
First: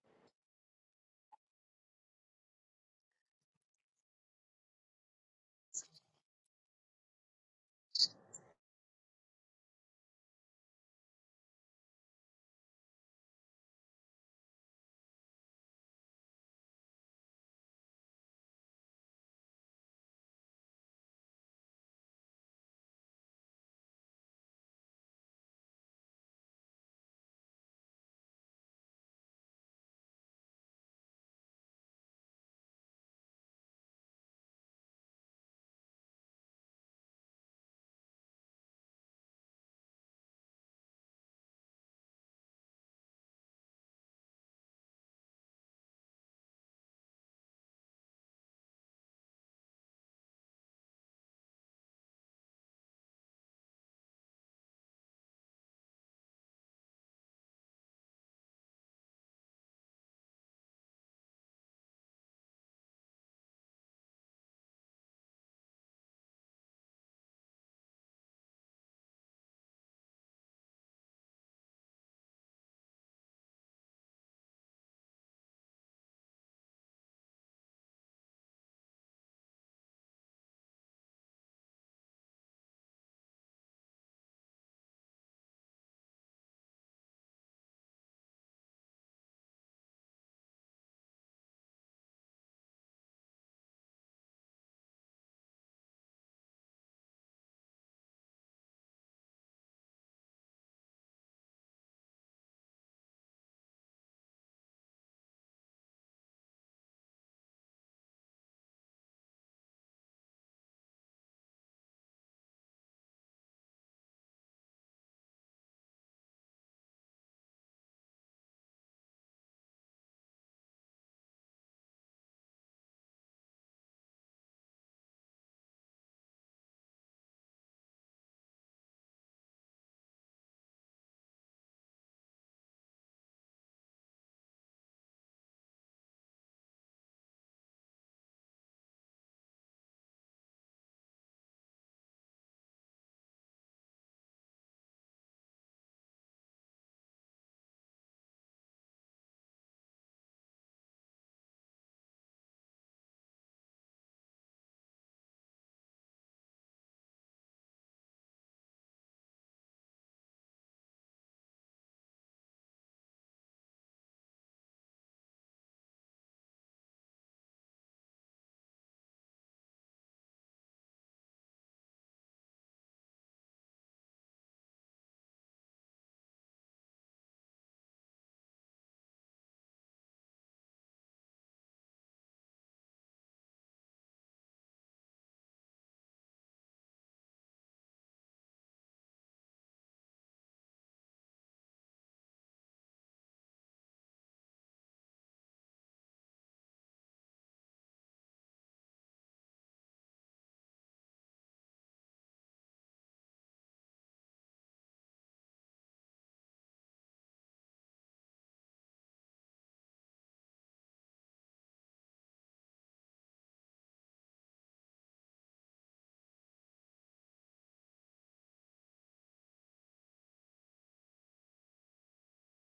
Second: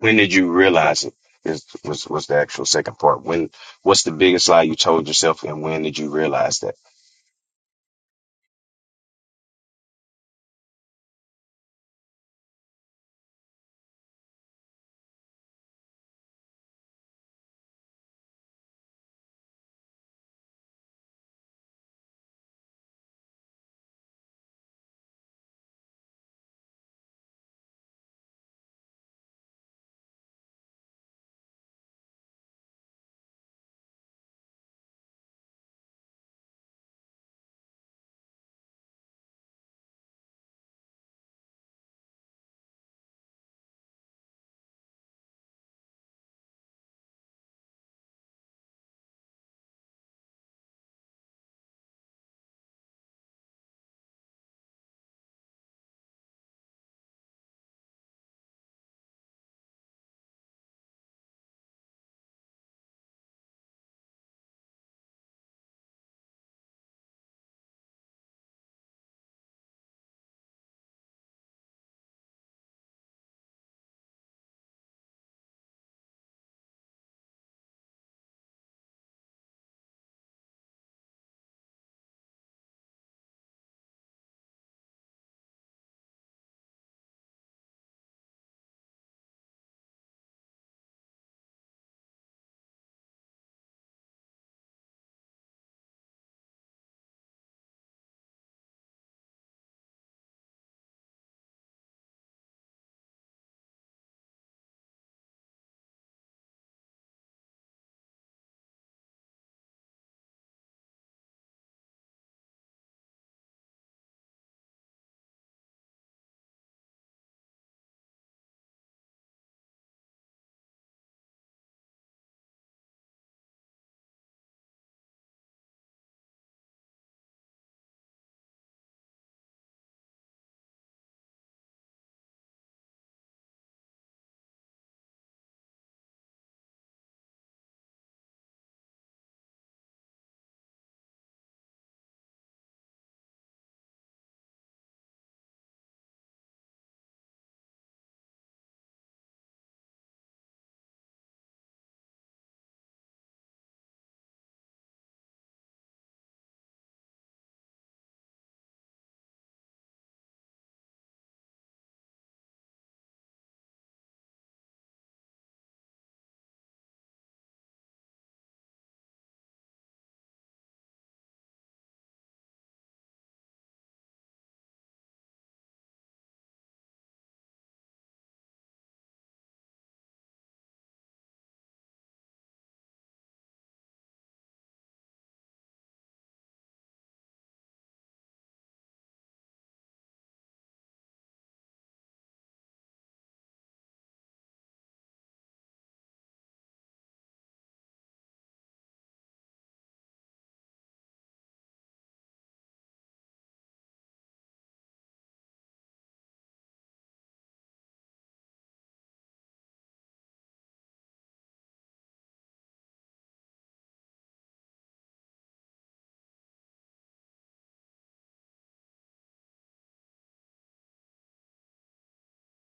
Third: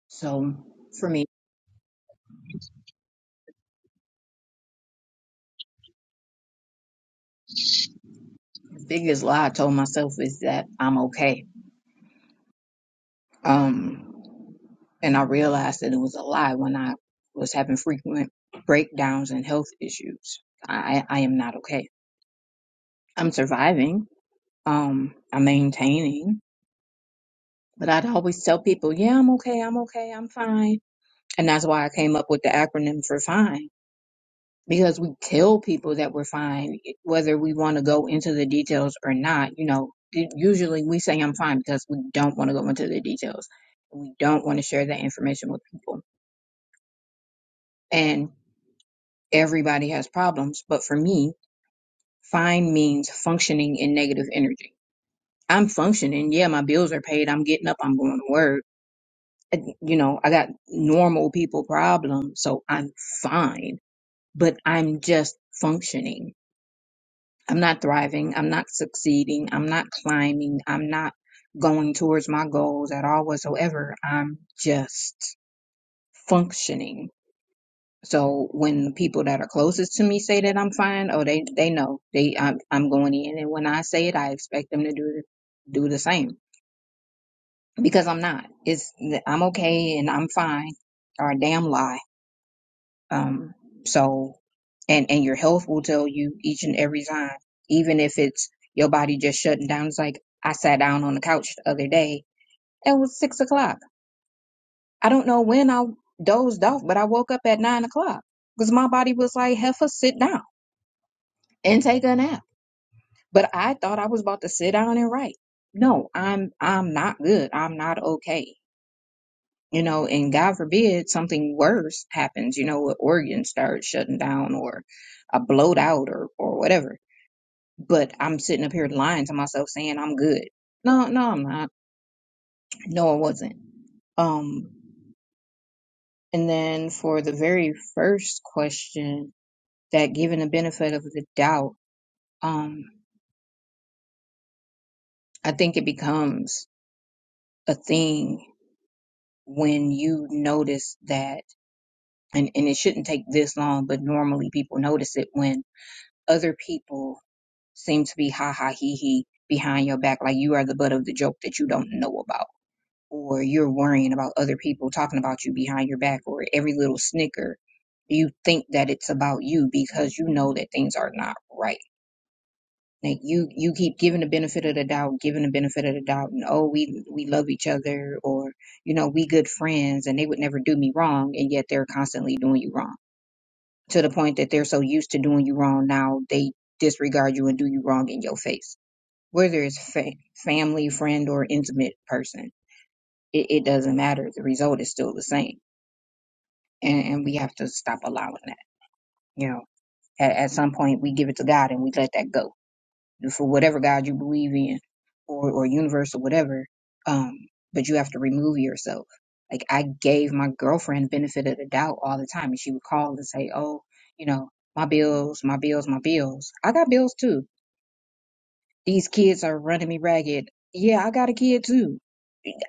Speaker 2: When did you
Speaker 3: so
Speaker 2: realize
Speaker 3: for
Speaker 2: it?
Speaker 3: me,
Speaker 2: Is was was the actual second part? When what's the biggest lie you told yourself, and when did you realize that?
Speaker 3: the biggest lie I told myself is that I'm okay. Um, and I realized that it was a lie when I was having frequent breakdowns and health issues. I, I I am not okay. I'm surviving. Um, I'm maintaining. But I'd always tell people, yeah, I'm okay, I'm okay, I'm fine. And that's why I came up with the acronym for fine. Because we tell people that we're fine, whether we want to go into the details or not. You know, u- usually we say I'm fine because we don't want to go into the details. We don't want to share that information with people. And everybody has problems. But for me, fine means functioning in negative energy. I'm functioning. Yeah, my bills are paid. I'm getting up. I'm going to work and, you know, I got normal people problems, so I'm fine, but I'm just functioning. I'm not thriving. I'm not succeeding. I'm not climbing. I'm not going towards my goals at all whatsoever. I'm just functioning. So when the people that are closest to me say that I'm fine, oh, they, they know they, I'm, I'm going in. And when I say it, I expect them to do, do the same because I'm not. It's, I'm okay and I'm fine or a damn lie Um, so, and and your health will tell you each and every time, even if it's your body just shutting down. It's like I sat down on the couch the other day. It was six o'clock. I don't know when I dozed off, but I woke up at nine o'clock because my body was like, "Heifer, sit down and take a nap." But I thought I was about to sit down and write. No, I'm I'm not good. I'm not okay. you know, and God forbid something worse happens, you know, an organ starts shutting down or a bloat out or, or whatever. But I'm sitting up here lying to myself saying I'm good. No, no, I'm not. No, I wasn't. Um, and then for the very first question, that given the benefit of the doubt, um, I think it becomes a thing when you notice that, and, and it shouldn't take this long, but normally people notice it when other people seem to be ha ha he he behind your back, like you are the butt of the joke that you don't know about, or you're worrying about other people talking about you behind your back, or every little snicker, you think that it's about you because you know that things are not right. Like you, you keep giving the benefit of the doubt, giving the benefit of the doubt, and oh, we we love each other, or you know, we good friends, and they would never do me wrong, and yet they're constantly doing you wrong to the point that they're so used to doing you wrong now they disregard you and do you wrong in your face whether it's fa- family, friend, or intimate person. It, it doesn't matter. The result is still the same, and, and we have to stop allowing that. You know, at, at some point we give it to God and we let that go for whatever God you believe in, or or universe or whatever. Um, but you have to remove yourself. Like I gave my girlfriend benefit of the doubt all the time, and she would call and say, "Oh, you know, my bills, my bills, my bills. I got bills too. These kids are running me ragged. Yeah, I got a kid too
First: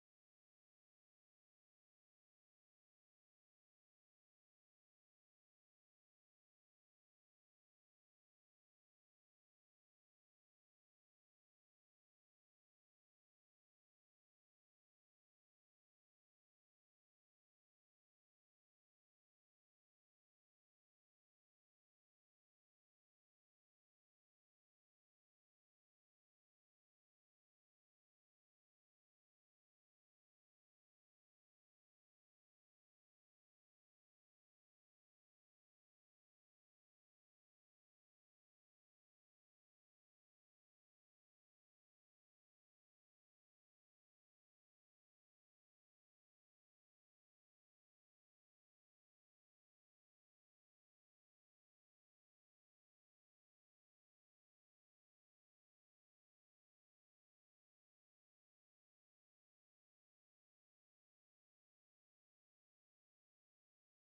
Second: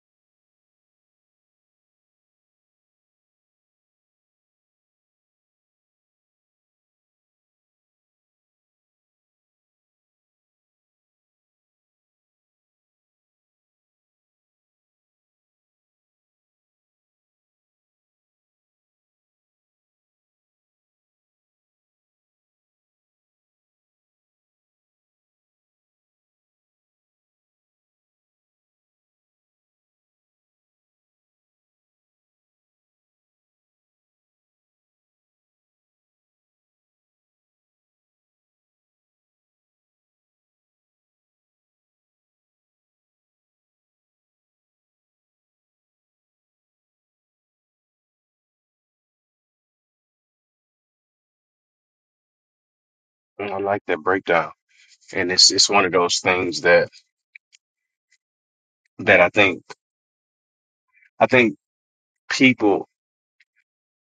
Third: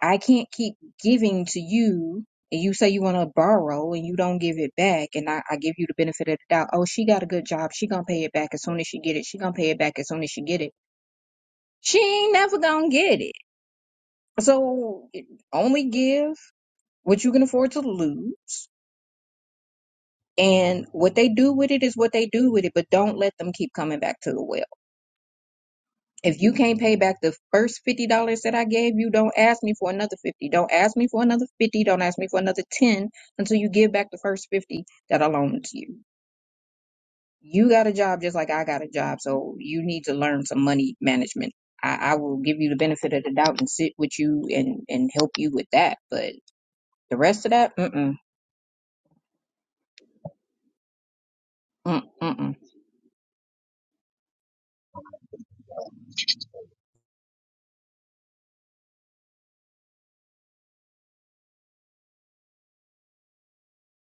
Speaker 3: I can't keep giving to you and you say you want to borrow and you don't give it back and I, I give you the benefit of the doubt. Oh, she got a good job. She gonna pay it back as soon as she get it. She gonna pay it back as soon as she get it. She ain't never gonna get it. So only give what you can afford to lose. And what they do with it is what they do with it, but don't let them keep coming back to the well If you can't pay back the first fifty dollars that I gave you, don't ask me for another fifty. Don't ask me for another fifty. Don't ask me for another ten until you give back the first fifty that I loaned to you. You got a job just like I got a job, so you need to learn some money management. I, I will give you the benefit of the doubt and sit with you and and help you with that, but the rest of that, mm mm mm mm.
Speaker 2: I like that breakdown and it's it's one of those things that that I think I think people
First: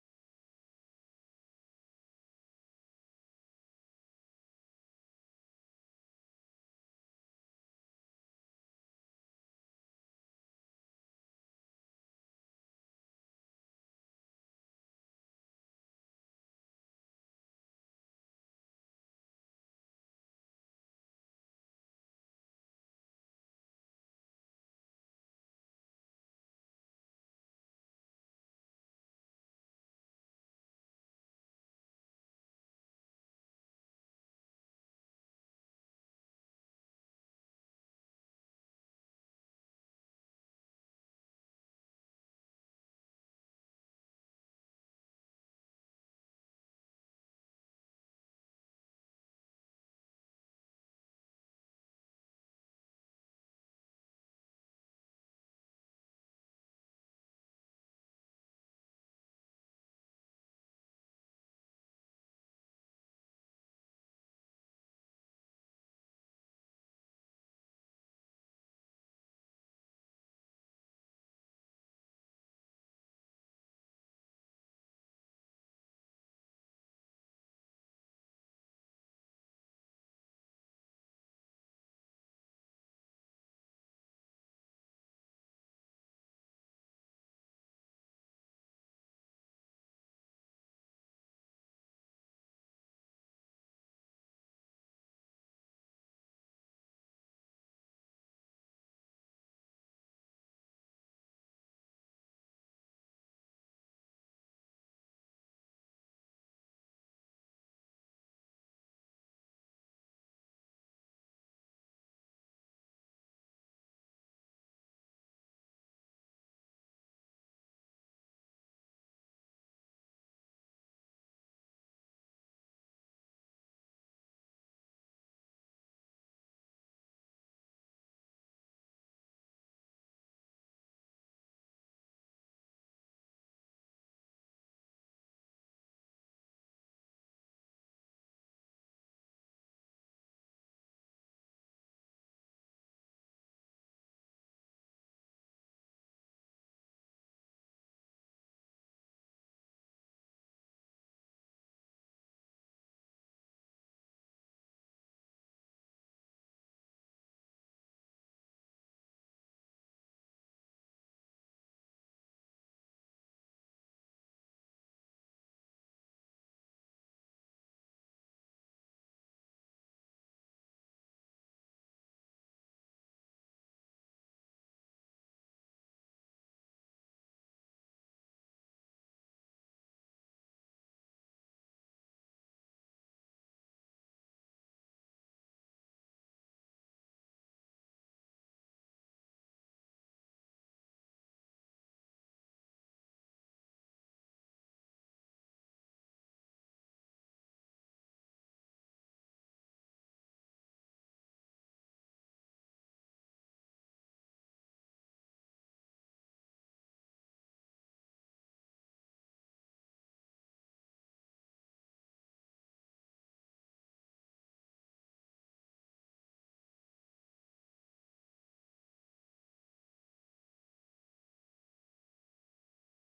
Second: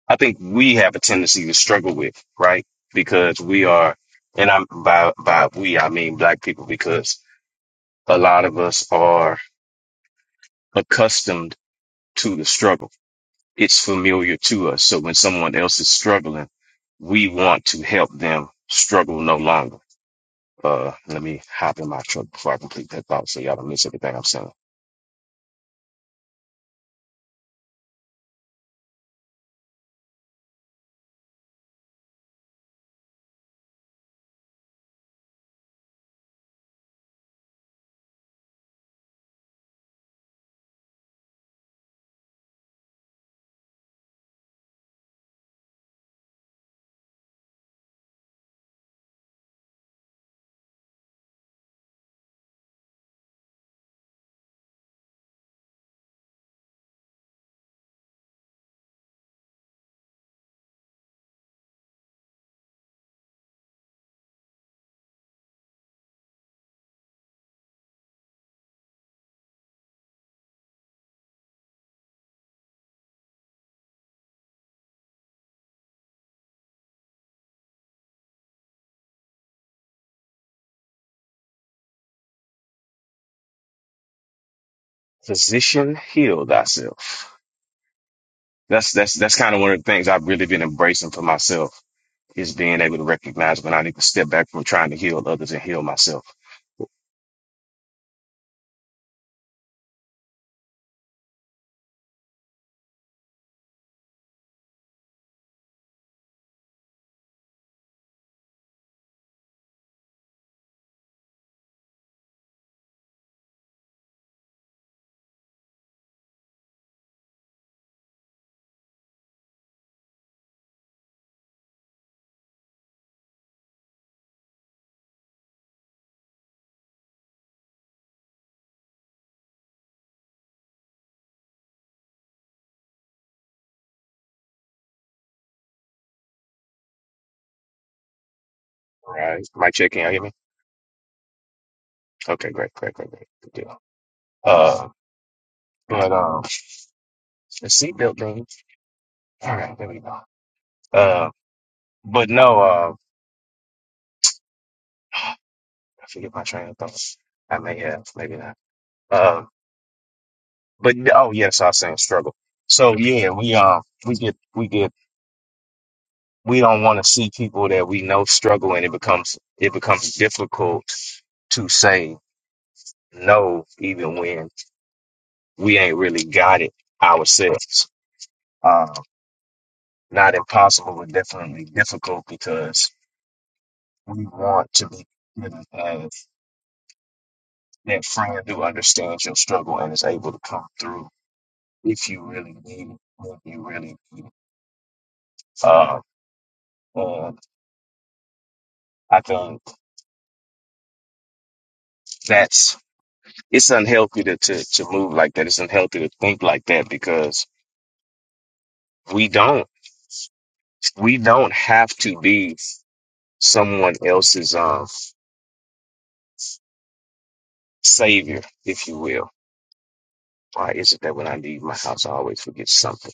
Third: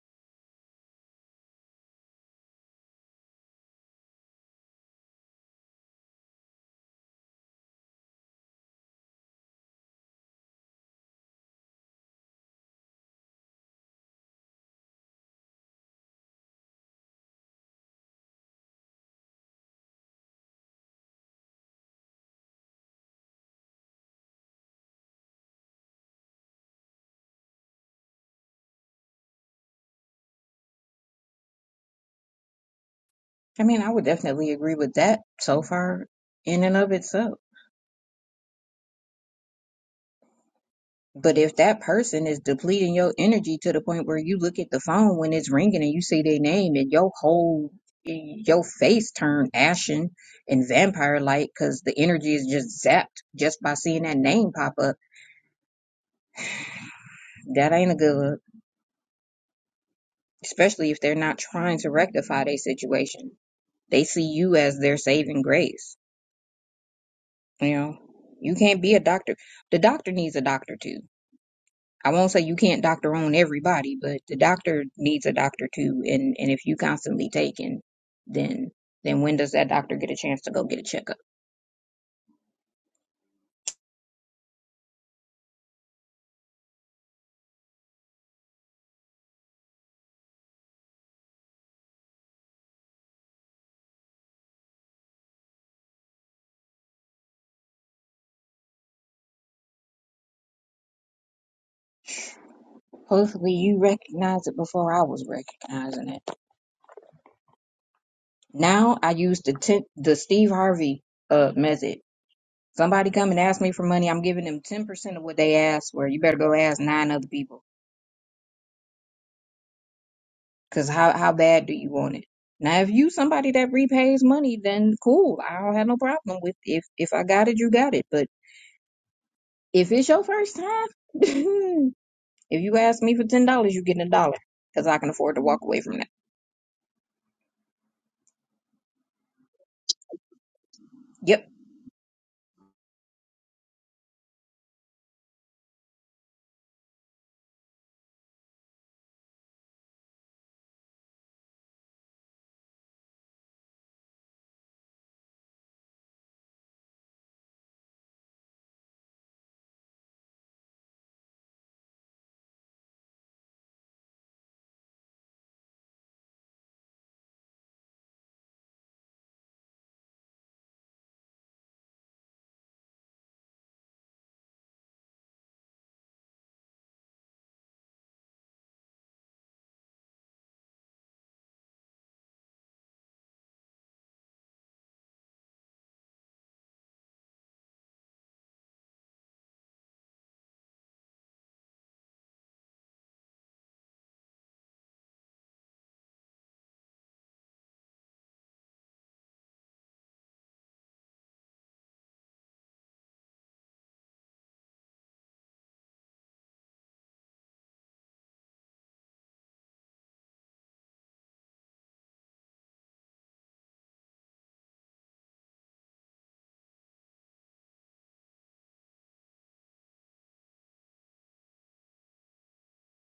Speaker 2: I think we have a tendency to struggle with right because we are and I'm by by we I mean black people because. a lot of us are accustomed to the struggle. It's familiar to us. So when someone else is struggling, we want to help them struggle no longer. Uh, let me hop in my truck before I complete that thought so y'all don't miss everything I'm saying.
Speaker 3: I mean, I would definitely agree with that so far in and of itself. But if that person is depleting your energy to the point where you look at the phone when it's ringing and you see their name and your whole your face turn ashen and vampire like because the energy is just zapped just by seeing that name pop up, that ain't a good look. Especially if they're not trying to rectify their situation. They see you as their saving grace. You know, you can't be a doctor. The doctor needs a doctor too I won't say you can't doctor on everybody, but the doctor needs a doctor too. And and if you constantly taking, then then when does that doctor get a chance to go get a checkup?
Speaker 2: Physician, heal thyself. That's, that's, that's kind of one of the things I've really been embracing for myself is being able to recognize when I need to step back from trying to heal others and heal myself.
Speaker 3: Hopefully you recognize it before I was recognizing it. Now I use the tip, the Steve Harvey uh method. Somebody come and ask me for money, I'm giving them ten percent of what they asked for. You better go ask nine other people. Cause how how bad do you want it? Now if you somebody that repays money, then cool. I don't have no problem with if if I got it, you got it. But If it's your first time, if you ask me for ten dollars, you getting a dollar because I can afford to walk away from that.
Speaker 2: All right. Mic check, can y'all hear me?
Speaker 3: Yep.
Speaker 2: Okay, great, great, great, great. Good deal. Uh, but, um, the seatbelt thing. All right, there we go. Uh, but no, uh, I forget my train of thought. I may have, maybe not. Uh, but yeah, oh yes, I was saying struggle. So yeah, we um we get we get we don't want to see people that we know struggle, and it becomes it becomes difficult to say no, even when we ain't really got it ourselves. Um, not impossible, but definitely difficult because we want to be. that friend who understands your struggle and is able to come through if you really need it, when you really need it. Uh, and I think that's it's unhealthy to, to to move like that. It's unhealthy to think like that because we don't we don't have to be someone else's um savior, if you will. Why is it that when I leave my house, I always forget something?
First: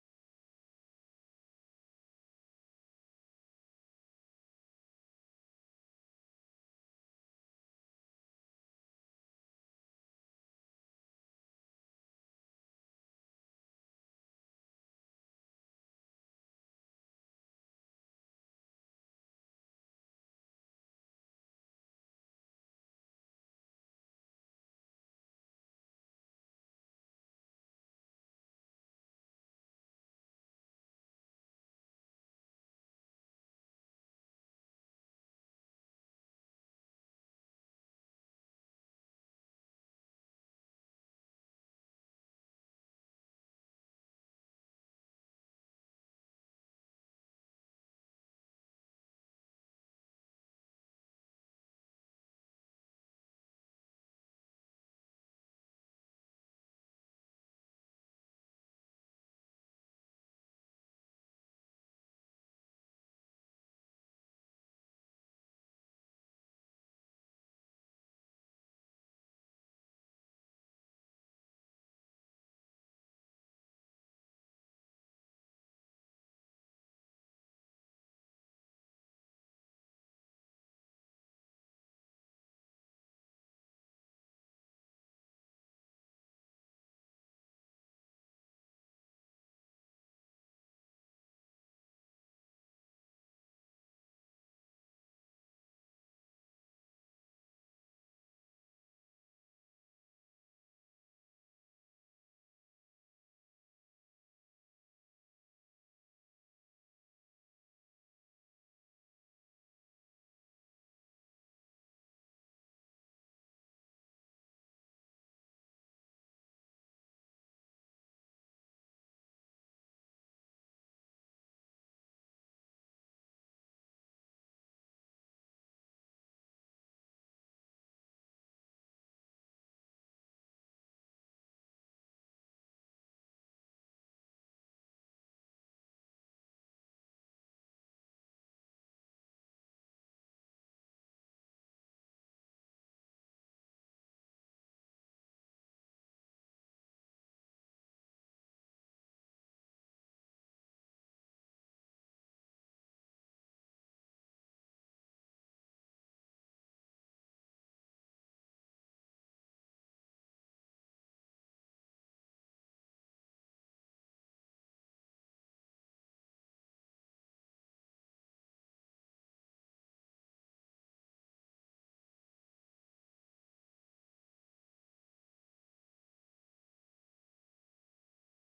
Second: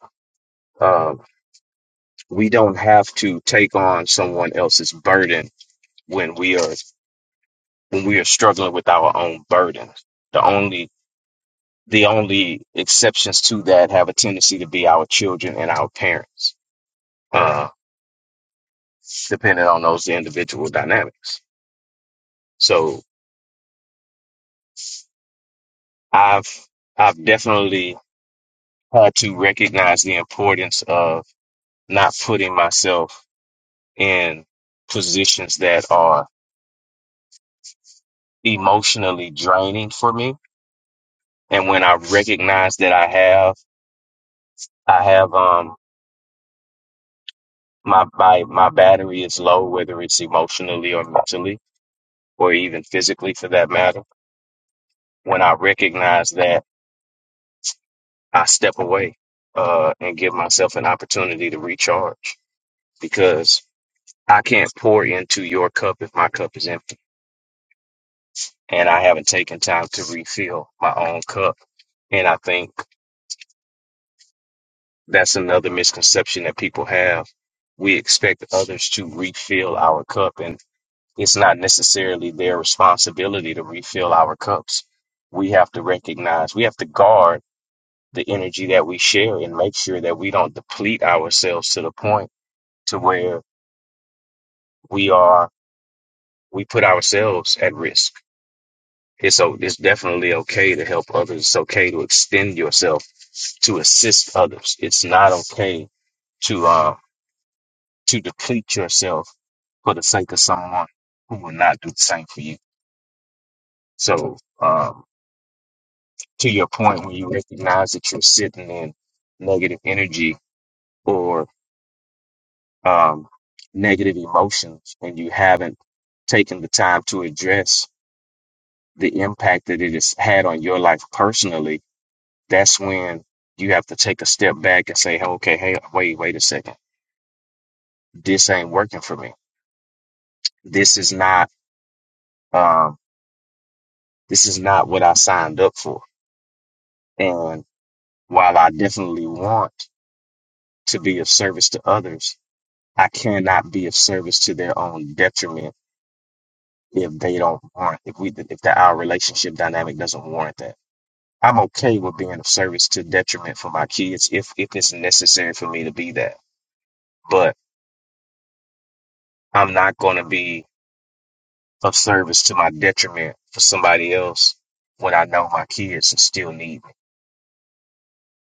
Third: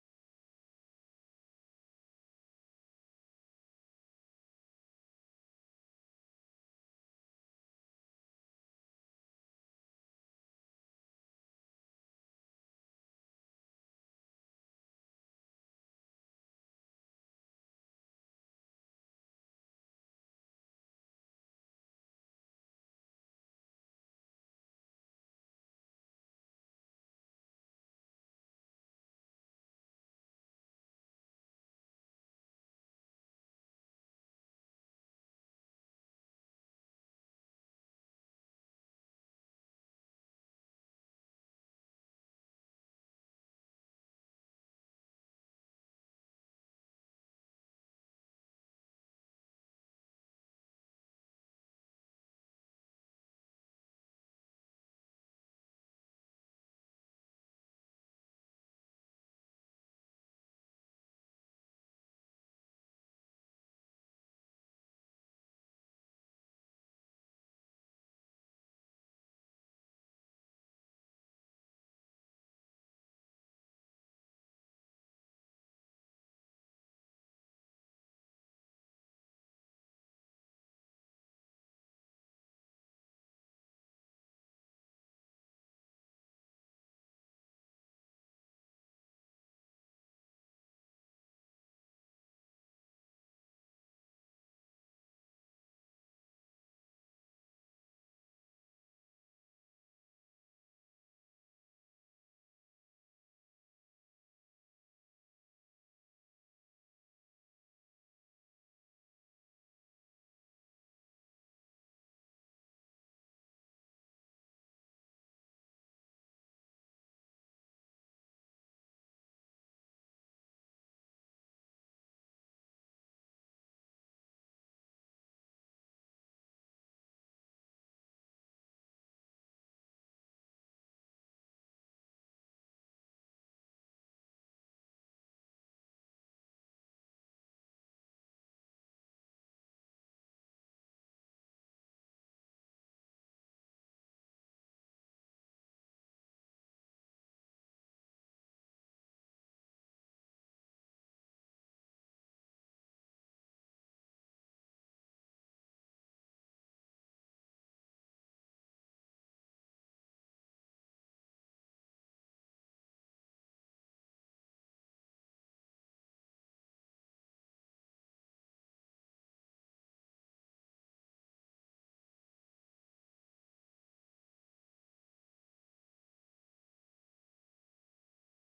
Speaker 2: Um, we don't have to take on someone else's burden when we are when we are struggling with our own burdens. The only the only exceptions to that have a tendency to be our children and our parents, uh, depending on those individual dynamics. So I've I've definitely had to recognize the importance of not putting myself in positions that are emotionally draining for me. And when I recognize that I have I have um. my my my battery is low, whether it's emotionally or mentally or even physically for that matter, when I recognize that I step away uh, and give myself an opportunity to recharge because I can't pour into your cup if my cup is empty and I haven't taken time to refill my own cup. And I think that's another misconception that people have. We expect others to refill our cup and. It's not necessarily their responsibility to refill our cups. We have to recognize, we have to guard the energy that we share and make sure that we don't deplete ourselves to the point to where we are, we put ourselves at risk. It's, so it's definitely okay to help others. It's okay to extend yourself to assist others. It's not okay to uh to deplete yourself for the sake of someone who will not do the same for you. So um to your point when you recognize that you're sitting in negative energy or um, negative emotions and you haven't taken the time to address the impact that it has had on your life personally, that's when you have to take a step back and say, okay, hey, wait, wait a second. This ain't working for me. This is not, um, this is not what I signed up for. And while I definitely want to be of service to others, I cannot be of service to their own detriment if they don't warrant if we if that our relationship dynamic doesn't warrant that. I'm okay with being of service to detriment for my kids if if it's necessary for me to be that. But I'm not gonna be of service to my detriment for somebody else when I know my kids still need me.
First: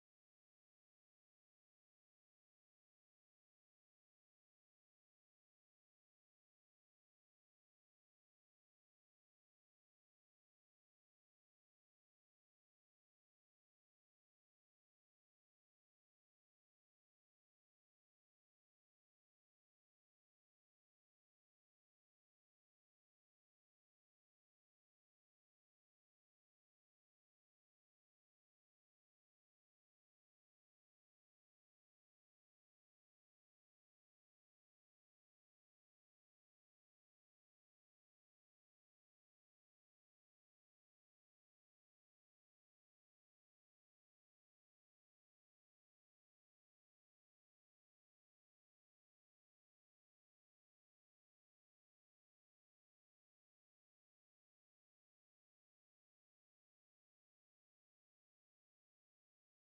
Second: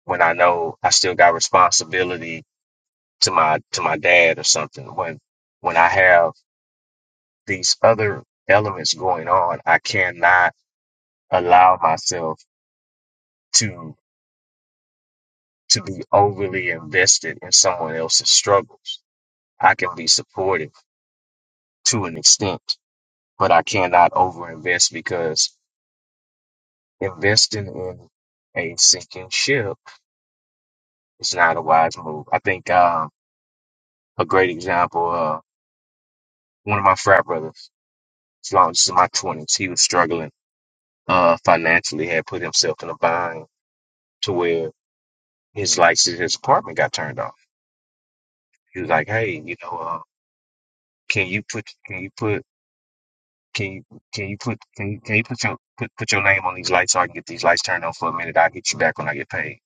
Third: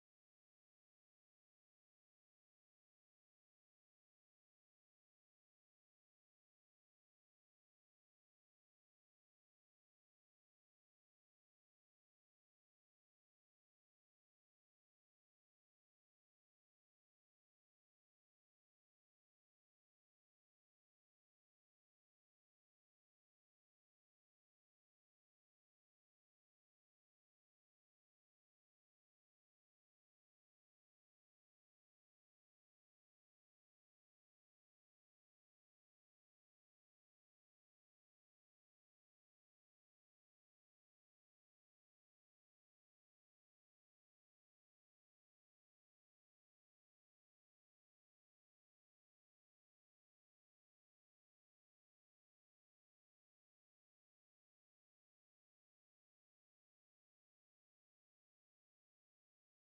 Speaker 2: When I know I still got responsibility to my to my dad or something. When when I have these other elements going on, I cannot allow myself to to be overly invested in someone else's struggles. I can be supportive to an extent, but I cannot overinvest because investing in a sinking ship is not a wise move. I think um, a great example, uh, one of my frat brothers, as long as in my twenties, he was struggling uh, financially, had put himself in a bind to where his lights in his apartment got turned off. He was like, "Hey, you know, uh, can you put can you put Can you can you put can you, can you put your put, put your name on these lights so I can get these lights turned on for a minute? I'll get you back when I get paid.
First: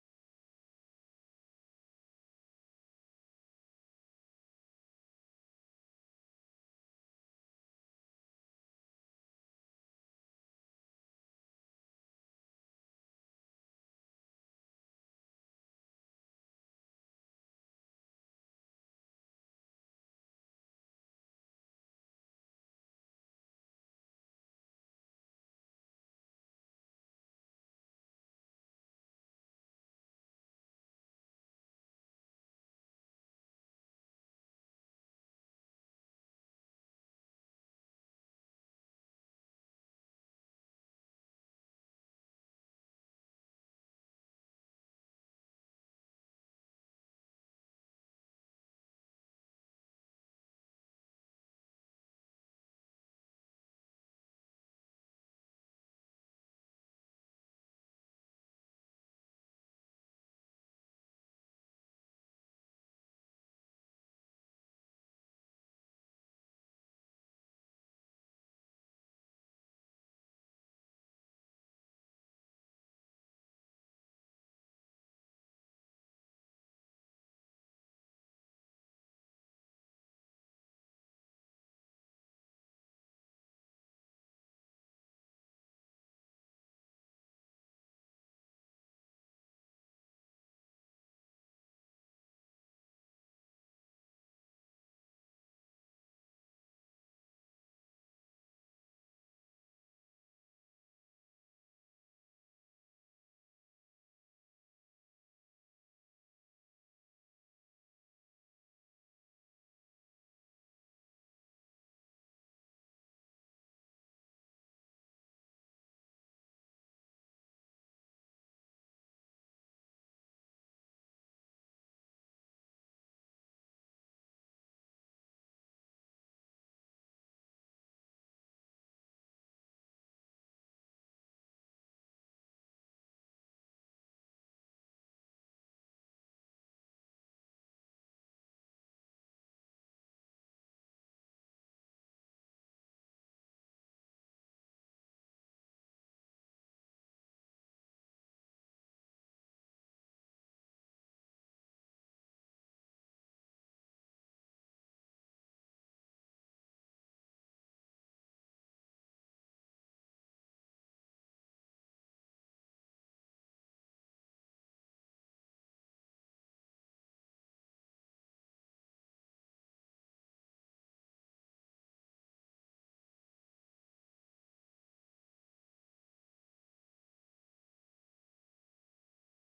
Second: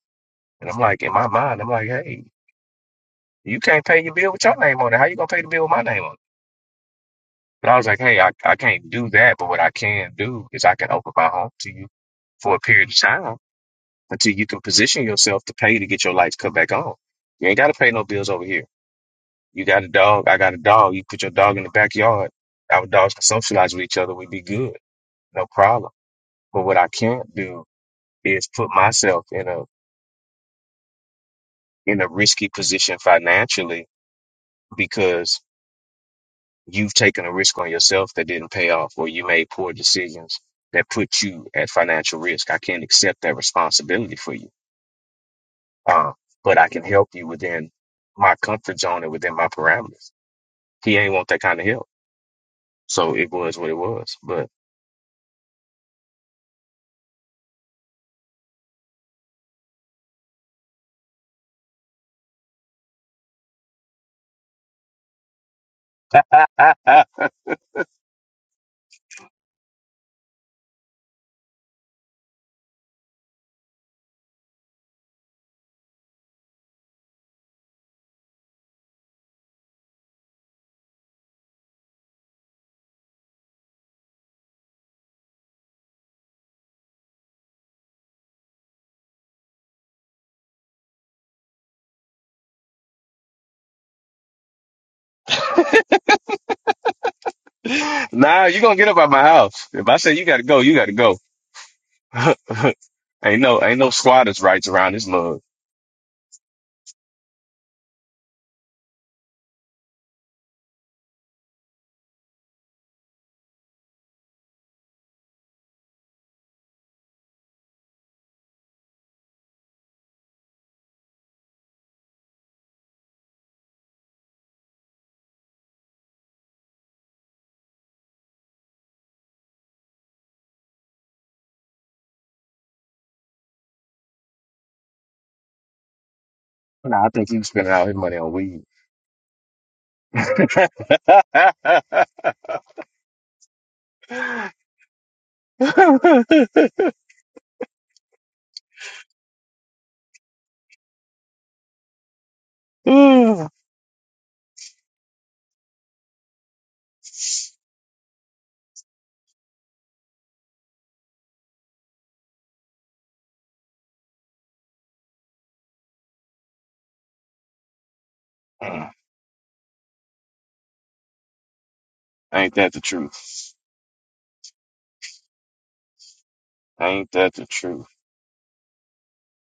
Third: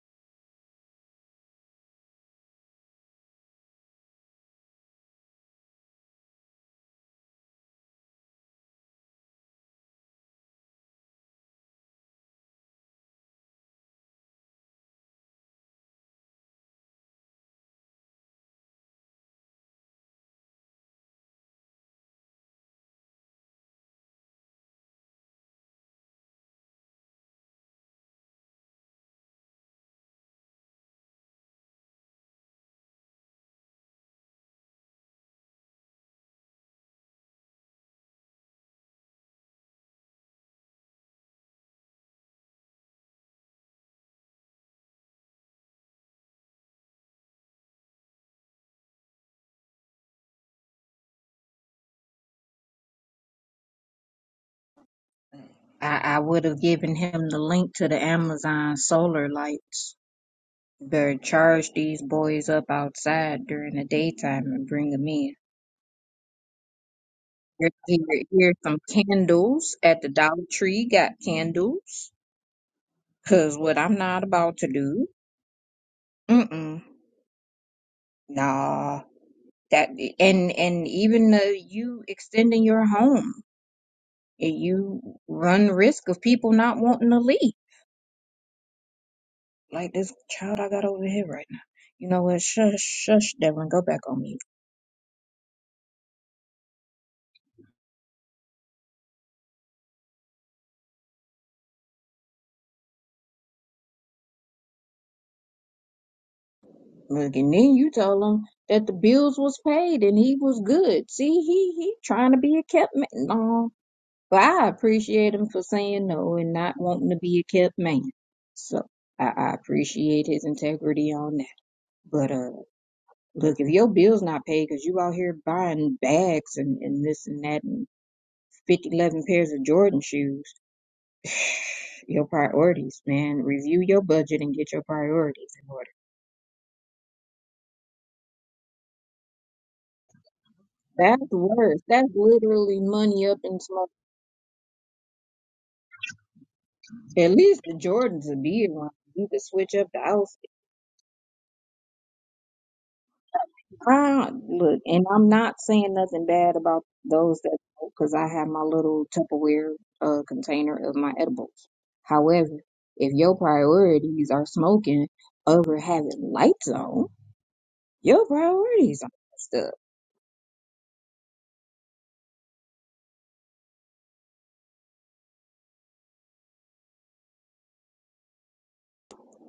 Speaker 2: And I'm like, in my mind, I'm like, hey, you can't pay your bill with your name on it. How you gonna pay the bill with my name on it? But I was like, hey, I, I can't do that. But what I can do is I can open my home to you for a period of time until you can position yourself to pay to get your lights cut back on. You ain't gotta pay no bills over here. You got a dog, I got a dog. You put your dog in the backyard. Our dogs can socialize with each other. We'd be good. No problem. But what I can't do is put myself in a in a risky position financially because you've taken a risk on yourself that didn't pay off or you made poor decisions that put you at financial risk. I can't accept that responsibility for you. Uh, but I can help you within my comfort zone and within my parameters. He ain't want that kind of help. So it was what it was. But
Speaker 3: I, I would have given him the link to the Amazon solar lights. Better charge these boys up outside during the daytime and bring them in. Here, here, here's some candles at the Dollar Tree. Got candles. Cause what I'm not about to do. Mm-mm. Nah. That and and even the, you extending your home. and you run risk of people not wanting to leave. Like this child I got over here right now. You know what? Shush, shush, Devlin, go back on mute.
Speaker 2: nah, you gonna get up out my house. If I say you gotta go, you gotta go. ain't no ain't no squatters rights around this mug.
Speaker 3: Look, and then you tell him that the bills was paid and he was good. See, he he trying to be a kept man. No, but I appreciate him for saying no and not wanting to be a kept man. So I, I appreciate his integrity on that. But uh, look, if your bills not paid because you out here buying bags and and this and that 50 11 pairs of Jordan shoes. Your priorities, man. Review your budget and get your priorities in order.
Speaker 2: Nah, I think he was spending all his money on weed. Ain't
Speaker 3: That's worse. That's literally money up in smoke. At least the Jordans would be around. You could switch up the outfit. I, look, and I'm not saying nothing bad about those that because I have my little Tupperware uh, container of my edibles. However, if your priorities are smoking over having lights on, your priorities are messed up.
Speaker 2: that the truth? Ain't that the truth?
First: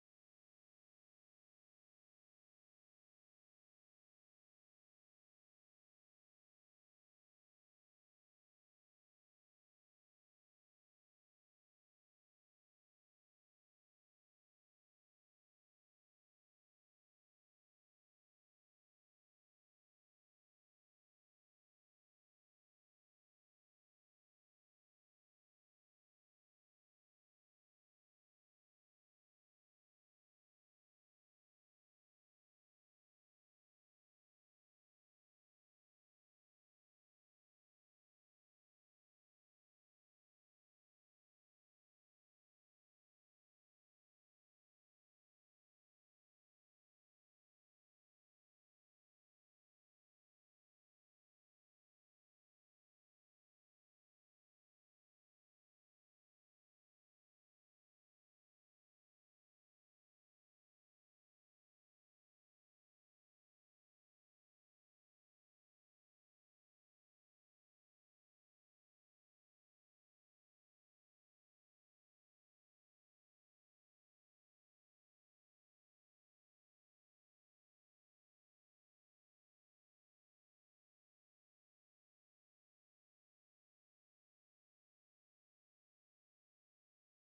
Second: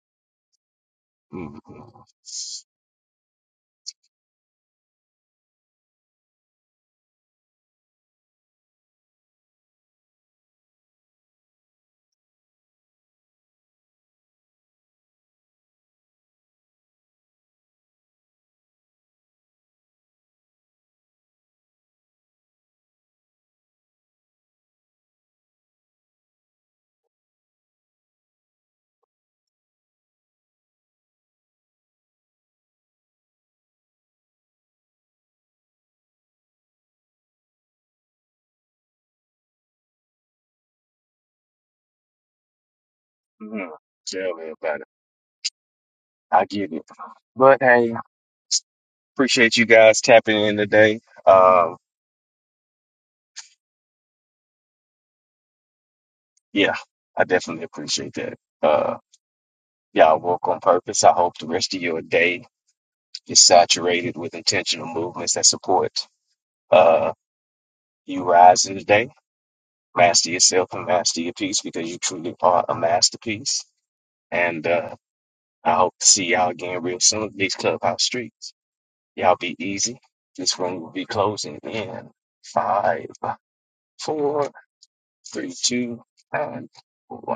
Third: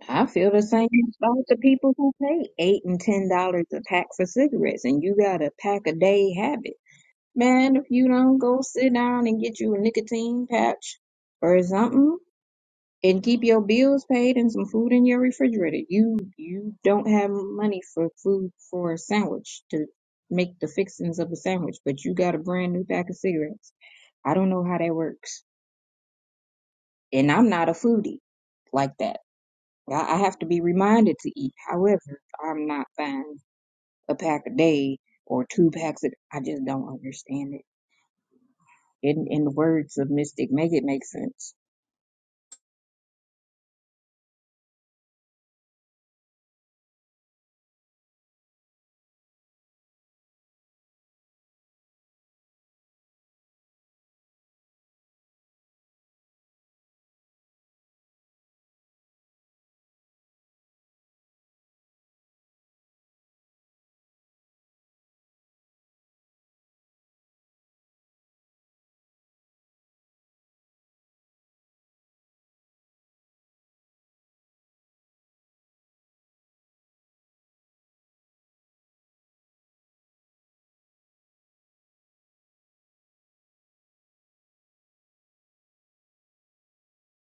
Speaker 3: I feel the same about the
Speaker 2: mm
Speaker 3: people who pay eight and ten dollars a pack for cigarettes, and you got a pack a day habit. Man, if you don't go sit down and get you a nicotine patch or something, and keep your bills paid and some food in your refrigerator, you you don't have money for food for a sandwich to make the fixings of a sandwich, but you got a brand new pack of cigarettes. I don't know how that works, and I'm not a foodie like that. I I have to be reminded to eat. However, I'm not buying a pack a day or two packs. A, I just don't understand it. In in the words of Mystic, make it make sense.
Speaker 2: mm Tell me about it. I get it. But hey, appreciate you guys tapping in today. Um, yeah, I definitely appreciate that. Uh, y'all work on purpose. I hope the rest of your day is saturated with intentional movements that support uh, you rising today. master yourself and master your piece because you truly are a masterpiece. And uh, I hope to see y'all again real soon. These clubhouse streets, y'all be easy. This room will be closing in five, four, three, two, and one.